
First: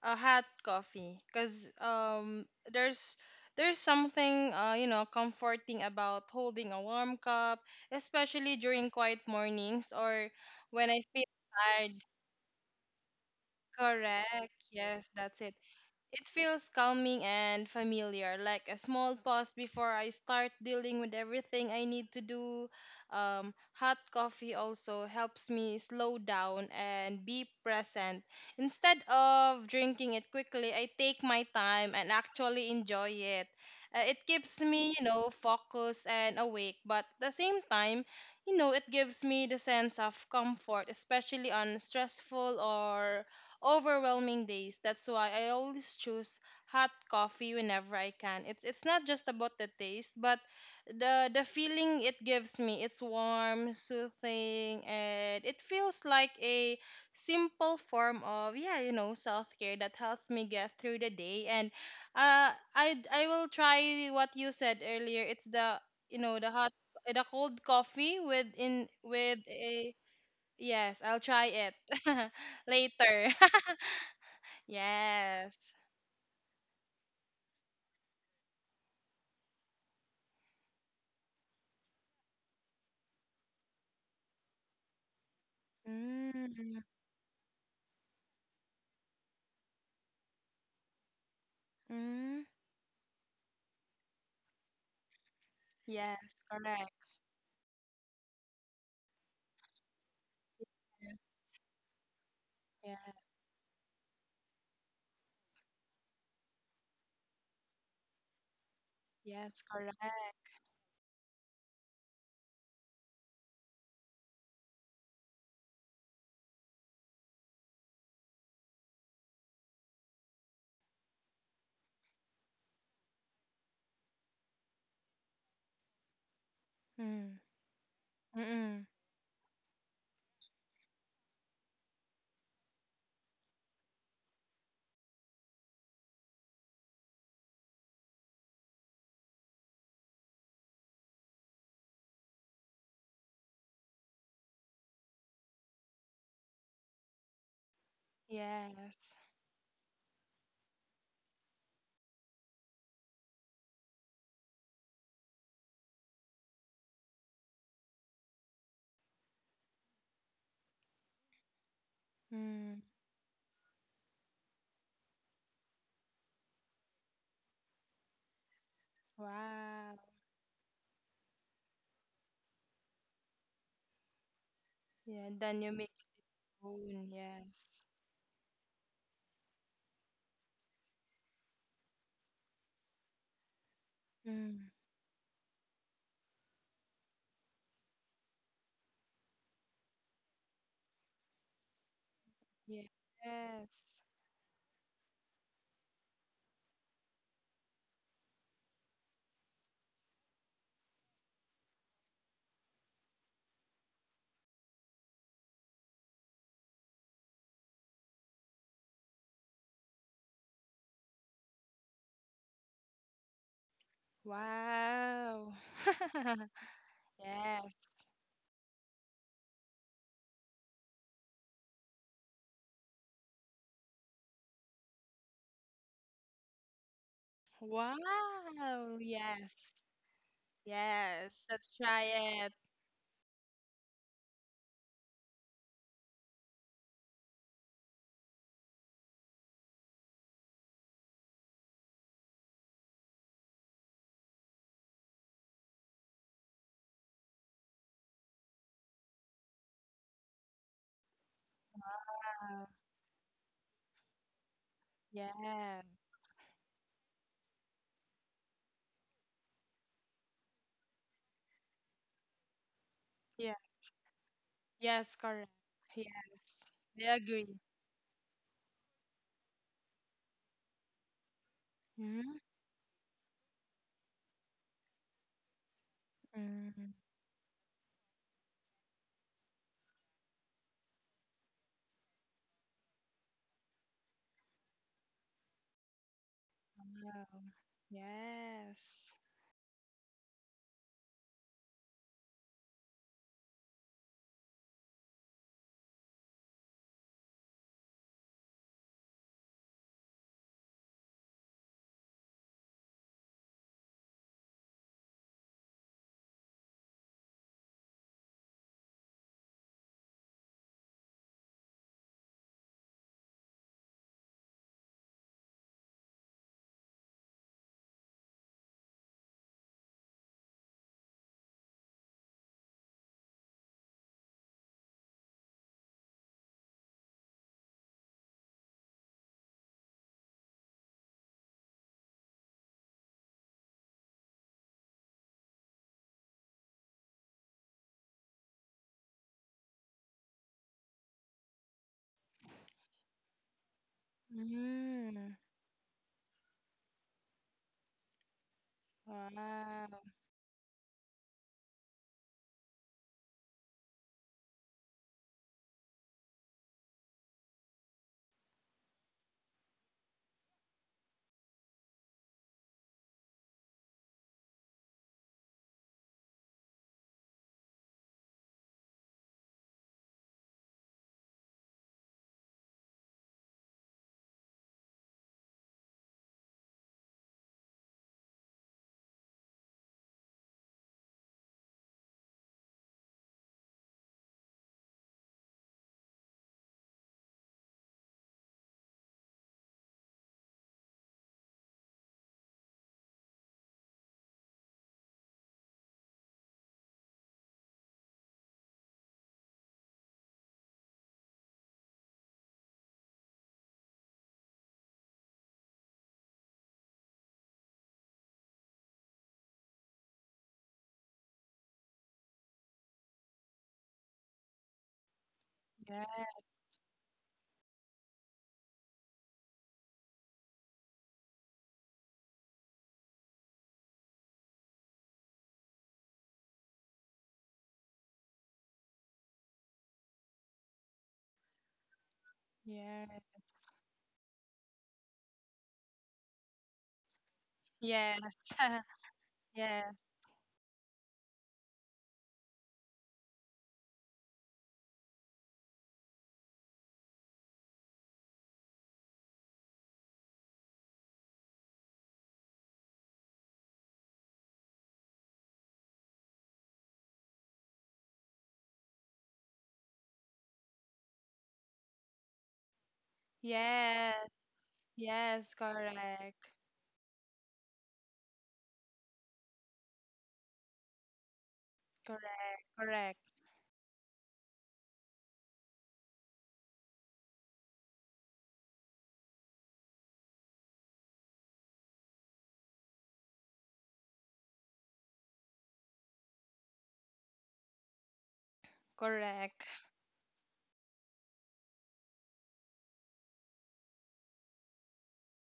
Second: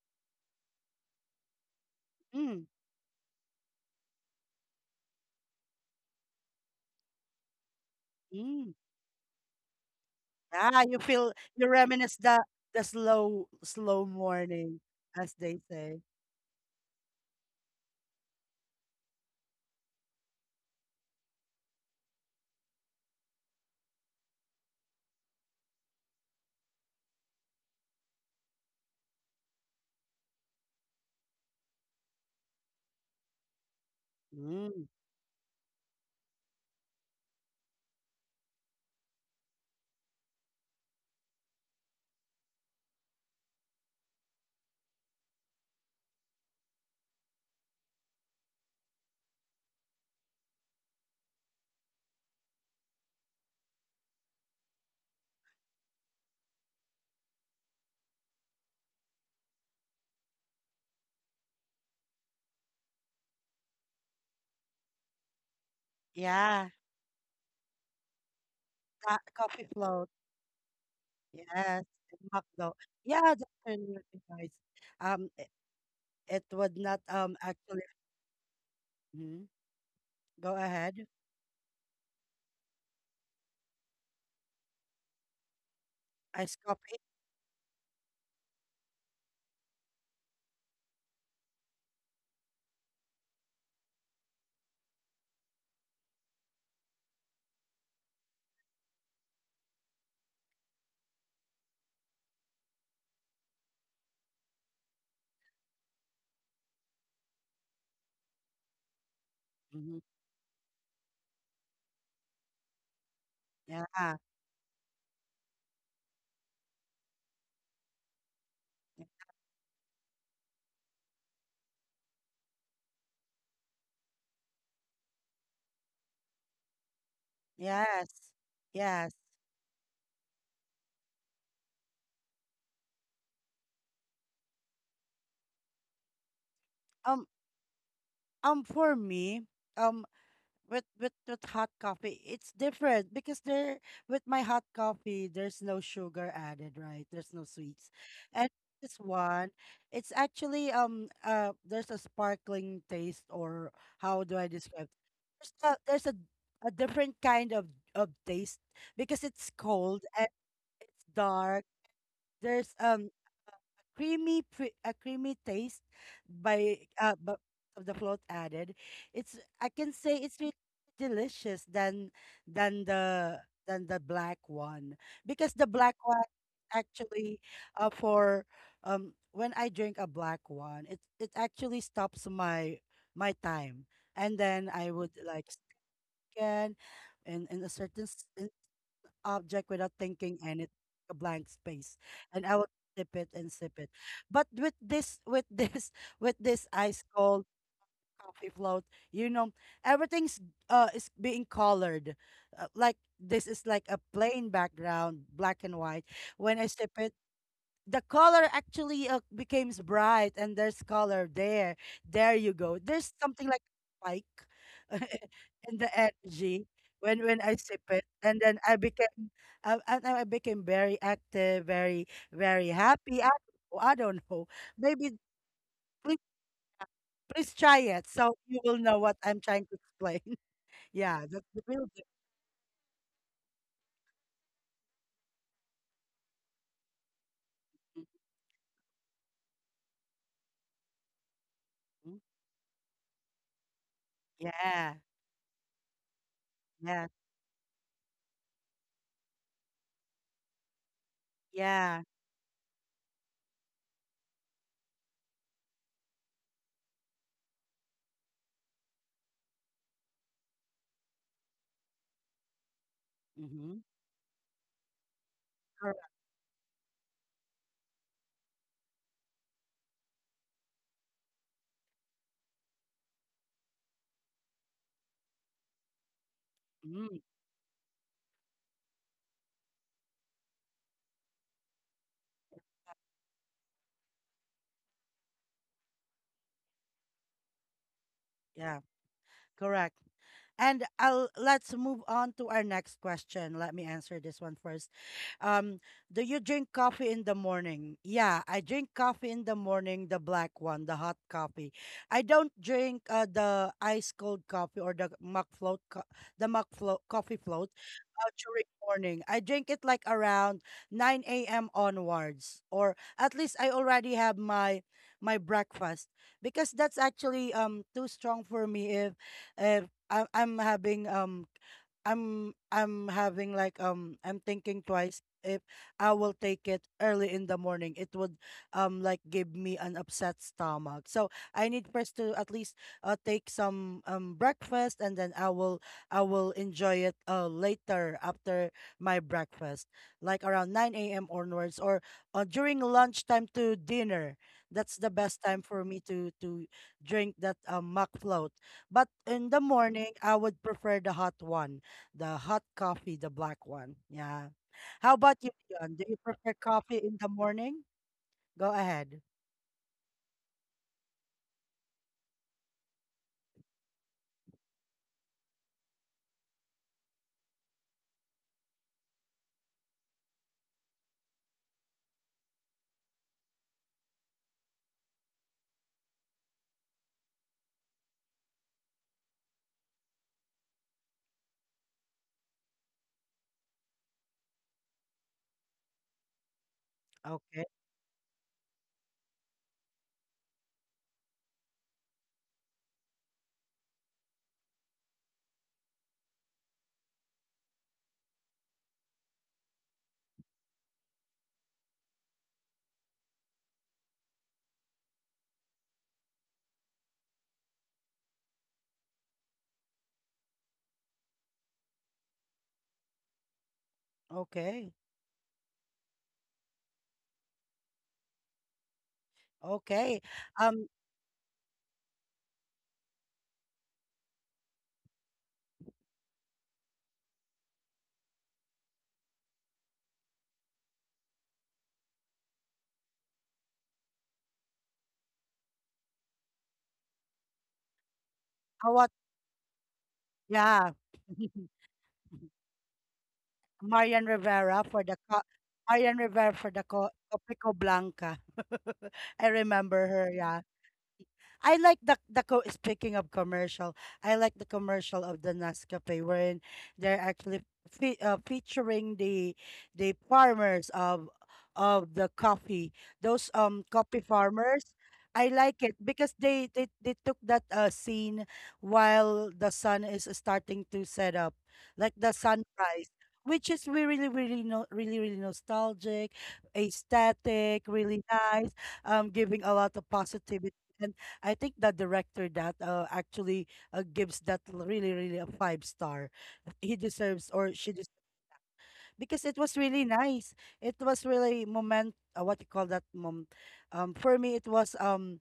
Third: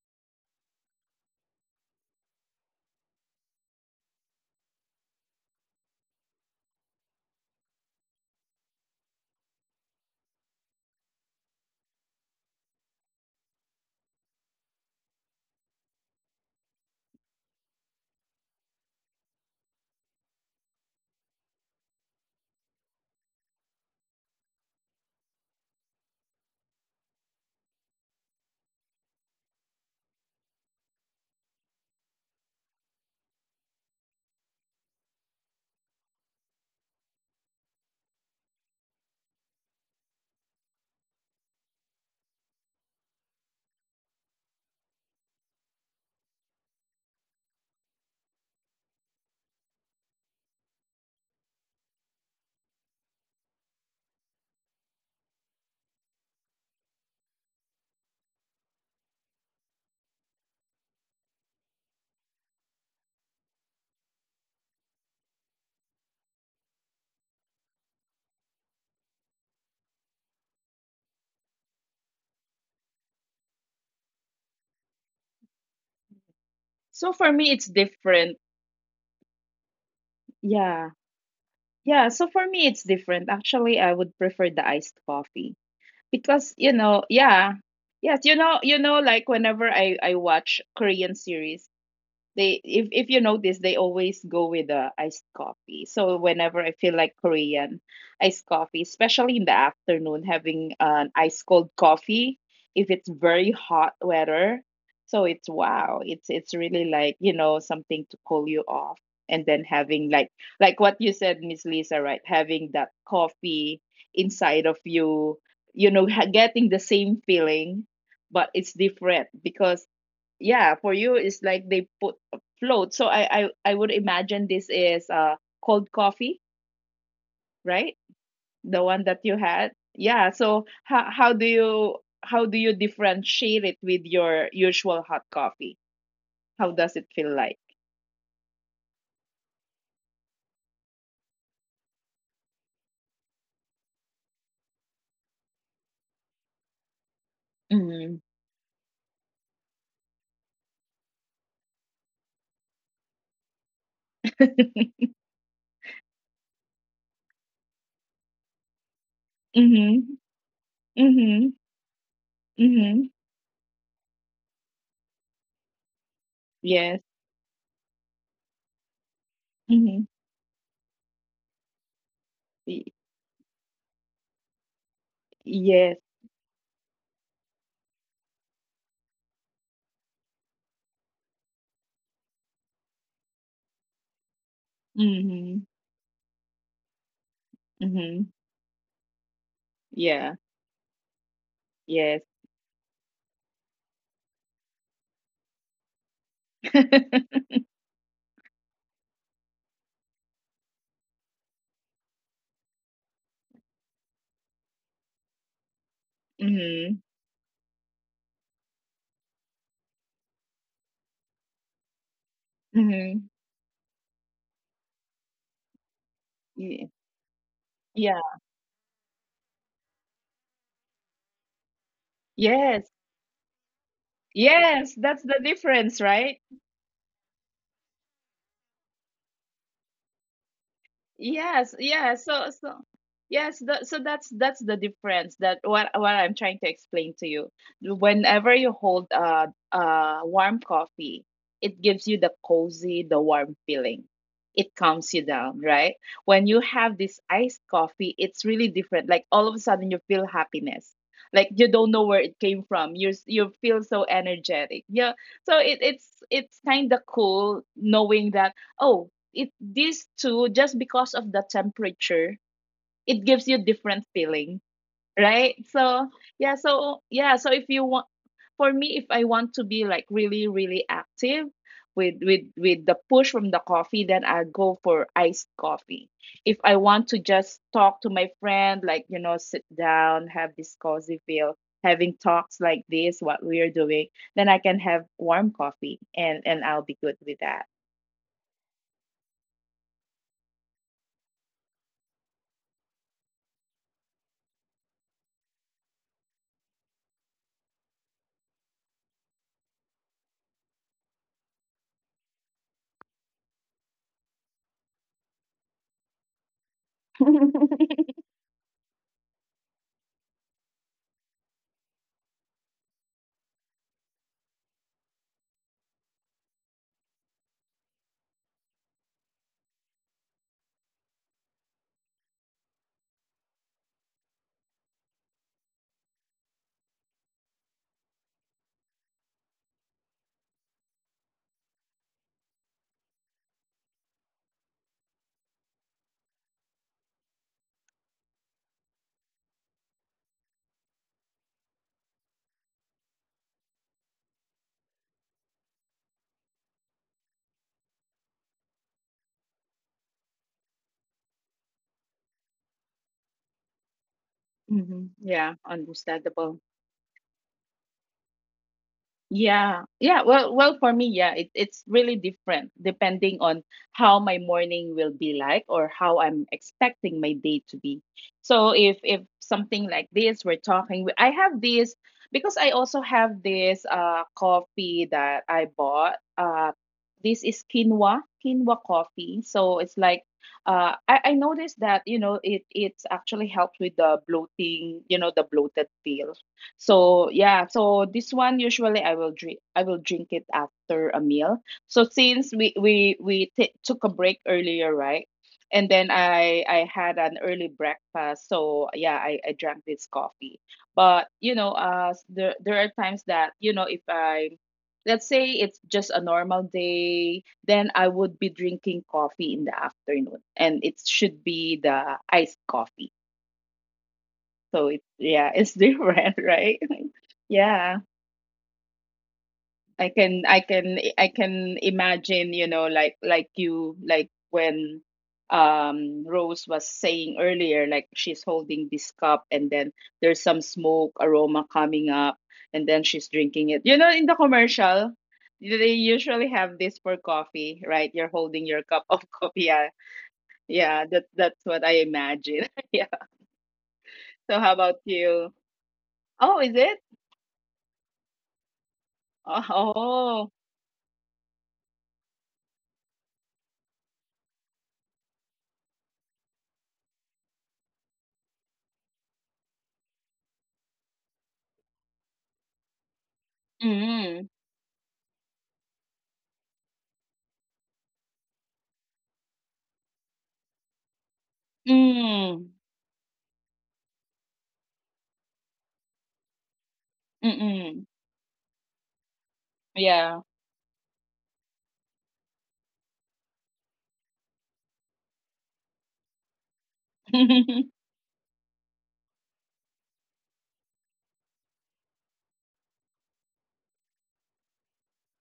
Speaker 2: a hot coffee because
Speaker 1: Mm,
Speaker 2: there's there's something you know, comforting about holding a warm cup, especially
Speaker 1: mm.
Speaker 2: during quiet mornings or
Speaker 1: Yeah,
Speaker 2: when
Speaker 1: you
Speaker 2: I feel
Speaker 1: feel you
Speaker 2: tired.
Speaker 1: reminisce the the slow
Speaker 2: Correct.
Speaker 1: morning,
Speaker 2: Yes,
Speaker 1: as
Speaker 2: that's it.
Speaker 1: they say.
Speaker 2: It feels calming and familiar, like a small pause before I start dealing with everything I need to do. Hot coffee also helps me slow down and be present. Instead of drinking it quickly, I take my time and actually enjoy it. It keeps
Speaker 1: Mm,
Speaker 2: me, you know, focused and awake, but at the same time, you know, it gives me the sense of comfort, especially on stressful or overwhelming days. That's why I always choose hot coffee whenever I can. It's not just about the taste, but the feeling it gives me. It's warm, soothing, and it feels like a simple form of, yeah, you know, self-care that helps me get through the day. And I will try what you said earlier. It's the, you know, the
Speaker 1: yeah,
Speaker 2: hot, the cold coffee with in with
Speaker 1: coffee
Speaker 2: a,
Speaker 1: float.
Speaker 2: yes, I'll try it
Speaker 1: Yes, and McDo. Yeah,
Speaker 2: later.
Speaker 1: that's really really nice. It,
Speaker 2: Yes.
Speaker 1: it would not
Speaker 3: So for me, it's
Speaker 1: actually.
Speaker 3: different.
Speaker 1: Mhm. Go
Speaker 3: Yeah.
Speaker 1: ahead.
Speaker 3: Yeah, so for me it's different. Actually, I would prefer the iced coffee because,
Speaker 1: Ice
Speaker 3: you
Speaker 2: Mm,
Speaker 1: coffee.
Speaker 3: know, yeah. Yes, you know, you know, like whenever I watch Korean series,
Speaker 2: mm,
Speaker 3: they, if you notice, they always go with the iced coffee. So
Speaker 2: yes,
Speaker 3: whenever I feel
Speaker 2: correct.
Speaker 3: like Korean iced coffee, especially in the afternoon, having an
Speaker 2: Yes,
Speaker 3: ice cold coffee, if it's
Speaker 2: yes,
Speaker 3: very hot weather, so it's wow, it's really like, you know, something to cool you off. And then
Speaker 2: yes, correct.
Speaker 1: Hmm.
Speaker 3: having like what you said, Miss Lisa, right, having that coffee
Speaker 1: Yeah.
Speaker 3: inside of you, you know, getting the same feeling, but it's different because yeah, for you it's like they put float. So I would imagine this is cold coffee,
Speaker 2: Mm,
Speaker 3: right,
Speaker 1: Yes.
Speaker 3: the
Speaker 2: mm-mm,
Speaker 3: one
Speaker 1: Yes.
Speaker 3: that you had. Yeah, so how do you, how do you differentiate it with your usual hot coffee? How does it
Speaker 1: Um.
Speaker 3: feel like?
Speaker 1: For me, um, with with hot coffee it's different because there, with my hot coffee there's no sugar added, right? There's no sweets.
Speaker 3: Mm-hmm.
Speaker 1: And this
Speaker 2: yes.
Speaker 1: one, it's actually there's a sparkling taste, or how do I describe? There's a different kind of taste because it's
Speaker 3: Mm-hmm.
Speaker 1: cold and it's
Speaker 3: Mm-hmm.
Speaker 1: dark. There's
Speaker 2: Mm,
Speaker 3: Mm-hmm.
Speaker 1: a creamy taste by
Speaker 3: Yes.
Speaker 1: of the float added. It's, I can
Speaker 2: wow.
Speaker 3: Mm-hmm.
Speaker 1: say it's really delicious than than
Speaker 3: Y-
Speaker 1: the than the black one.
Speaker 2: Yeah,
Speaker 1: Because
Speaker 2: then
Speaker 1: the
Speaker 2: you make
Speaker 3: yes.
Speaker 1: black one
Speaker 2: your own.
Speaker 1: actually,
Speaker 2: Yes.
Speaker 1: for um, when I drink a black one, it actually stops my my time, and then
Speaker 2: Mm,
Speaker 1: I would like
Speaker 3: Mm-hmm.
Speaker 1: scan in a certain
Speaker 3: Mm-hmm.
Speaker 1: in object without
Speaker 3: Yeah.
Speaker 1: thinking, and it a blank space,
Speaker 3: Yes.
Speaker 1: and I would sip it and sip it.
Speaker 2: yes.
Speaker 1: But with this with this ice cold
Speaker 3: Mm-hmm.
Speaker 1: coffee float, you know, everything's is being colored. Like this is like a plain background, black and white. When I sip
Speaker 3: Mm-hmm.
Speaker 1: it, the color actually becomes bright and there's color there. There you go. There's something like a spike
Speaker 2: Wow.
Speaker 1: in the energy
Speaker 3: Yeah.
Speaker 1: when I
Speaker 2: Yes.
Speaker 1: sip it,
Speaker 3: Yeah.
Speaker 1: and then I became I became very active, very very
Speaker 3: Yes.
Speaker 1: happy. I don't know, I don't know.
Speaker 3: Yes,
Speaker 1: Maybe
Speaker 3: that's the difference,
Speaker 1: please
Speaker 3: right?
Speaker 1: please try it, so you will know
Speaker 2: Wow.
Speaker 1: what I'm trying to
Speaker 2: Yes.
Speaker 1: explain. Yeah, that's
Speaker 2: Yes.
Speaker 1: the
Speaker 2: Let's
Speaker 3: Yes,
Speaker 1: real
Speaker 2: try
Speaker 1: difference.
Speaker 3: yeah. So
Speaker 2: it.
Speaker 3: so yes, the, so that's the difference that what I'm trying to explain to you. Whenever you hold a warm coffee, it gives you
Speaker 1: Mhm.
Speaker 3: the cozy, the warm feeling. It
Speaker 1: Yeah,
Speaker 3: calms you down, right? When you have
Speaker 1: yeah,
Speaker 3: this iced coffee, it's really different. Like all of a sudden you feel happiness. Like you don't
Speaker 1: yeah.
Speaker 3: know where it came
Speaker 2: Wow.
Speaker 3: from. You feel so energetic. Yeah. So
Speaker 2: Yes.
Speaker 3: it's kind of cool knowing that oh, it, these two, just because of the temperature, it gives you
Speaker 1: Mm-hmm.
Speaker 2: Yes.
Speaker 3: different feeling,
Speaker 2: Yes, correct.
Speaker 3: right?
Speaker 1: Correct.
Speaker 3: So yeah,
Speaker 2: Yes.
Speaker 3: so
Speaker 2: I
Speaker 3: yeah, so
Speaker 2: agree.
Speaker 3: if you want, for me if I want to be like really really active with
Speaker 2: Mm.
Speaker 3: with the push from the coffee, then I go for iced coffee. If I want
Speaker 1: Mm,
Speaker 3: to just talk to my friend, like, you know, sit down, have this cozy feel, having talks like this, what we're doing, then I can have warm coffee and I'll be good
Speaker 2: Wow.
Speaker 3: with that.
Speaker 1: yeah,
Speaker 2: Yes.
Speaker 1: correct. And I'll, let's move on to our next question. Let me answer this one first. Um, do you drink coffee in the morning? Yeah, I drink coffee in the morning, the black one, the hot coffee. I don't drink the ice cold coffee or the muck float, coffee float during morning. I drink it like around 9 a.m. onwards, or at least I already have my my breakfast, because that's actually too strong for me. If if I'm having um, I'm having like um, I'm thinking twice if I will take it early in the morning. It would like give me an upset stomach. So I need first to at least take some breakfast, and then I will enjoy it later after my breakfast, like around 9 a.m. onwards, or during lunchtime to dinner. That's the
Speaker 2: Mm.
Speaker 1: best time for me to drink that mock float. But in the
Speaker 2: Wow.
Speaker 1: morning, I would prefer the hot one, the hot coffee, the black one. Yeah. How
Speaker 3: Hmm.
Speaker 1: about you,
Speaker 3: Yeah,
Speaker 1: Dion? Do you prefer
Speaker 3: understandable.
Speaker 1: coffee in the morning? Go ahead.
Speaker 3: Yeah, yeah. Well, well, for me, yeah, it's really different depending on how my morning will be like or how I'm expecting my day to be. So if something like this, we're talking. I have this because I also have this coffee that I bought. This is quinoa coffee. So it's like I noticed that, you know, it it's actually helps with the bloating, you know, the bloated feel. So
Speaker 1: Okay.
Speaker 3: yeah, so this one usually I will drink it after a meal. So since we took a break earlier, right? And then I had an early breakfast. So yeah, I drank this coffee. But you know, there are times that, you know, if I, let's say it's just a normal day, then I would be drinking coffee in the afternoon, and it should be the iced coffee. So
Speaker 1: Okay.
Speaker 3: it's yeah, it's
Speaker 2: Yeah.
Speaker 3: different, right? Yeah.
Speaker 1: Okay. Um,
Speaker 3: I can imagine, you know, like you, like when Rose was saying earlier, like she's holding this cup and then there's some smoke aroma coming up and
Speaker 2: Yeah.
Speaker 3: then she's drinking it. You know, in the commercial, they usually have this for coffee, right? You're
Speaker 2: Yes.
Speaker 3: holding your
Speaker 1: how
Speaker 3: cup
Speaker 1: about,
Speaker 3: of coffee. Yeah,
Speaker 2: Yes.
Speaker 1: yeah.
Speaker 3: yeah, that that's what I imagine. Yeah.
Speaker 1: Marian
Speaker 3: So how
Speaker 1: Rivera
Speaker 3: about
Speaker 1: for the co-
Speaker 3: you?
Speaker 1: Marian Rivera
Speaker 3: Oh,
Speaker 1: for
Speaker 3: is
Speaker 1: the
Speaker 3: it?
Speaker 1: Copico Blanca. I remember her,
Speaker 3: Oh.
Speaker 1: yeah. I like speaking of commercial, I like the commercial of the Nescafe, wherein they're actually featuring the farmers of the coffee, those coffee
Speaker 2: Yes.
Speaker 3: Mm.
Speaker 1: farmers. I
Speaker 2: Yes.
Speaker 1: like it because
Speaker 2: Correct.
Speaker 1: they took that scene while the sun is starting to set up, like the
Speaker 2: Correct.
Speaker 3: Mm.
Speaker 1: sunrise.
Speaker 2: Correct.
Speaker 1: Which is we really, really, no, really, really nostalgic, aesthetic,
Speaker 3: Mm.
Speaker 1: really nice, giving a lot of
Speaker 3: Yeah.
Speaker 1: positivity. And I think the director that actually gives that really, really a five star. He deserves, or she deserves, because it
Speaker 2: Correct.
Speaker 1: was really nice. It was really moment. What you call that? Mom, for me, it was.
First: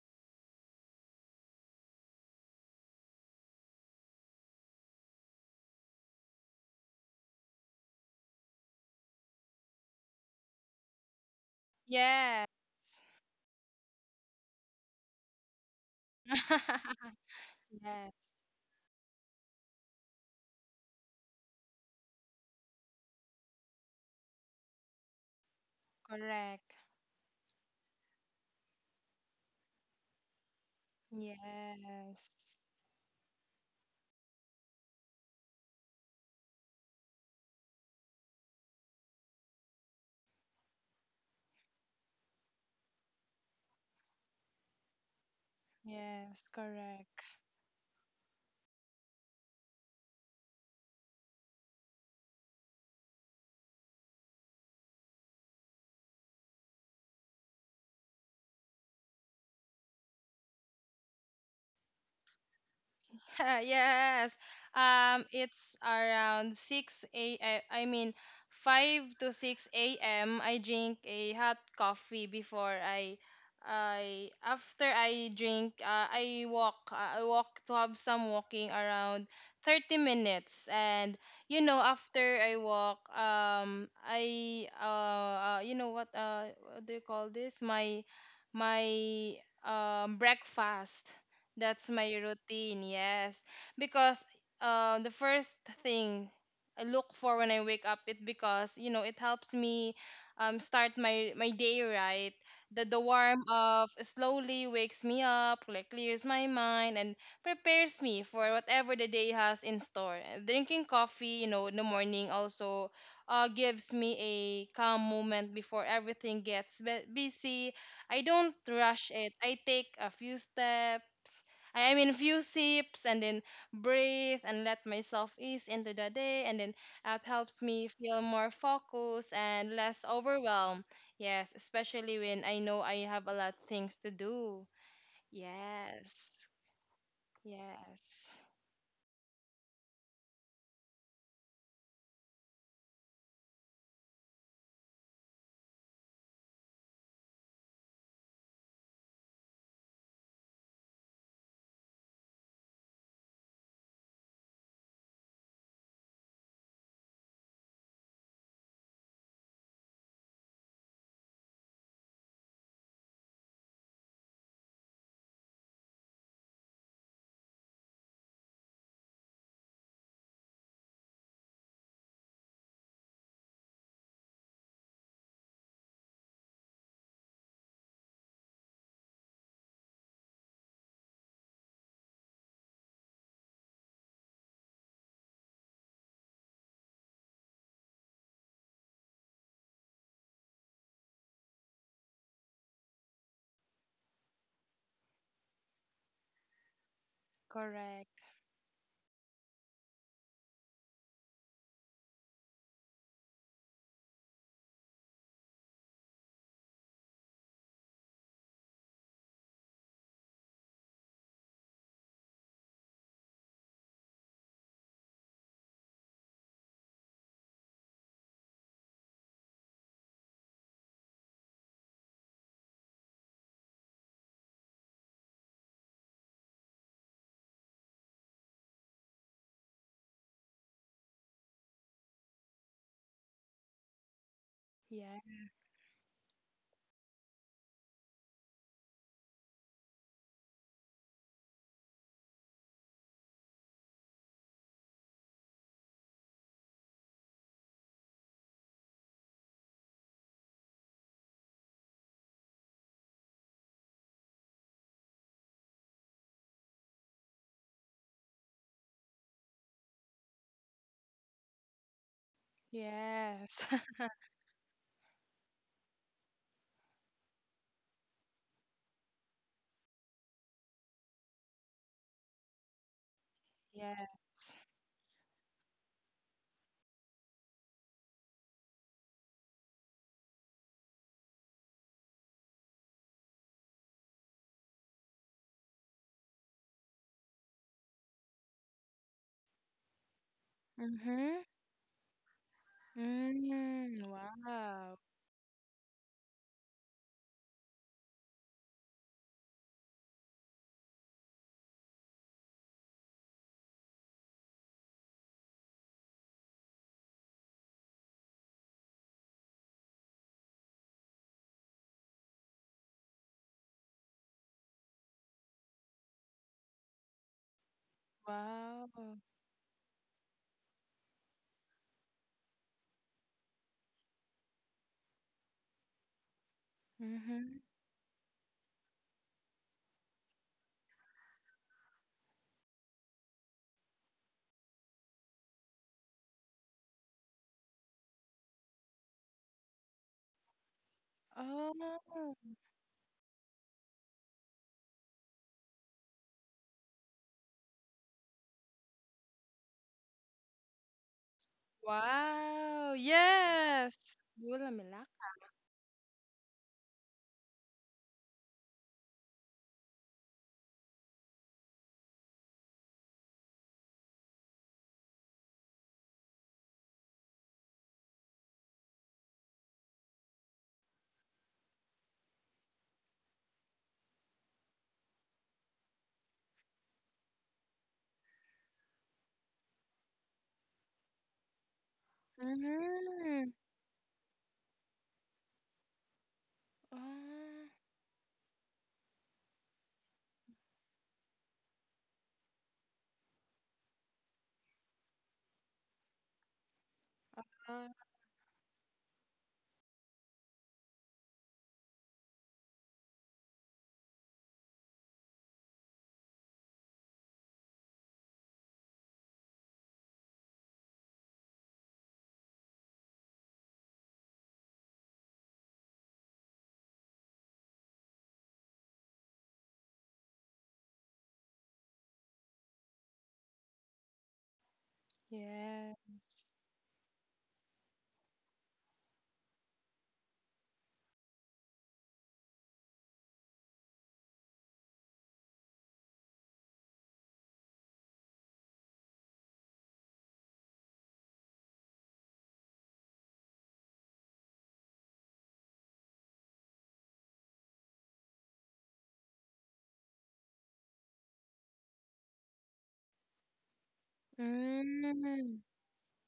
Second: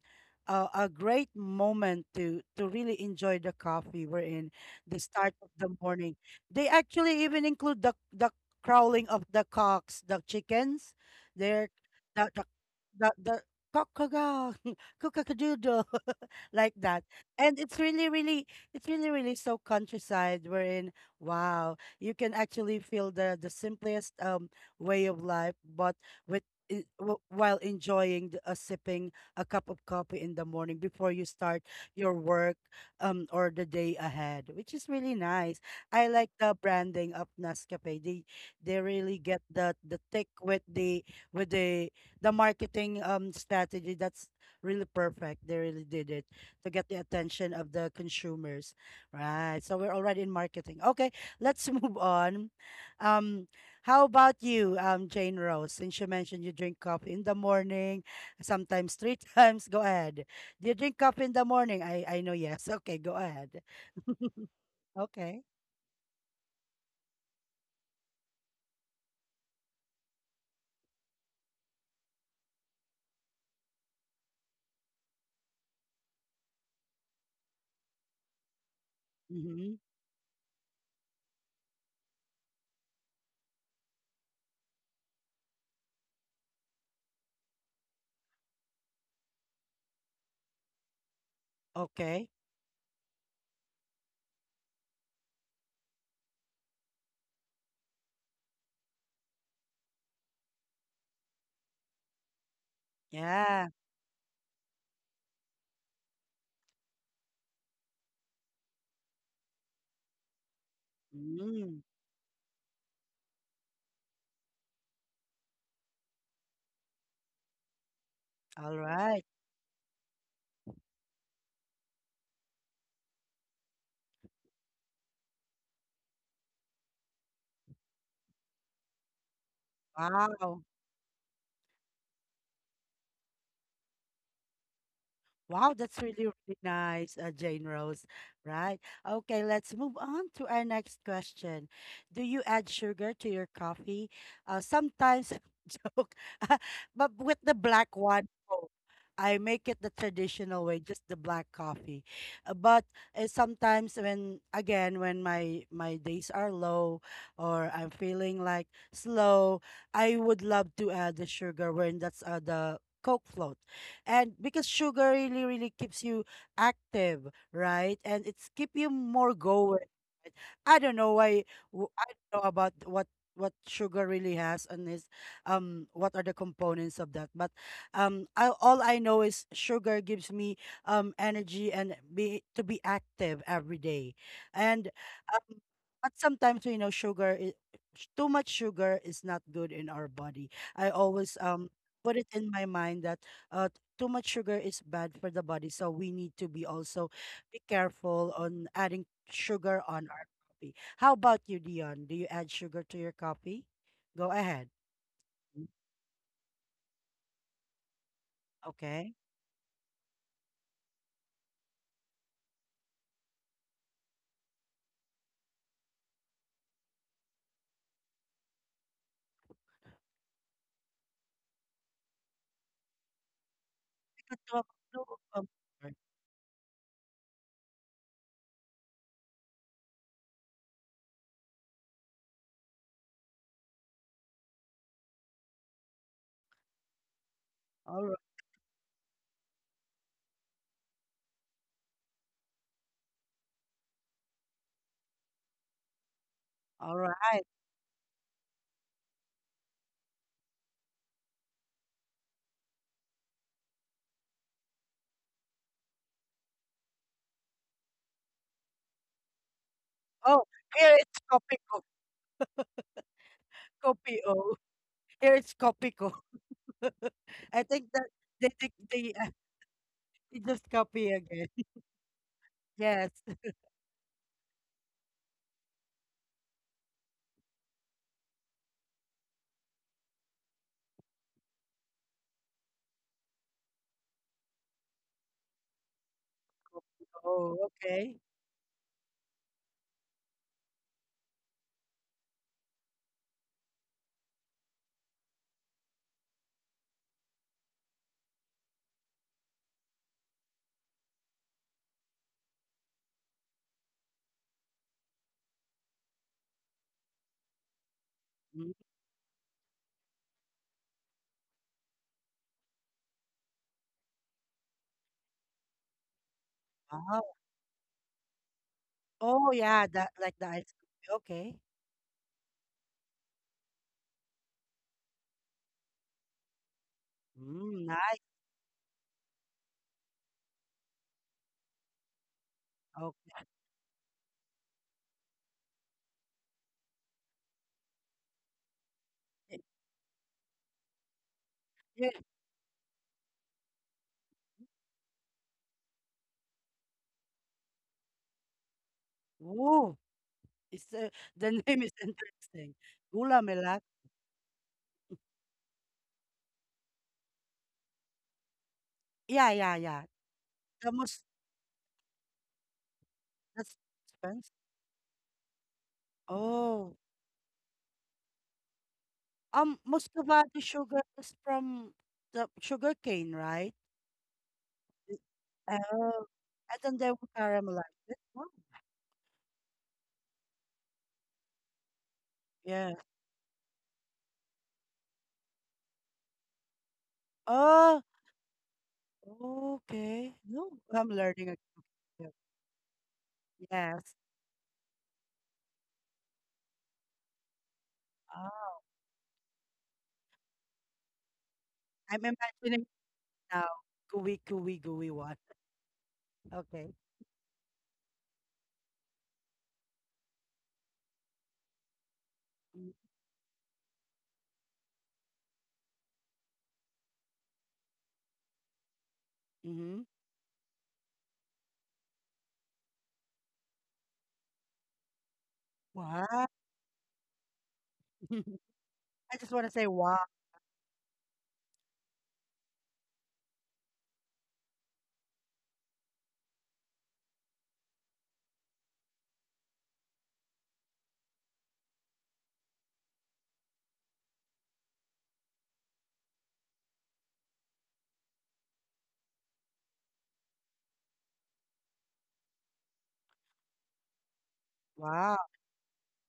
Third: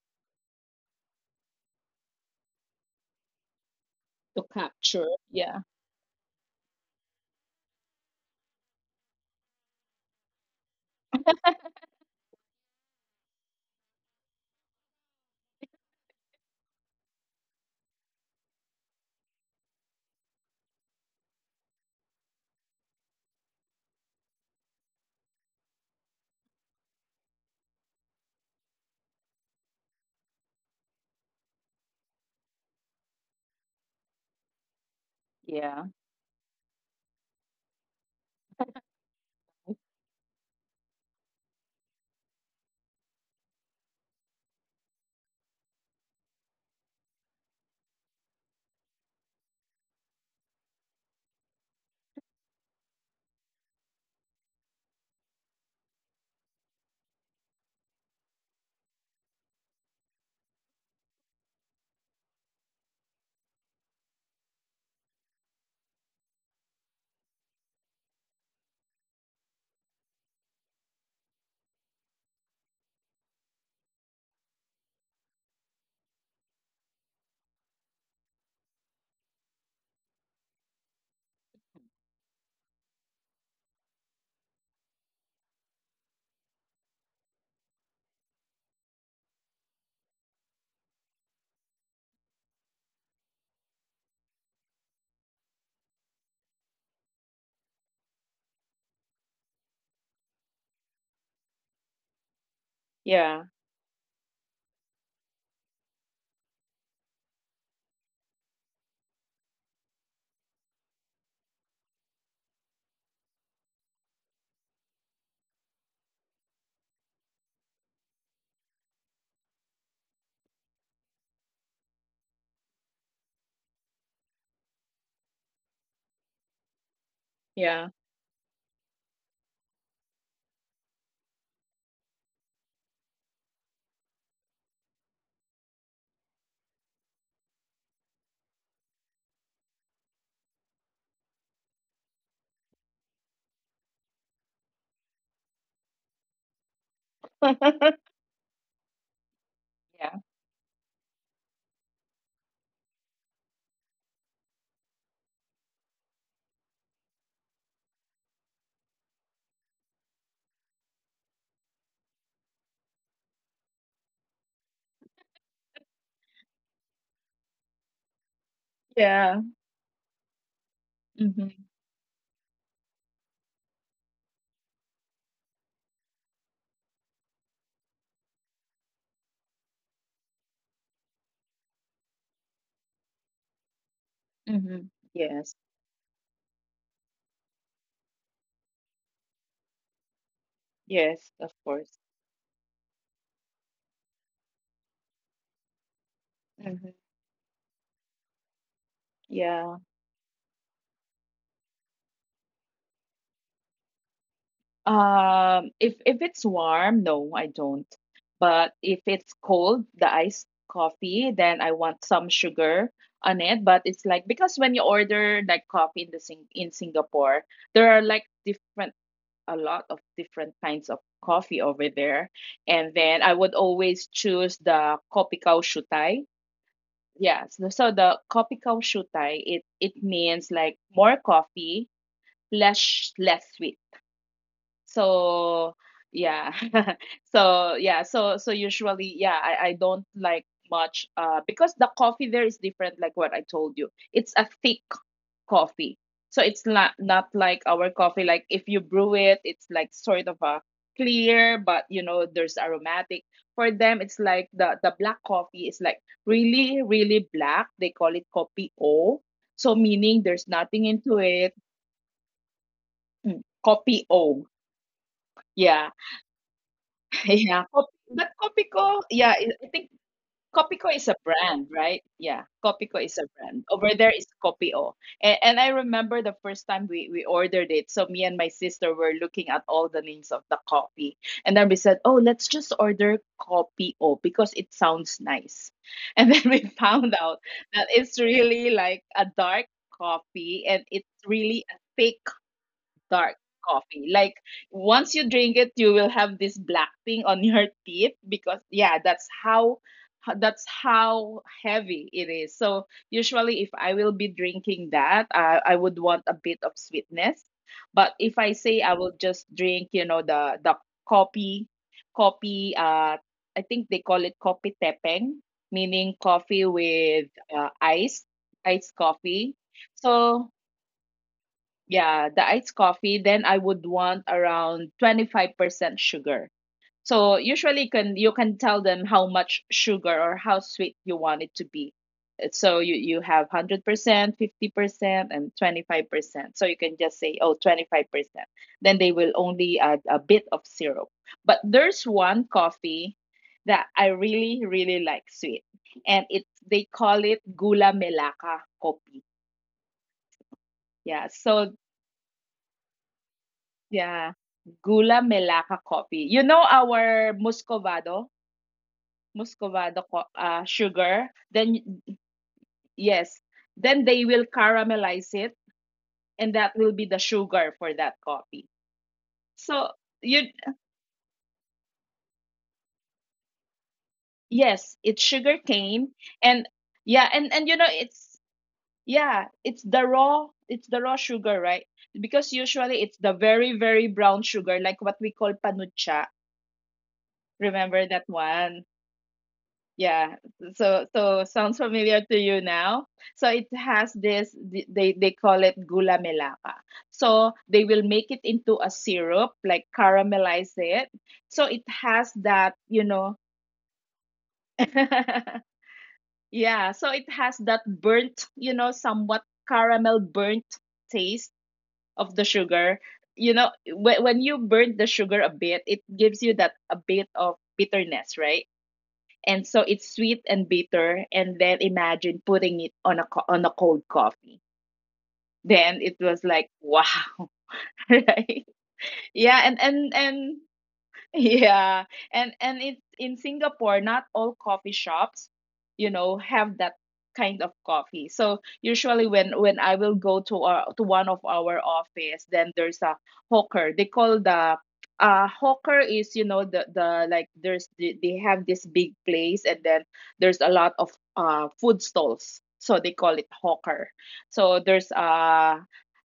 Speaker 1: A great moment to really enjoy the coffee, we're
Speaker 3: To
Speaker 1: in the
Speaker 3: capture.
Speaker 1: start of
Speaker 3: Yeah,
Speaker 1: the morning. They actually even include the crowling of the cocks, the chickens. They're the
Speaker 2: Yes.
Speaker 1: the cock-a-doodle like that. And
Speaker 2: Yes.
Speaker 1: it's really, really so countryside wherein, wow, you can actually feel the simplest way of life, but with
Speaker 2: Correct.
Speaker 1: i- while enjoying the, sipping a cup of coffee in the morning before you start your work,
Speaker 2: Yes.
Speaker 1: um, or the day ahead, which is really nice.
Speaker 3: yeah,
Speaker 1: I like the branding of Nescafe. They really get the tick with the with the marketing strategy. That's really perfect. They really did it
Speaker 2: Yes.
Speaker 1: to get the
Speaker 2: Correct.
Speaker 1: attention of the consumers. Right. So we're already in marketing. Okay, let's move on. Um, how about you, Jane Rose? Since you mentioned you drink coffee in the morning, sometimes three times. Go ahead. Do you drink coffee in the morning? I know yes. Okay, go ahead.
Speaker 2: Yes.
Speaker 1: Okay.
Speaker 2: It's around 6 a. m. I mean, 5 to 6 a.m. I drink a hot coffee before I after I drink, I walk. I walk to have some walking around
Speaker 1: Mm-hmm.
Speaker 2: 30 minutes. And you know after I walk, I you know what, what do you call this? My breakfast. That's my
Speaker 1: Okay.
Speaker 2: routine, yes. Because the first thing I look for when I wake up, it because, you know, it helps me start my day right. The warm
Speaker 3: yeah,
Speaker 1: Yeah.
Speaker 2: of slowly wakes me up, like clears my mind and prepares me for whatever the day has in store. And drinking coffee, you know, in
Speaker 1: Mm.
Speaker 2: the morning also gives me a calm moment before everything gets busy. I don't
Speaker 1: All
Speaker 2: rush
Speaker 1: right.
Speaker 2: it. I take a few steps. I mean, few sips and then breathe and let myself ease into the day, and then app helps me
Speaker 3: yeah,
Speaker 2: feel more focused and less
Speaker 1: Wow.
Speaker 2: overwhelmed. Yes, especially when I know I have a lot of things to do.
Speaker 1: Wow, that's really,
Speaker 2: Yes,
Speaker 1: really nice, Jane Rose.
Speaker 2: yes,
Speaker 1: Right. Okay, let's move on to our next question. Do you add sugar to your coffee? Sometimes, joke, but with the black one, no. I make it the
Speaker 3: yeah,
Speaker 1: traditional way, just the black coffee. But sometimes when, again, when my days are low or I'm feeling like slow, I would love to add the sugar when that's the Coke float. And because sugar really really keeps you active, right? And it's keep you
Speaker 3: yeah.
Speaker 1: more going. I don't know why.
Speaker 3: Mm-hmm.
Speaker 1: I don't know about what sugar really has and is what are the components of that. But I, all I know is sugar gives me energy and be to be active every day.
Speaker 3: Mm-hmm.
Speaker 1: And
Speaker 3: Yes,
Speaker 1: um, but sometimes you know sugar is, too much sugar is not good in our body. I
Speaker 3: yes,
Speaker 1: always
Speaker 3: of course.
Speaker 1: put it in my mind that uh too much sugar is bad for the body, so we need to be
Speaker 3: Mm-hmm.
Speaker 1: also be
Speaker 2: correct.
Speaker 1: careful on adding
Speaker 3: Yeah.
Speaker 1: sugar on our coffee. How about you, Dion? Do you add sugar to your coffee? Go ahead. Mm,
Speaker 3: If it's warm, no, I don't. But if
Speaker 1: okay.
Speaker 3: it's cold, the iced coffee, then I want some sugar on it. But it's like because when you order like coffee in the Singapore, there are like different, a lot of different kinds of coffee over there. And then I would always
Speaker 1: But,
Speaker 3: choose the
Speaker 1: no, um,
Speaker 3: Kopikau Shutai. Yes. So so the Kopikau Shutai, it means like more coffee, less sweet.
Speaker 2: Yeah,
Speaker 3: So yeah. So yeah,
Speaker 1: all right.
Speaker 3: so so usually yeah, I don't like much because the coffee there is different, like what I told you. It's a thick coffee. So it's not
Speaker 1: All
Speaker 3: not
Speaker 1: right.
Speaker 3: like our coffee. Like if you brew it, it's like sort of a clear, but you know, there's aromatic. For them, it's like the black coffee is like really, really black. They call it kopi o. So meaning there's
Speaker 1: Oh,
Speaker 3: nothing
Speaker 1: here
Speaker 3: into
Speaker 1: it's
Speaker 3: it.
Speaker 1: Copico.
Speaker 3: Mm,
Speaker 2: yes,
Speaker 3: kopi o.
Speaker 1: Copio. Here it's
Speaker 3: Yeah.
Speaker 1: Copico.
Speaker 3: Yeah.
Speaker 1: I think that
Speaker 3: But
Speaker 1: they
Speaker 3: kopi
Speaker 1: think
Speaker 3: ko,
Speaker 1: they, uh,
Speaker 3: yeah, I think
Speaker 1: they just
Speaker 3: Kopiko is
Speaker 1: copy
Speaker 3: a
Speaker 1: again.
Speaker 3: brand, right? Yeah, Kopiko
Speaker 1: Yes.
Speaker 3: is a brand. Over there is
Speaker 2: yes.
Speaker 3: Kopio. And I remember the first time we ordered it. So me and my sister were looking at all the names of the coffee. And then we said, oh, let's just order Kopio because it sounds nice. And then we found out
Speaker 1: Oh,
Speaker 3: that it's
Speaker 1: okay.
Speaker 3: really like a dark coffee and it's
Speaker 2: Mhm.
Speaker 3: really a thick dark
Speaker 2: Mm,
Speaker 3: coffee. Like
Speaker 2: wow.
Speaker 3: once you drink it, you will have this black thing on your teeth because yeah, that's how that's how heavy it is. So usually if I will be drinking that, I would want a bit of sweetness. But if I
Speaker 1: Mm,
Speaker 3: say I will just drink, the coffee coffee, I think they call it coffee tepeng, meaning coffee
Speaker 1: wow.
Speaker 3: with ice,
Speaker 2: Wow.
Speaker 3: iced
Speaker 1: Oh,
Speaker 3: coffee.
Speaker 1: yeah. That like
Speaker 3: So
Speaker 1: the ice cream. Okay.
Speaker 3: yeah, the iced coffee, then I would want around 25% sugar. So
Speaker 2: Mhm.
Speaker 1: Mm,
Speaker 3: usually
Speaker 1: nice.
Speaker 3: can you can tell them how much sugar or how sweet you want it to be. So you, you
Speaker 1: Okay.
Speaker 3: have 100%, 50% and 25%. So you can just say, oh, 25%. Then they will only add a bit of syrup. But there's
Speaker 1: Yeah.
Speaker 2: Oh,
Speaker 3: one coffee that I really, really like sweet. And it they call it gula melaka kopi.
Speaker 1: Ooh. It's
Speaker 3: Yeah,
Speaker 1: the
Speaker 3: so
Speaker 1: name is interesting.
Speaker 2: wow.
Speaker 1: Gula Melaka.
Speaker 2: Yes.
Speaker 3: yeah,
Speaker 2: Gula
Speaker 3: Gula
Speaker 2: Melaka.
Speaker 3: Melaka coffee. You know our Muscovado,
Speaker 1: Yeah, yeah,
Speaker 3: Muscovado
Speaker 1: yeah.
Speaker 3: co- uh,
Speaker 1: The most
Speaker 3: sugar. Then yes,
Speaker 1: that's
Speaker 3: then they will
Speaker 1: expensive?
Speaker 3: caramelize it, and that will
Speaker 1: Oh,
Speaker 3: be the sugar for that coffee. So you
Speaker 1: Muscovado sugar is from the sugar cane, right?
Speaker 3: yes, it's
Speaker 1: It-
Speaker 3: sugar cane,
Speaker 1: Oh,
Speaker 3: and
Speaker 1: and then they
Speaker 3: yeah,
Speaker 1: will
Speaker 3: and you
Speaker 1: caramelize
Speaker 3: know
Speaker 1: it.
Speaker 3: it's
Speaker 1: Oh,
Speaker 3: yeah, it's the raw sugar, right? Because
Speaker 1: yeah.
Speaker 3: usually it's the
Speaker 2: Mm.
Speaker 3: very very brown sugar, like what we call panucha.
Speaker 2: Oh,
Speaker 1: Oh,
Speaker 3: Remember that one?
Speaker 1: okay.
Speaker 3: Yeah.
Speaker 1: No,
Speaker 3: So
Speaker 1: I'm
Speaker 3: so
Speaker 1: learning again.
Speaker 3: sounds familiar
Speaker 1: Yeah.
Speaker 3: to you now. So it has
Speaker 1: Yes.
Speaker 3: this they call it gula melaka. So
Speaker 2: Uh,
Speaker 3: they will make it into
Speaker 1: Oh,
Speaker 3: a syrup, like caramelize it. So it
Speaker 1: I'm
Speaker 3: has that,
Speaker 1: imagining it
Speaker 3: you know.
Speaker 1: now. Gooey, gooey, gooey one.
Speaker 3: Yeah,
Speaker 1: Okay.
Speaker 3: so it has that burnt, you know, somewhat caramel burnt taste of the
Speaker 1: Mm,
Speaker 3: sugar. You know, when you burn the sugar a bit, it gives you that a bit of bitterness, right? And so
Speaker 1: mm-hmm.
Speaker 3: it's sweet and bitter, and then imagine putting it on a on a cold coffee,
Speaker 2: yeah.
Speaker 3: then it was
Speaker 1: Wow.
Speaker 3: like wow. Right.
Speaker 1: I just
Speaker 3: Yeah,
Speaker 1: want to
Speaker 3: and
Speaker 1: say
Speaker 3: and
Speaker 1: wow,
Speaker 3: and yeah. And it's in Singapore, not all coffee shops, you know, have that kind of coffee. So usually when I will go to our to one of our office, then there's a hawker. They call the hawker is, you know, the like there's the, they have this big place and then there's a lot of food stalls. So they call it hawker. So there's
Speaker 1: wow.
Speaker 2: Mm.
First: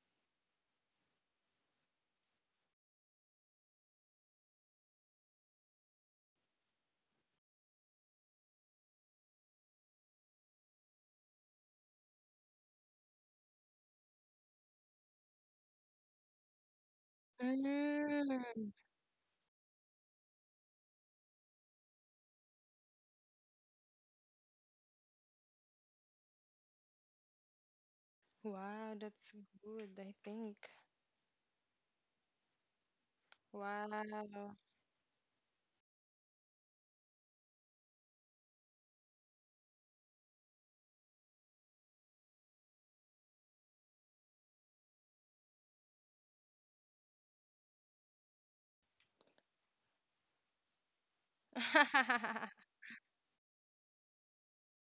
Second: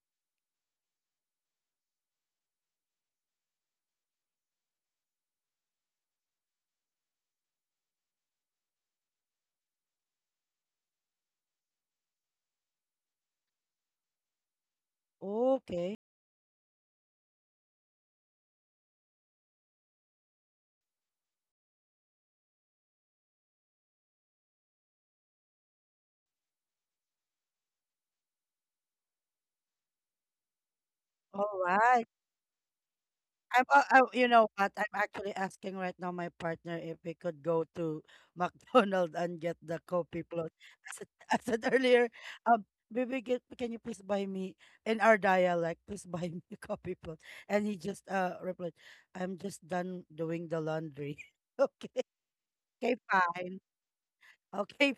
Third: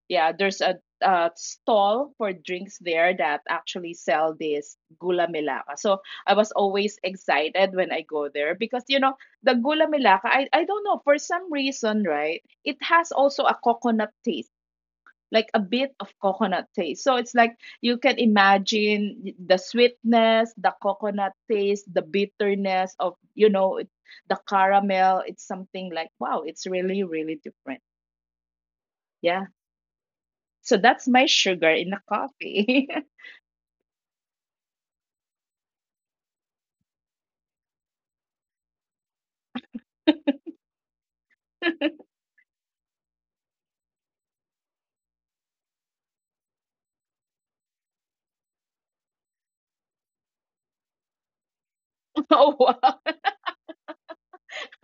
Speaker 3: yeah, there's a stall for drinks there that actually sell this gula melaka. So I was always excited when I go there because you know the gula melaka. I don't know for some reason, right? It has also a coconut taste, like a bit
Speaker 1: Okay.
Speaker 3: of coconut taste. So it's like you can
Speaker 2: Mm.
Speaker 3: imagine the sweetness, the coconut taste, the bitterness of it- the caramel. It's something like wow, it's really really different.
Speaker 2: Wow, that's
Speaker 3: Yeah.
Speaker 2: good, I think.
Speaker 3: So that's my
Speaker 1: All
Speaker 3: sugar in the
Speaker 1: right.
Speaker 3: coffee.
Speaker 1: I'm, you know
Speaker 2: Wow.
Speaker 1: what? I'm actually asking right now my partner if we could go to McDonald's and get the coffee float. As I, I said earlier, um, baby, get, can you please buy me, in our dialect, please buy me a coffee float. And he just replied, "I'm just done doing the laundry." Okay,
Speaker 3: Oh,
Speaker 1: okay,
Speaker 3: wow.
Speaker 1: fine. Okay,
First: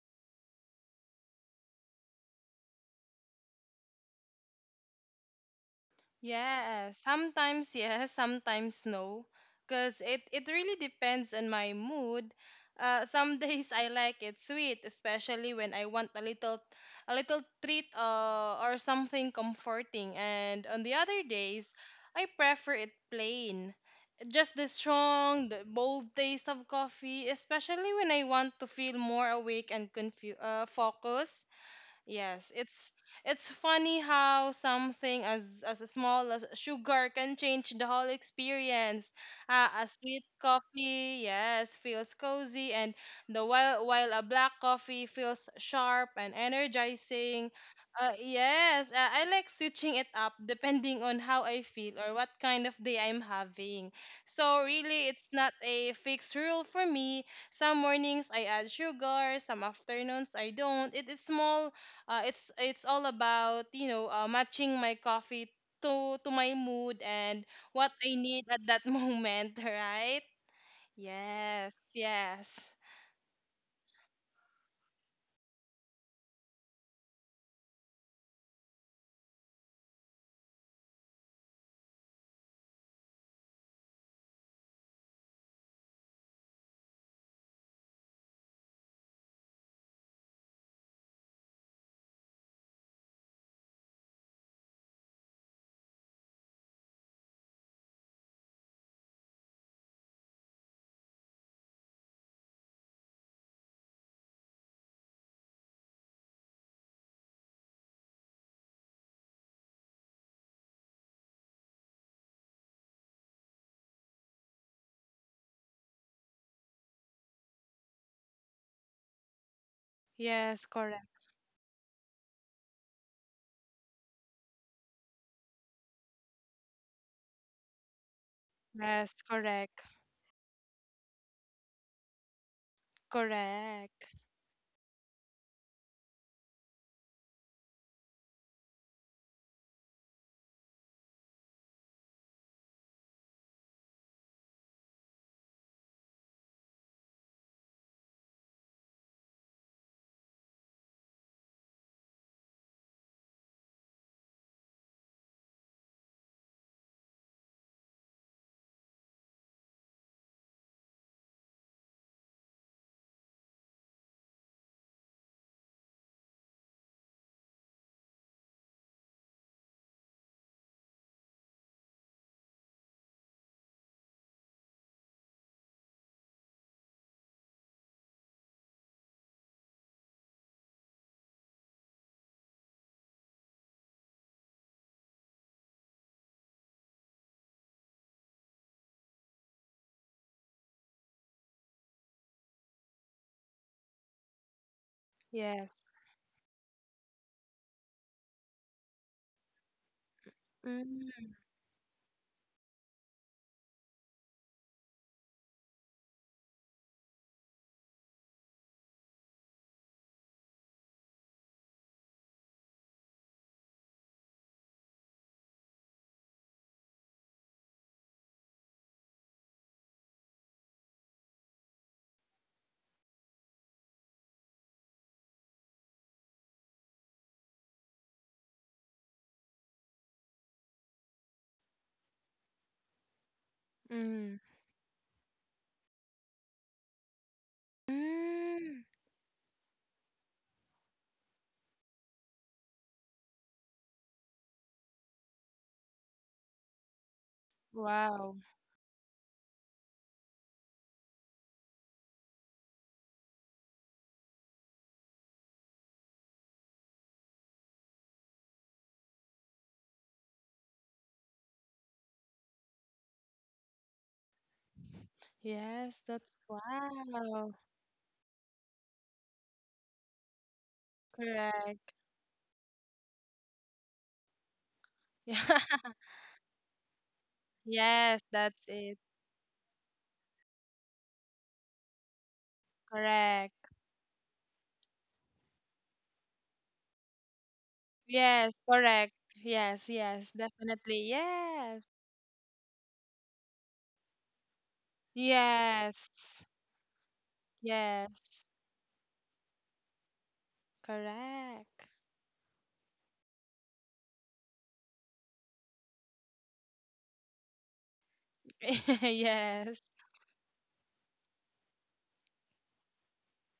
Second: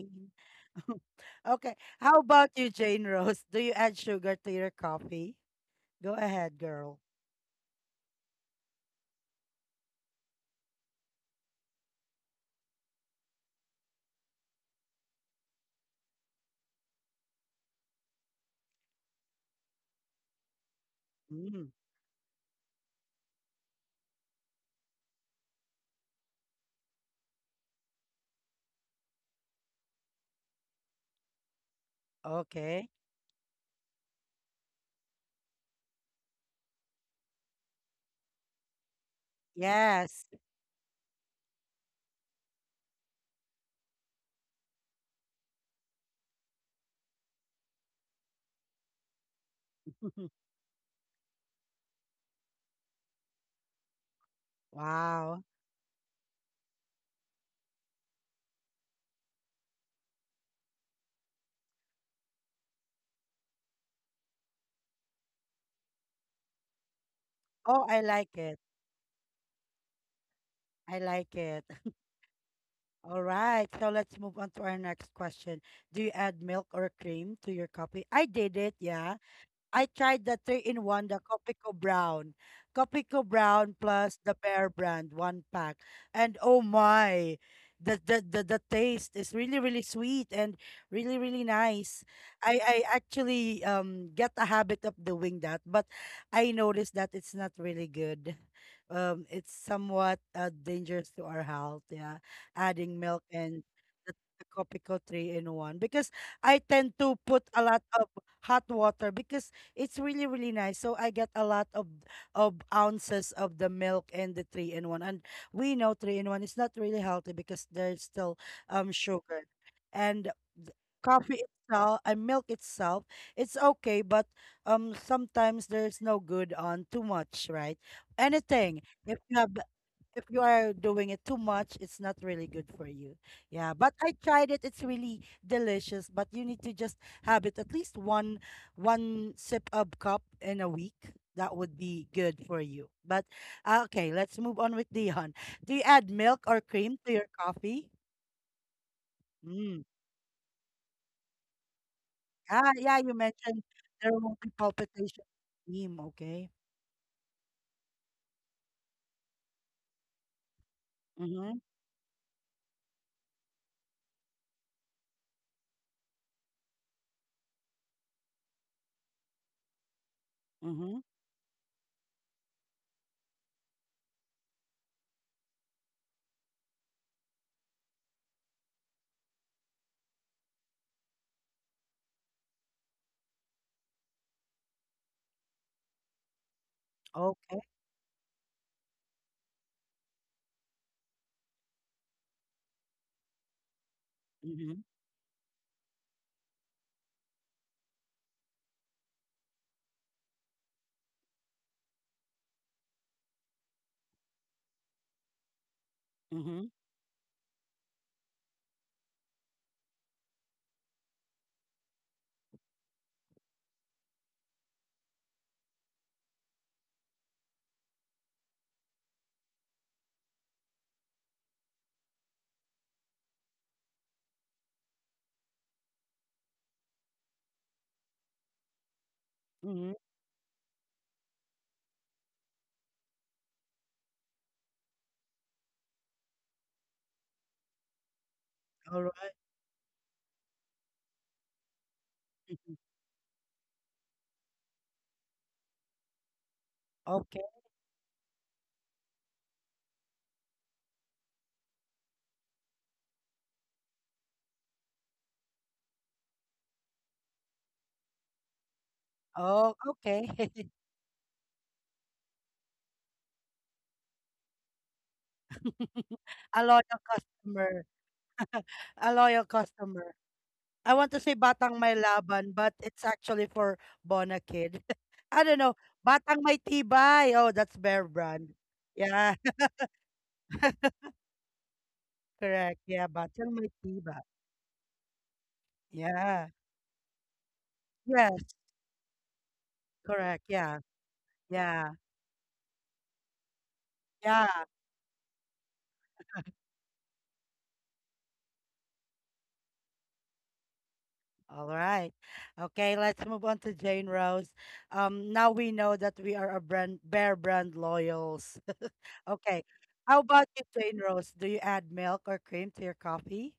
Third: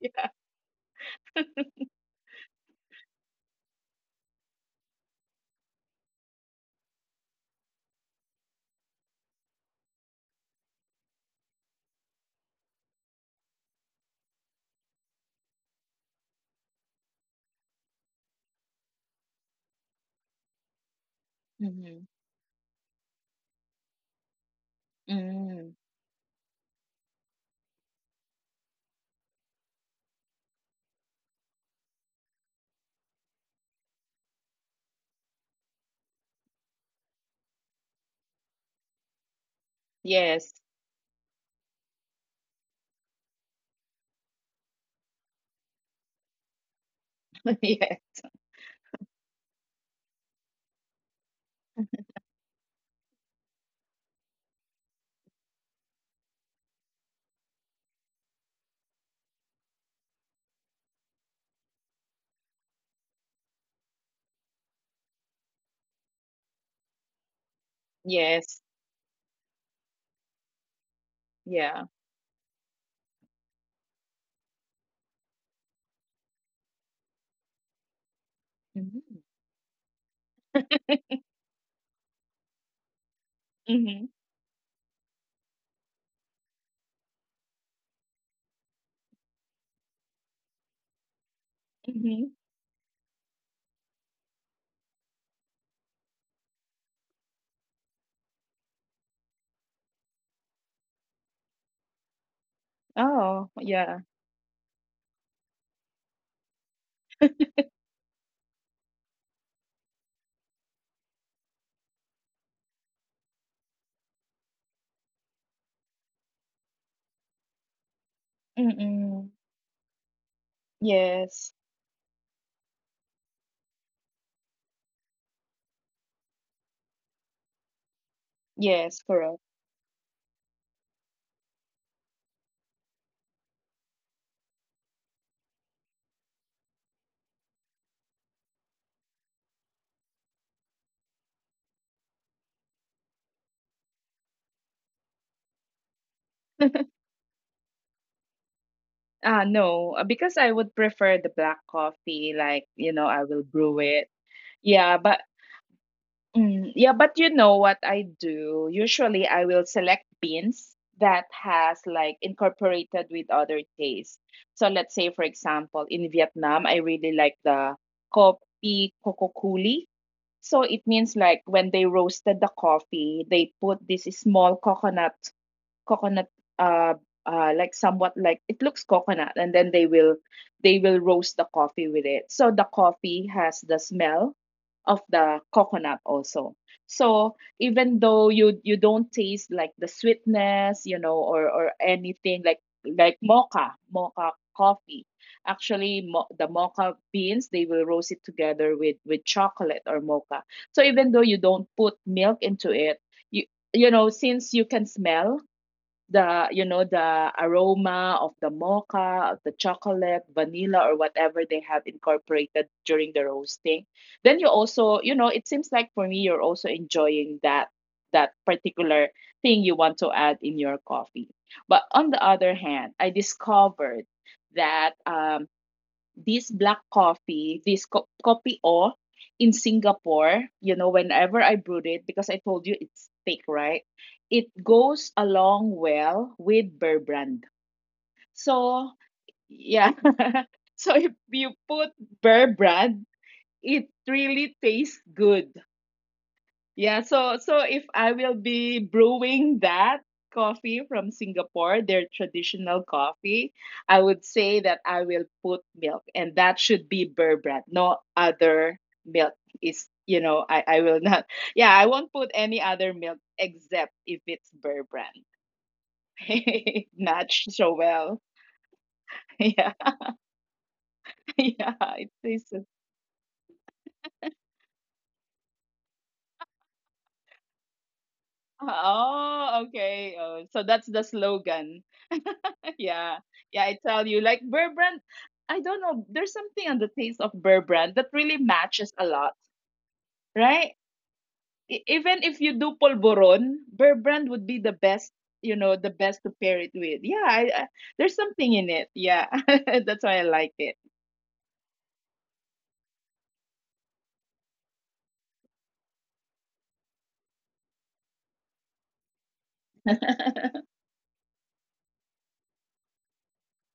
Speaker 3: Yeah.
Speaker 1: Okay, how about you, Jane Rose? Do you add sugar to your coffee? Go ahead,
Speaker 2: Yeah,
Speaker 1: girl.
Speaker 2: sometimes yes, sometimes no, because it really depends on my mood. Some days I like it sweet, especially when I want a little treat or something comforting. And on the other
Speaker 1: Mm,
Speaker 2: days,
Speaker 3: Mhm.
Speaker 2: I prefer it plain. Just the strong, the
Speaker 3: Mm.
Speaker 2: bold taste of coffee, especially when I want to feel more awake and focused. Yes,
Speaker 1: okay.
Speaker 2: it's funny how something as small as sugar can change the whole experience. A sweet
Speaker 1: Yes.
Speaker 3: Yes.
Speaker 2: coffee, yes, feels cozy, and the while a black coffee feels sharp and energizing.
Speaker 3: Yeah.
Speaker 2: Yes, I like switching it up depending on how I feel or what kind of day I'm having. So really, it's
Speaker 1: Wow.
Speaker 2: not a fixed rule for me. Some mornings I add sugar, some afternoons I don't. It is small, it's all about, you know, matching my coffee to my mood and
Speaker 1: Oh,
Speaker 2: what
Speaker 1: I
Speaker 2: I
Speaker 1: like
Speaker 2: need
Speaker 3: Yes.
Speaker 1: it.
Speaker 2: at that moment, right?
Speaker 1: I like it.
Speaker 2: Yes,
Speaker 3: Yeah.
Speaker 2: yes,
Speaker 1: All right. So let's move on to our next question. Do you add milk or cream to your coffee? I did it.
Speaker 3: Mhm.
Speaker 1: Yeah. I tried the three in one, the Copico Brown. Copico Brown
Speaker 3: Mhm.
Speaker 1: plus the Bear Brand, one pack. And oh my, the, the the taste is really really sweet and really really nice.
Speaker 3: Mhm.
Speaker 1: I actually get a habit of doing that, but I noticed that it's not really good. It's somewhat dangerous to our health. Yeah, adding milk
Speaker 3: Oh,
Speaker 1: and
Speaker 3: yeah.
Speaker 1: the, the Copico three in one, because I tend to put a lot of hot water because it's really, really nice. So I get a lot of ounces of the milk and the three in one. And we know three in one is not really healthy because there's still
Speaker 3: Mm-mm.
Speaker 1: sugar. And
Speaker 2: yes, correct.
Speaker 3: Yes.
Speaker 1: coffee itself and milk itself, it's okay, but sometimes there's no good on too much, right?
Speaker 3: Yes,
Speaker 1: Anything.
Speaker 2: Yes,
Speaker 1: If
Speaker 3: correct.
Speaker 1: you have,
Speaker 2: correct,
Speaker 1: if you are doing it too much, it's not really good for you. Yeah, but
Speaker 2: correct.
Speaker 1: I tried it. It's really delicious, but you need to just have it at least one sip of cup in a week. That would be good for you. But okay, let's move on with Dion. Do you add milk or cream to your coffee?
Speaker 3: Ah, no,
Speaker 1: Mm.
Speaker 3: because I would prefer the black coffee, like, you
Speaker 1: Ah,
Speaker 3: know,
Speaker 1: yeah,
Speaker 3: I
Speaker 1: you
Speaker 3: will brew
Speaker 1: mentioned
Speaker 3: it.
Speaker 1: there won't be
Speaker 3: Yeah, but
Speaker 1: palpitation. Cream, okay.
Speaker 3: Yeah, but you know what I do? Usually I will select beans that
Speaker 1: Mm-hmm.
Speaker 3: has like incorporated with other tastes. So let's say for example in Vietnam I really like the kopi kokokuli. So it means
Speaker 1: Mm-hmm.
Speaker 3: like when they roasted the coffee, they put this small coconut coconut uh like somewhat like it looks coconut and then they will roast the coffee with it. So the coffee has the smell of the coconut also. So
Speaker 1: Okay.
Speaker 3: even though you don't taste like the sweetness, you know, or anything like mocha
Speaker 1: Mm-hmm.
Speaker 3: coffee. Actually,
Speaker 2: Yes.
Speaker 3: the mocha beans they will roast it together with chocolate or mocha. So even though you
Speaker 2: Mm,
Speaker 3: don't put milk into it, you you know since you can smell the you know
Speaker 1: Mm-hmm.
Speaker 3: the aroma of the mocha, of the chocolate, vanilla, or whatever they have incorporated during the roasting. Then you also, you know, it seems like for me you're also enjoying that that particular thing you want to add in your coffee. But on the other hand, I discovered that this black coffee, this kopi o in
Speaker 1: Mm-hmm.
Speaker 3: Singapore, you know, whenever I brewed it, because I told you it's thick, right? It
Speaker 2: mm,
Speaker 3: goes along well with Bear Brand. So,
Speaker 2: mm.
Speaker 1: All right.
Speaker 3: yeah. So if you put Bear
Speaker 1: Mhm.
Speaker 3: Brand, it really tastes good. Yeah, so
Speaker 1: Okay.
Speaker 3: so if I will
Speaker 2: Wow.
Speaker 3: be brewing that coffee from Singapore, their traditional coffee, I would say that I will put milk and that should be Burr brand. No other milk is,
Speaker 1: Oh,
Speaker 3: you
Speaker 1: okay.
Speaker 3: know, I will not. Yeah, I won't put any other milk except if it's Burr brand.
Speaker 2: Yes, that's
Speaker 1: A loyal
Speaker 3: Not
Speaker 2: wow.
Speaker 3: so
Speaker 1: customer.
Speaker 3: well.
Speaker 1: A loyal
Speaker 3: Yeah.
Speaker 1: customer. I want to say
Speaker 3: Yeah,
Speaker 1: Batang
Speaker 2: Correct.
Speaker 1: May
Speaker 3: it tastes.
Speaker 1: Laban, but it's actually for Bona Kid. I don't know.
Speaker 2: Yeah.
Speaker 1: Batang May Tibay. Oh, that's Bear
Speaker 2: Yes,
Speaker 1: Brand.
Speaker 2: that's it.
Speaker 1: Yeah,
Speaker 3: Oh, okay. Oh, so that's the slogan.
Speaker 1: correct.
Speaker 3: Yeah.
Speaker 1: Yeah,
Speaker 3: Yeah,
Speaker 1: Batang
Speaker 3: I
Speaker 1: May
Speaker 2: Correct.
Speaker 3: tell you,
Speaker 1: Tibay.
Speaker 3: like Bear Brand, I don't know, there's
Speaker 1: Yeah.
Speaker 3: something on the taste of Bear Brand that really
Speaker 2: Yes,
Speaker 1: Yes,
Speaker 3: matches a
Speaker 2: correct.
Speaker 3: lot,
Speaker 2: Yes, yes,
Speaker 1: correct.
Speaker 3: right?
Speaker 1: Yeah.
Speaker 2: definitely.
Speaker 3: E-
Speaker 2: Yes.
Speaker 1: Yeah.
Speaker 3: even if you do polvoron, Bear Brand would be
Speaker 1: Yeah.
Speaker 3: the best, you know, the best
Speaker 2: Yes.
Speaker 3: to pair it with. Yeah, there's something
Speaker 2: Yes.
Speaker 3: in it. Yeah. That's why I like it.
Speaker 1: All
Speaker 2: Correct.
Speaker 1: right. Okay, let's move on to Jane Rose. Now we know that we are a brand Bear Brand loyals. Okay.
Speaker 2: Yes.
Speaker 1: How about you, plain Rose? Do you add milk or cream to your coffee?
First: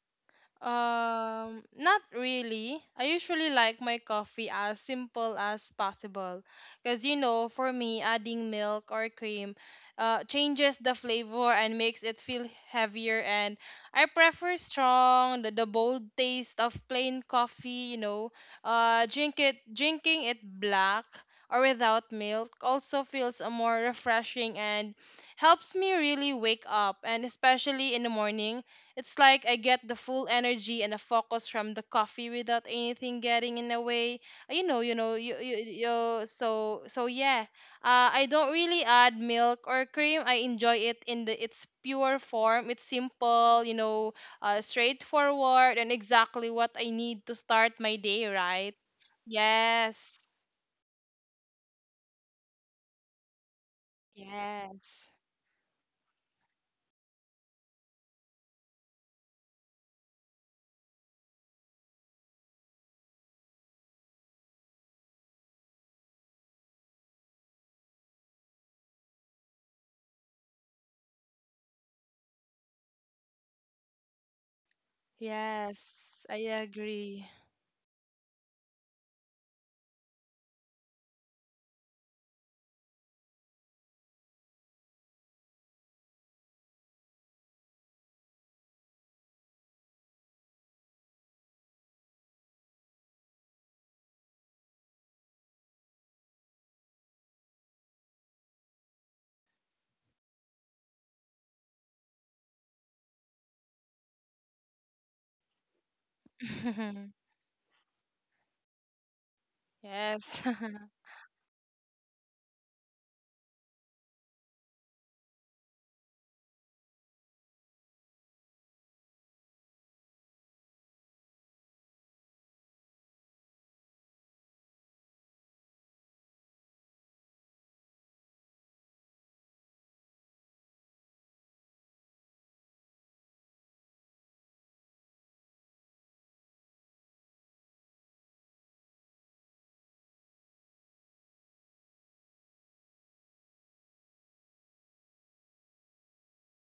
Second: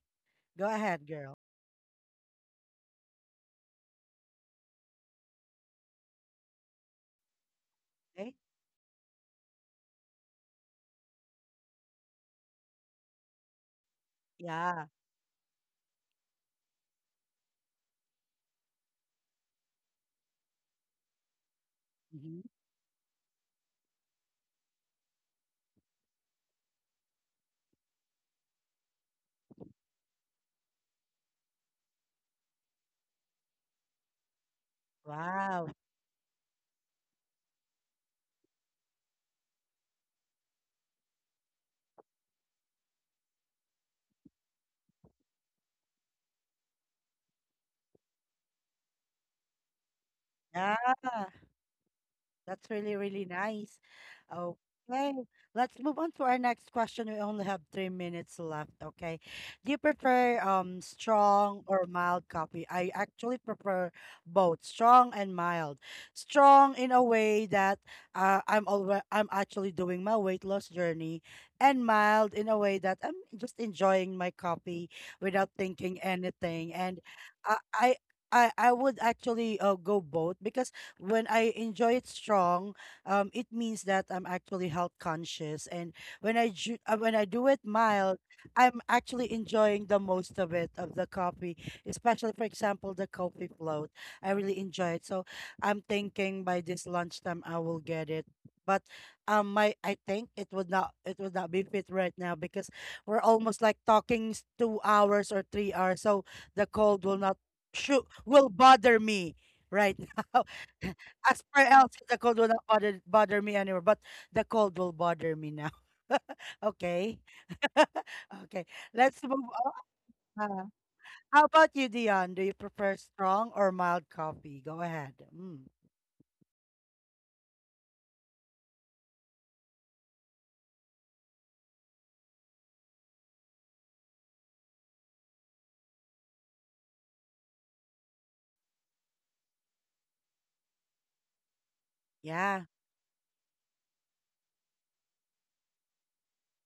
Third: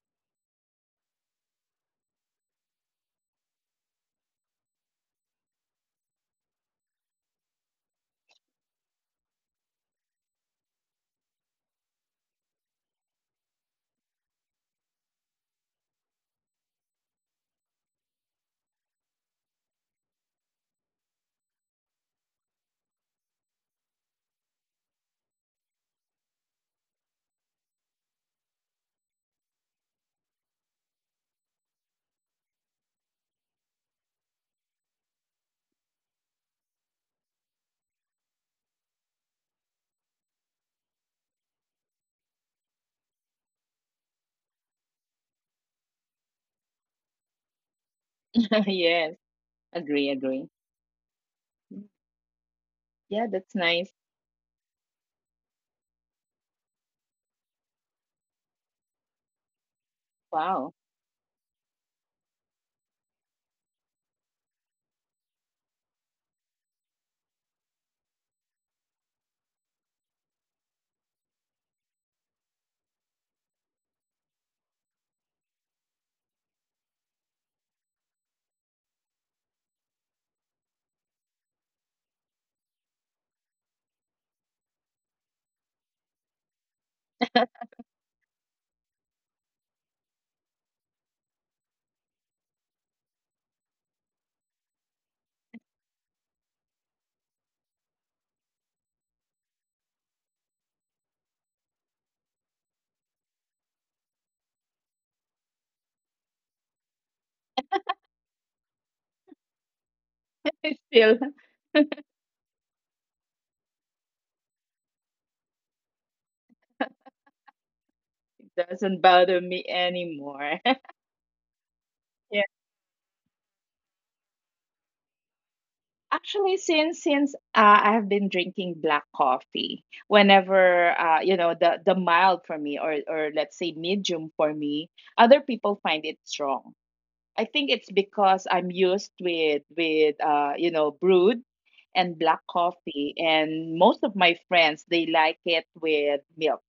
Speaker 1: Go ahead, girl.
Speaker 2: Not really. I usually like my coffee as simple as possible. Because, you know, for me,
Speaker 1: Okay.
Speaker 2: adding milk or cream changes the flavor and makes it feel heavier. And I prefer
Speaker 1: Yeah.
Speaker 2: strong, the bold taste of plain coffee, you know. Drinking it black or without
Speaker 1: Hmm.
Speaker 2: milk also feels more refreshing and helps me really wake up. And especially in the morning it's like I get the full energy and the focus from the coffee without anything getting in the way.
Speaker 1: Wow.
Speaker 2: You so so yeah. I don't really add milk or cream. I enjoy it in the its pure form. It's simple, you know, straightforward and exactly what I need to start my day, right?
Speaker 3: Yes, agree,
Speaker 2: Yes.
Speaker 3: agree.
Speaker 1: Yeah. That's really, really
Speaker 3: Yeah, that's
Speaker 1: nice.
Speaker 3: nice.
Speaker 2: Yes.
Speaker 1: Okay, let's move on to our next question. We only have 3 minutes left. Okay. Do you prefer
Speaker 3: Wow.
Speaker 1: strong or mild coffee? I actually prefer both, strong and mild. Strong in a way that I'm actually doing my weight loss journey, and mild in a way that I'm just enjoying my coffee without thinking
Speaker 2: Yes. I
Speaker 1: anything. And
Speaker 2: agree.
Speaker 1: I I I would actually go both because when I enjoy it strong, it means that I'm actually health conscious, and when when I do it mild, I'm actually enjoying the most of it of the coffee, especially for example the coffee float. I really enjoy it, so I'm thinking by this lunchtime I will get it. But my I think it would not be fit right now because we're almost like talking 2 hours or 3 hours, so the cold will not shoot will bother me right
Speaker 2: Yes.
Speaker 1: now.
Speaker 3: It still
Speaker 1: As for else, the cold will not bother me anymore, but the cold will bother me now. Okay. Okay.
Speaker 3: doesn't
Speaker 1: Let's move
Speaker 3: bother me
Speaker 1: on.
Speaker 3: anymore.
Speaker 1: How about you, Dion? Do you prefer strong or mild coffee? Go ahead. Mm.
Speaker 3: Actually, since I have been drinking black coffee, whenever you know the mild for me, or let's say medium for me, other people find it strong. I think it's because I'm used with you know brewed and black
Speaker 1: Yeah.
Speaker 3: coffee, and most of my friends they like it with milk.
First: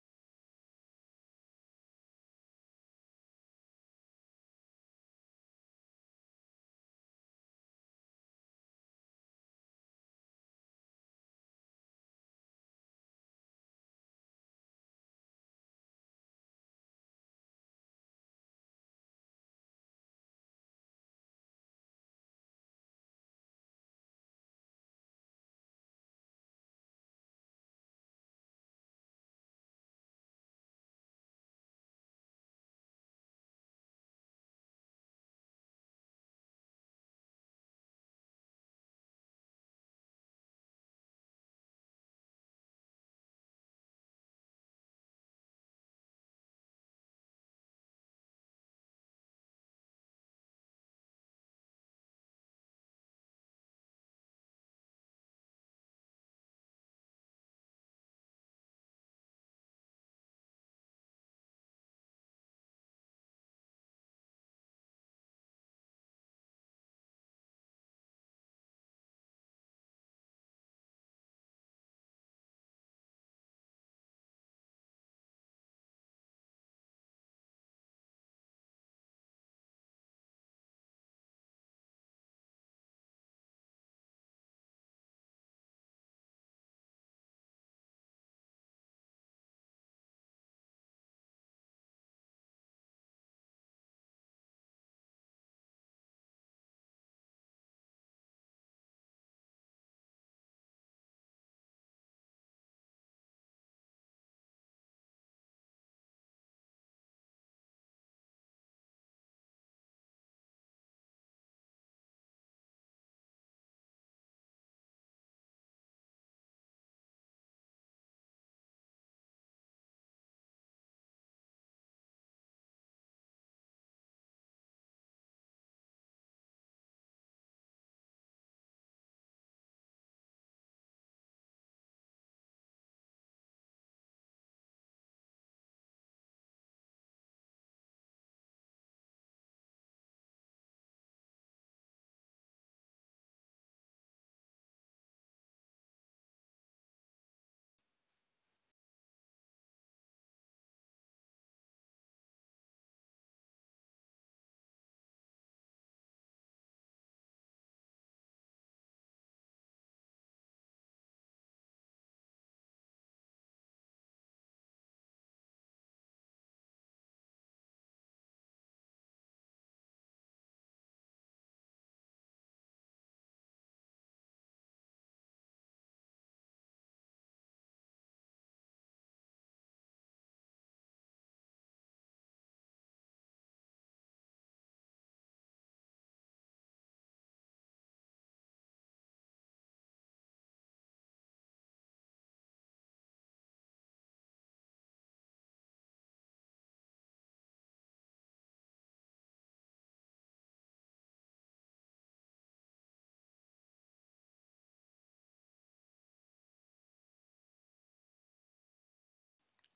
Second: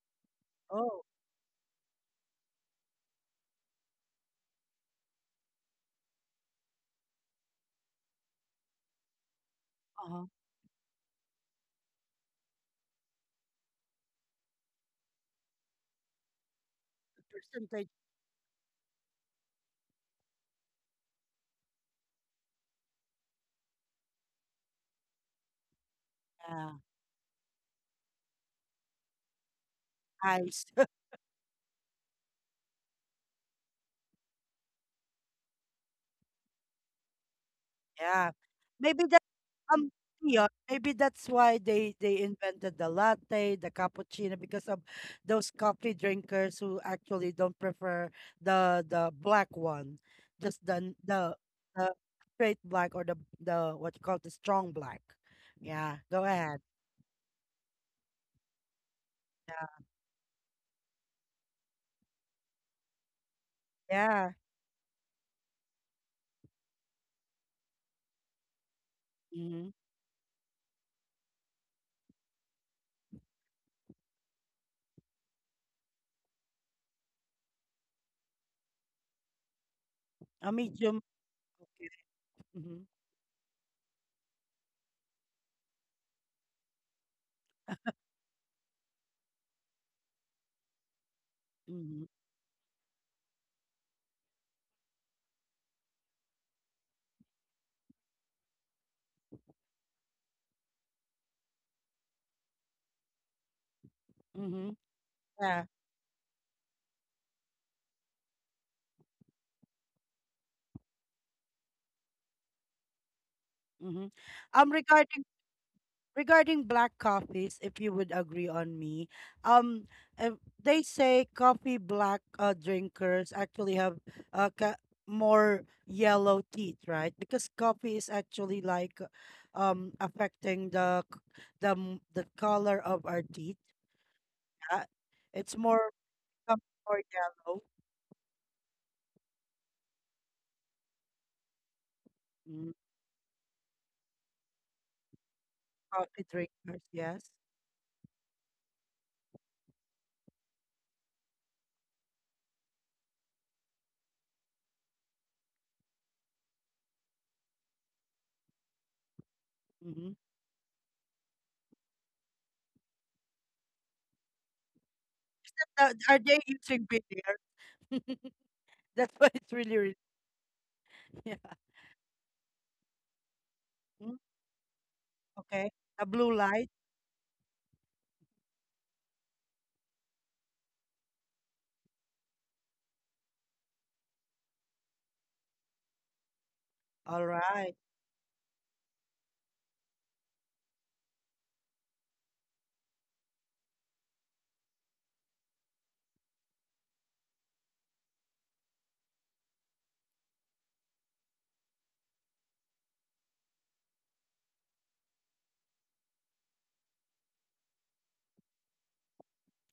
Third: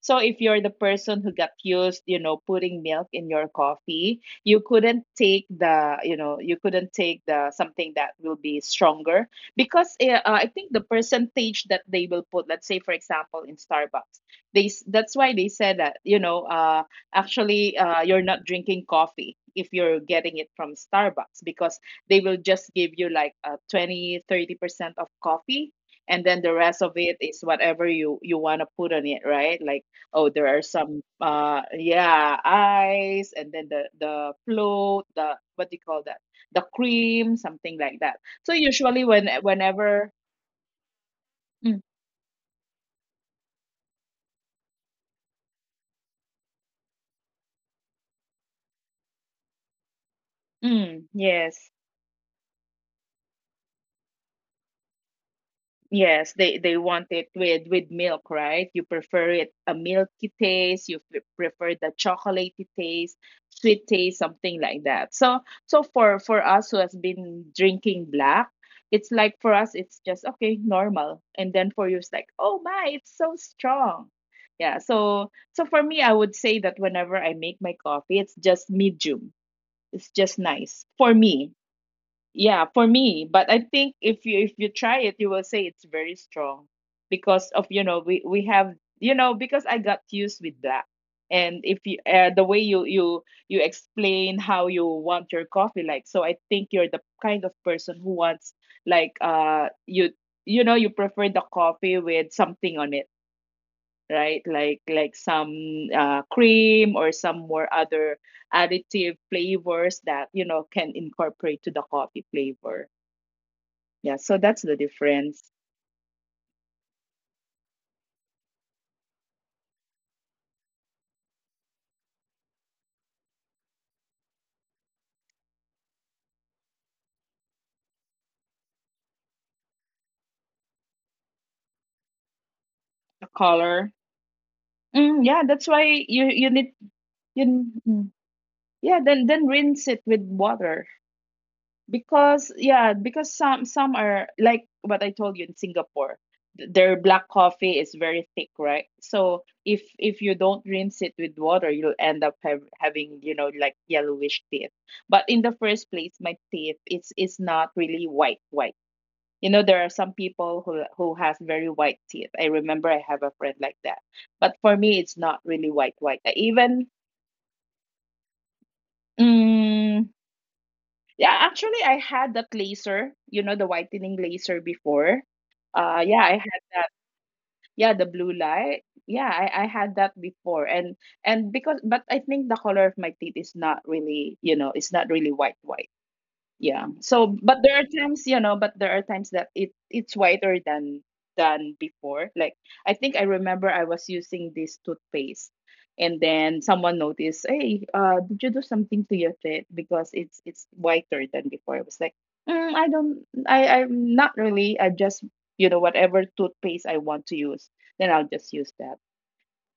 Speaker 3: So if you're the
Speaker 1: Oh,
Speaker 3: person who got used, you know, putting milk in your coffee, you couldn't take the, you know, you couldn't take the something that will be stronger because
Speaker 1: uh-huh.
Speaker 3: I think the percentage that they will put, let's say for example in Starbucks, that's why they said that, you know, actually
Speaker 1: Percentage.
Speaker 3: you're not drinking coffee if you're getting it from Starbucks because they will just give you like 20, 30% of coffee and then the
Speaker 1: Yeah.
Speaker 3: rest of it is whatever you want to put on it right like. Oh, there are
Speaker 1: Ice.
Speaker 3: some yeah, ice, and then the float, the what do you call that? The cream, something like that.
Speaker 1: Yeah.
Speaker 3: So usually
Speaker 1: Maybe
Speaker 3: when
Speaker 1: Um,
Speaker 3: whenever
Speaker 1: yeah, maybe that's why
Speaker 3: mm,
Speaker 1: they invented the latte, the cappuccino, because of those coffee drinkers who actually don't prefer the black one, just
Speaker 3: mm, yes.
Speaker 1: the straight black or the what you call the strong black. Yeah, go
Speaker 3: Yes,
Speaker 1: ahead.
Speaker 3: they want it with milk, right? You prefer it a
Speaker 1: Yeah,
Speaker 3: milky taste, you prefer the chocolatey taste, sweet taste,
Speaker 1: yeah.
Speaker 3: something like that. So so for us who has been drinking black, it's like for
Speaker 1: Mm-hmm.
Speaker 3: us it's just okay, normal. And then for you it's like, "Oh my, it's so strong." Yeah, so so for me I would say that whenever I make my coffee, it's just medium. It's just
Speaker 1: A
Speaker 3: nice
Speaker 1: medium.
Speaker 3: for me. Yeah,
Speaker 1: Mm-hmm.
Speaker 3: for me, but I think if you try it, you will say it's very strong because of you know we have you know because I got used with black and if you
Speaker 1: Mm-hmm.
Speaker 3: the way you you explain how you want your coffee like, so I think you're the kind of person who wants like you you know you prefer the coffee with something on it, right?
Speaker 1: Mm-hmm.
Speaker 3: Like some
Speaker 1: Yeah.
Speaker 3: cream or some more other additive flavors that you know can incorporate to the coffee flavor.
Speaker 1: Mm-hmm.
Speaker 3: Yeah, so that's
Speaker 1: Um,
Speaker 3: the
Speaker 1: regarding
Speaker 3: difference.
Speaker 1: regarding black coffees, if you would agree on me, um, uh, they say coffee black drinkers actually have uh, ca- more yellow teeth, right? Because coffee is actually like affecting the c- the m- the color of our
Speaker 3: The
Speaker 1: teeth.
Speaker 3: color.
Speaker 1: Yeah?
Speaker 3: Mm, yeah,
Speaker 1: It's
Speaker 3: that's why
Speaker 1: more
Speaker 3: you
Speaker 1: become
Speaker 3: need
Speaker 1: more yellow.
Speaker 3: you yeah, then rinse it with water because
Speaker 1: Mm,
Speaker 3: yeah, because some are like what I told you in Singapore.
Speaker 1: coffee drinkers,
Speaker 3: Their black
Speaker 1: yes.
Speaker 3: coffee is very thick, right? So if you don't rinse it with water, you'll end up have, having, you know, like yellowish teeth. But in the first place, my teeth it's not really white white. You know, there are
Speaker 1: Mm-hmm.
Speaker 3: some people who has very white teeth. I remember I have a friend like that. But for me, it's not really white
Speaker 1: Are
Speaker 3: white. I
Speaker 1: they using
Speaker 3: even
Speaker 1: beer? That's why it's really, really
Speaker 3: mm, yeah,
Speaker 1: yeah.
Speaker 3: actually, I had that laser. You know, the whitening
Speaker 1: Mm,
Speaker 3: laser before.
Speaker 1: okay. A
Speaker 3: Yeah,
Speaker 1: blue
Speaker 3: I had
Speaker 1: light.
Speaker 3: that. Yeah, the blue light. Yeah, I had that before, and because but I think the color of my teeth is not really, you know, it's not really white white. Yeah,
Speaker 1: All
Speaker 3: so but there
Speaker 1: right.
Speaker 3: are times you know but there are times that it it's whiter than before like I think I remember I was using this toothpaste and then someone noticed hey did you do something to your teeth because it's whiter than before I was like I don't I'm not really I just you know whatever toothpaste I want to use then I'll just use that.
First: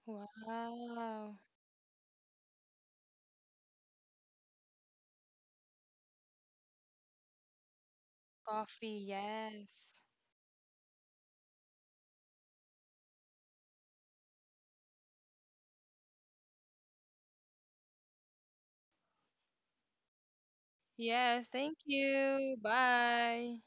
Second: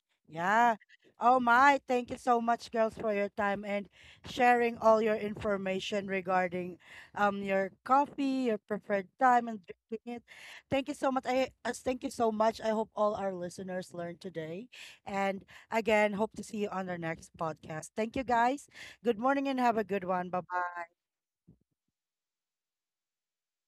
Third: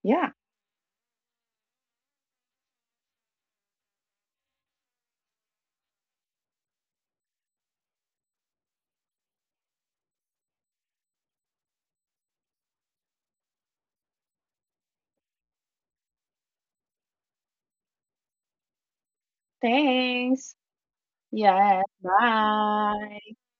Speaker 3: Yeah,
Speaker 1: Yeah.
Speaker 2: Wow.
Speaker 1: Oh my, thank you so much, girls, for your time and sharing all your information regarding your coffee, your preferred
Speaker 2: Coffee,
Speaker 1: time and
Speaker 2: yes.
Speaker 1: drinking it. Thank you so much. I thank you so much. I hope all our listeners learned today. And again, hope to see you on our next podcast. Thank you guys. Good morning and have a good one. Bye
Speaker 3: thanks.
Speaker 1: bye.
Speaker 2: Yes, thank
Speaker 3: Yeah,
Speaker 2: you.
Speaker 3: bye.
Speaker 2: Bye.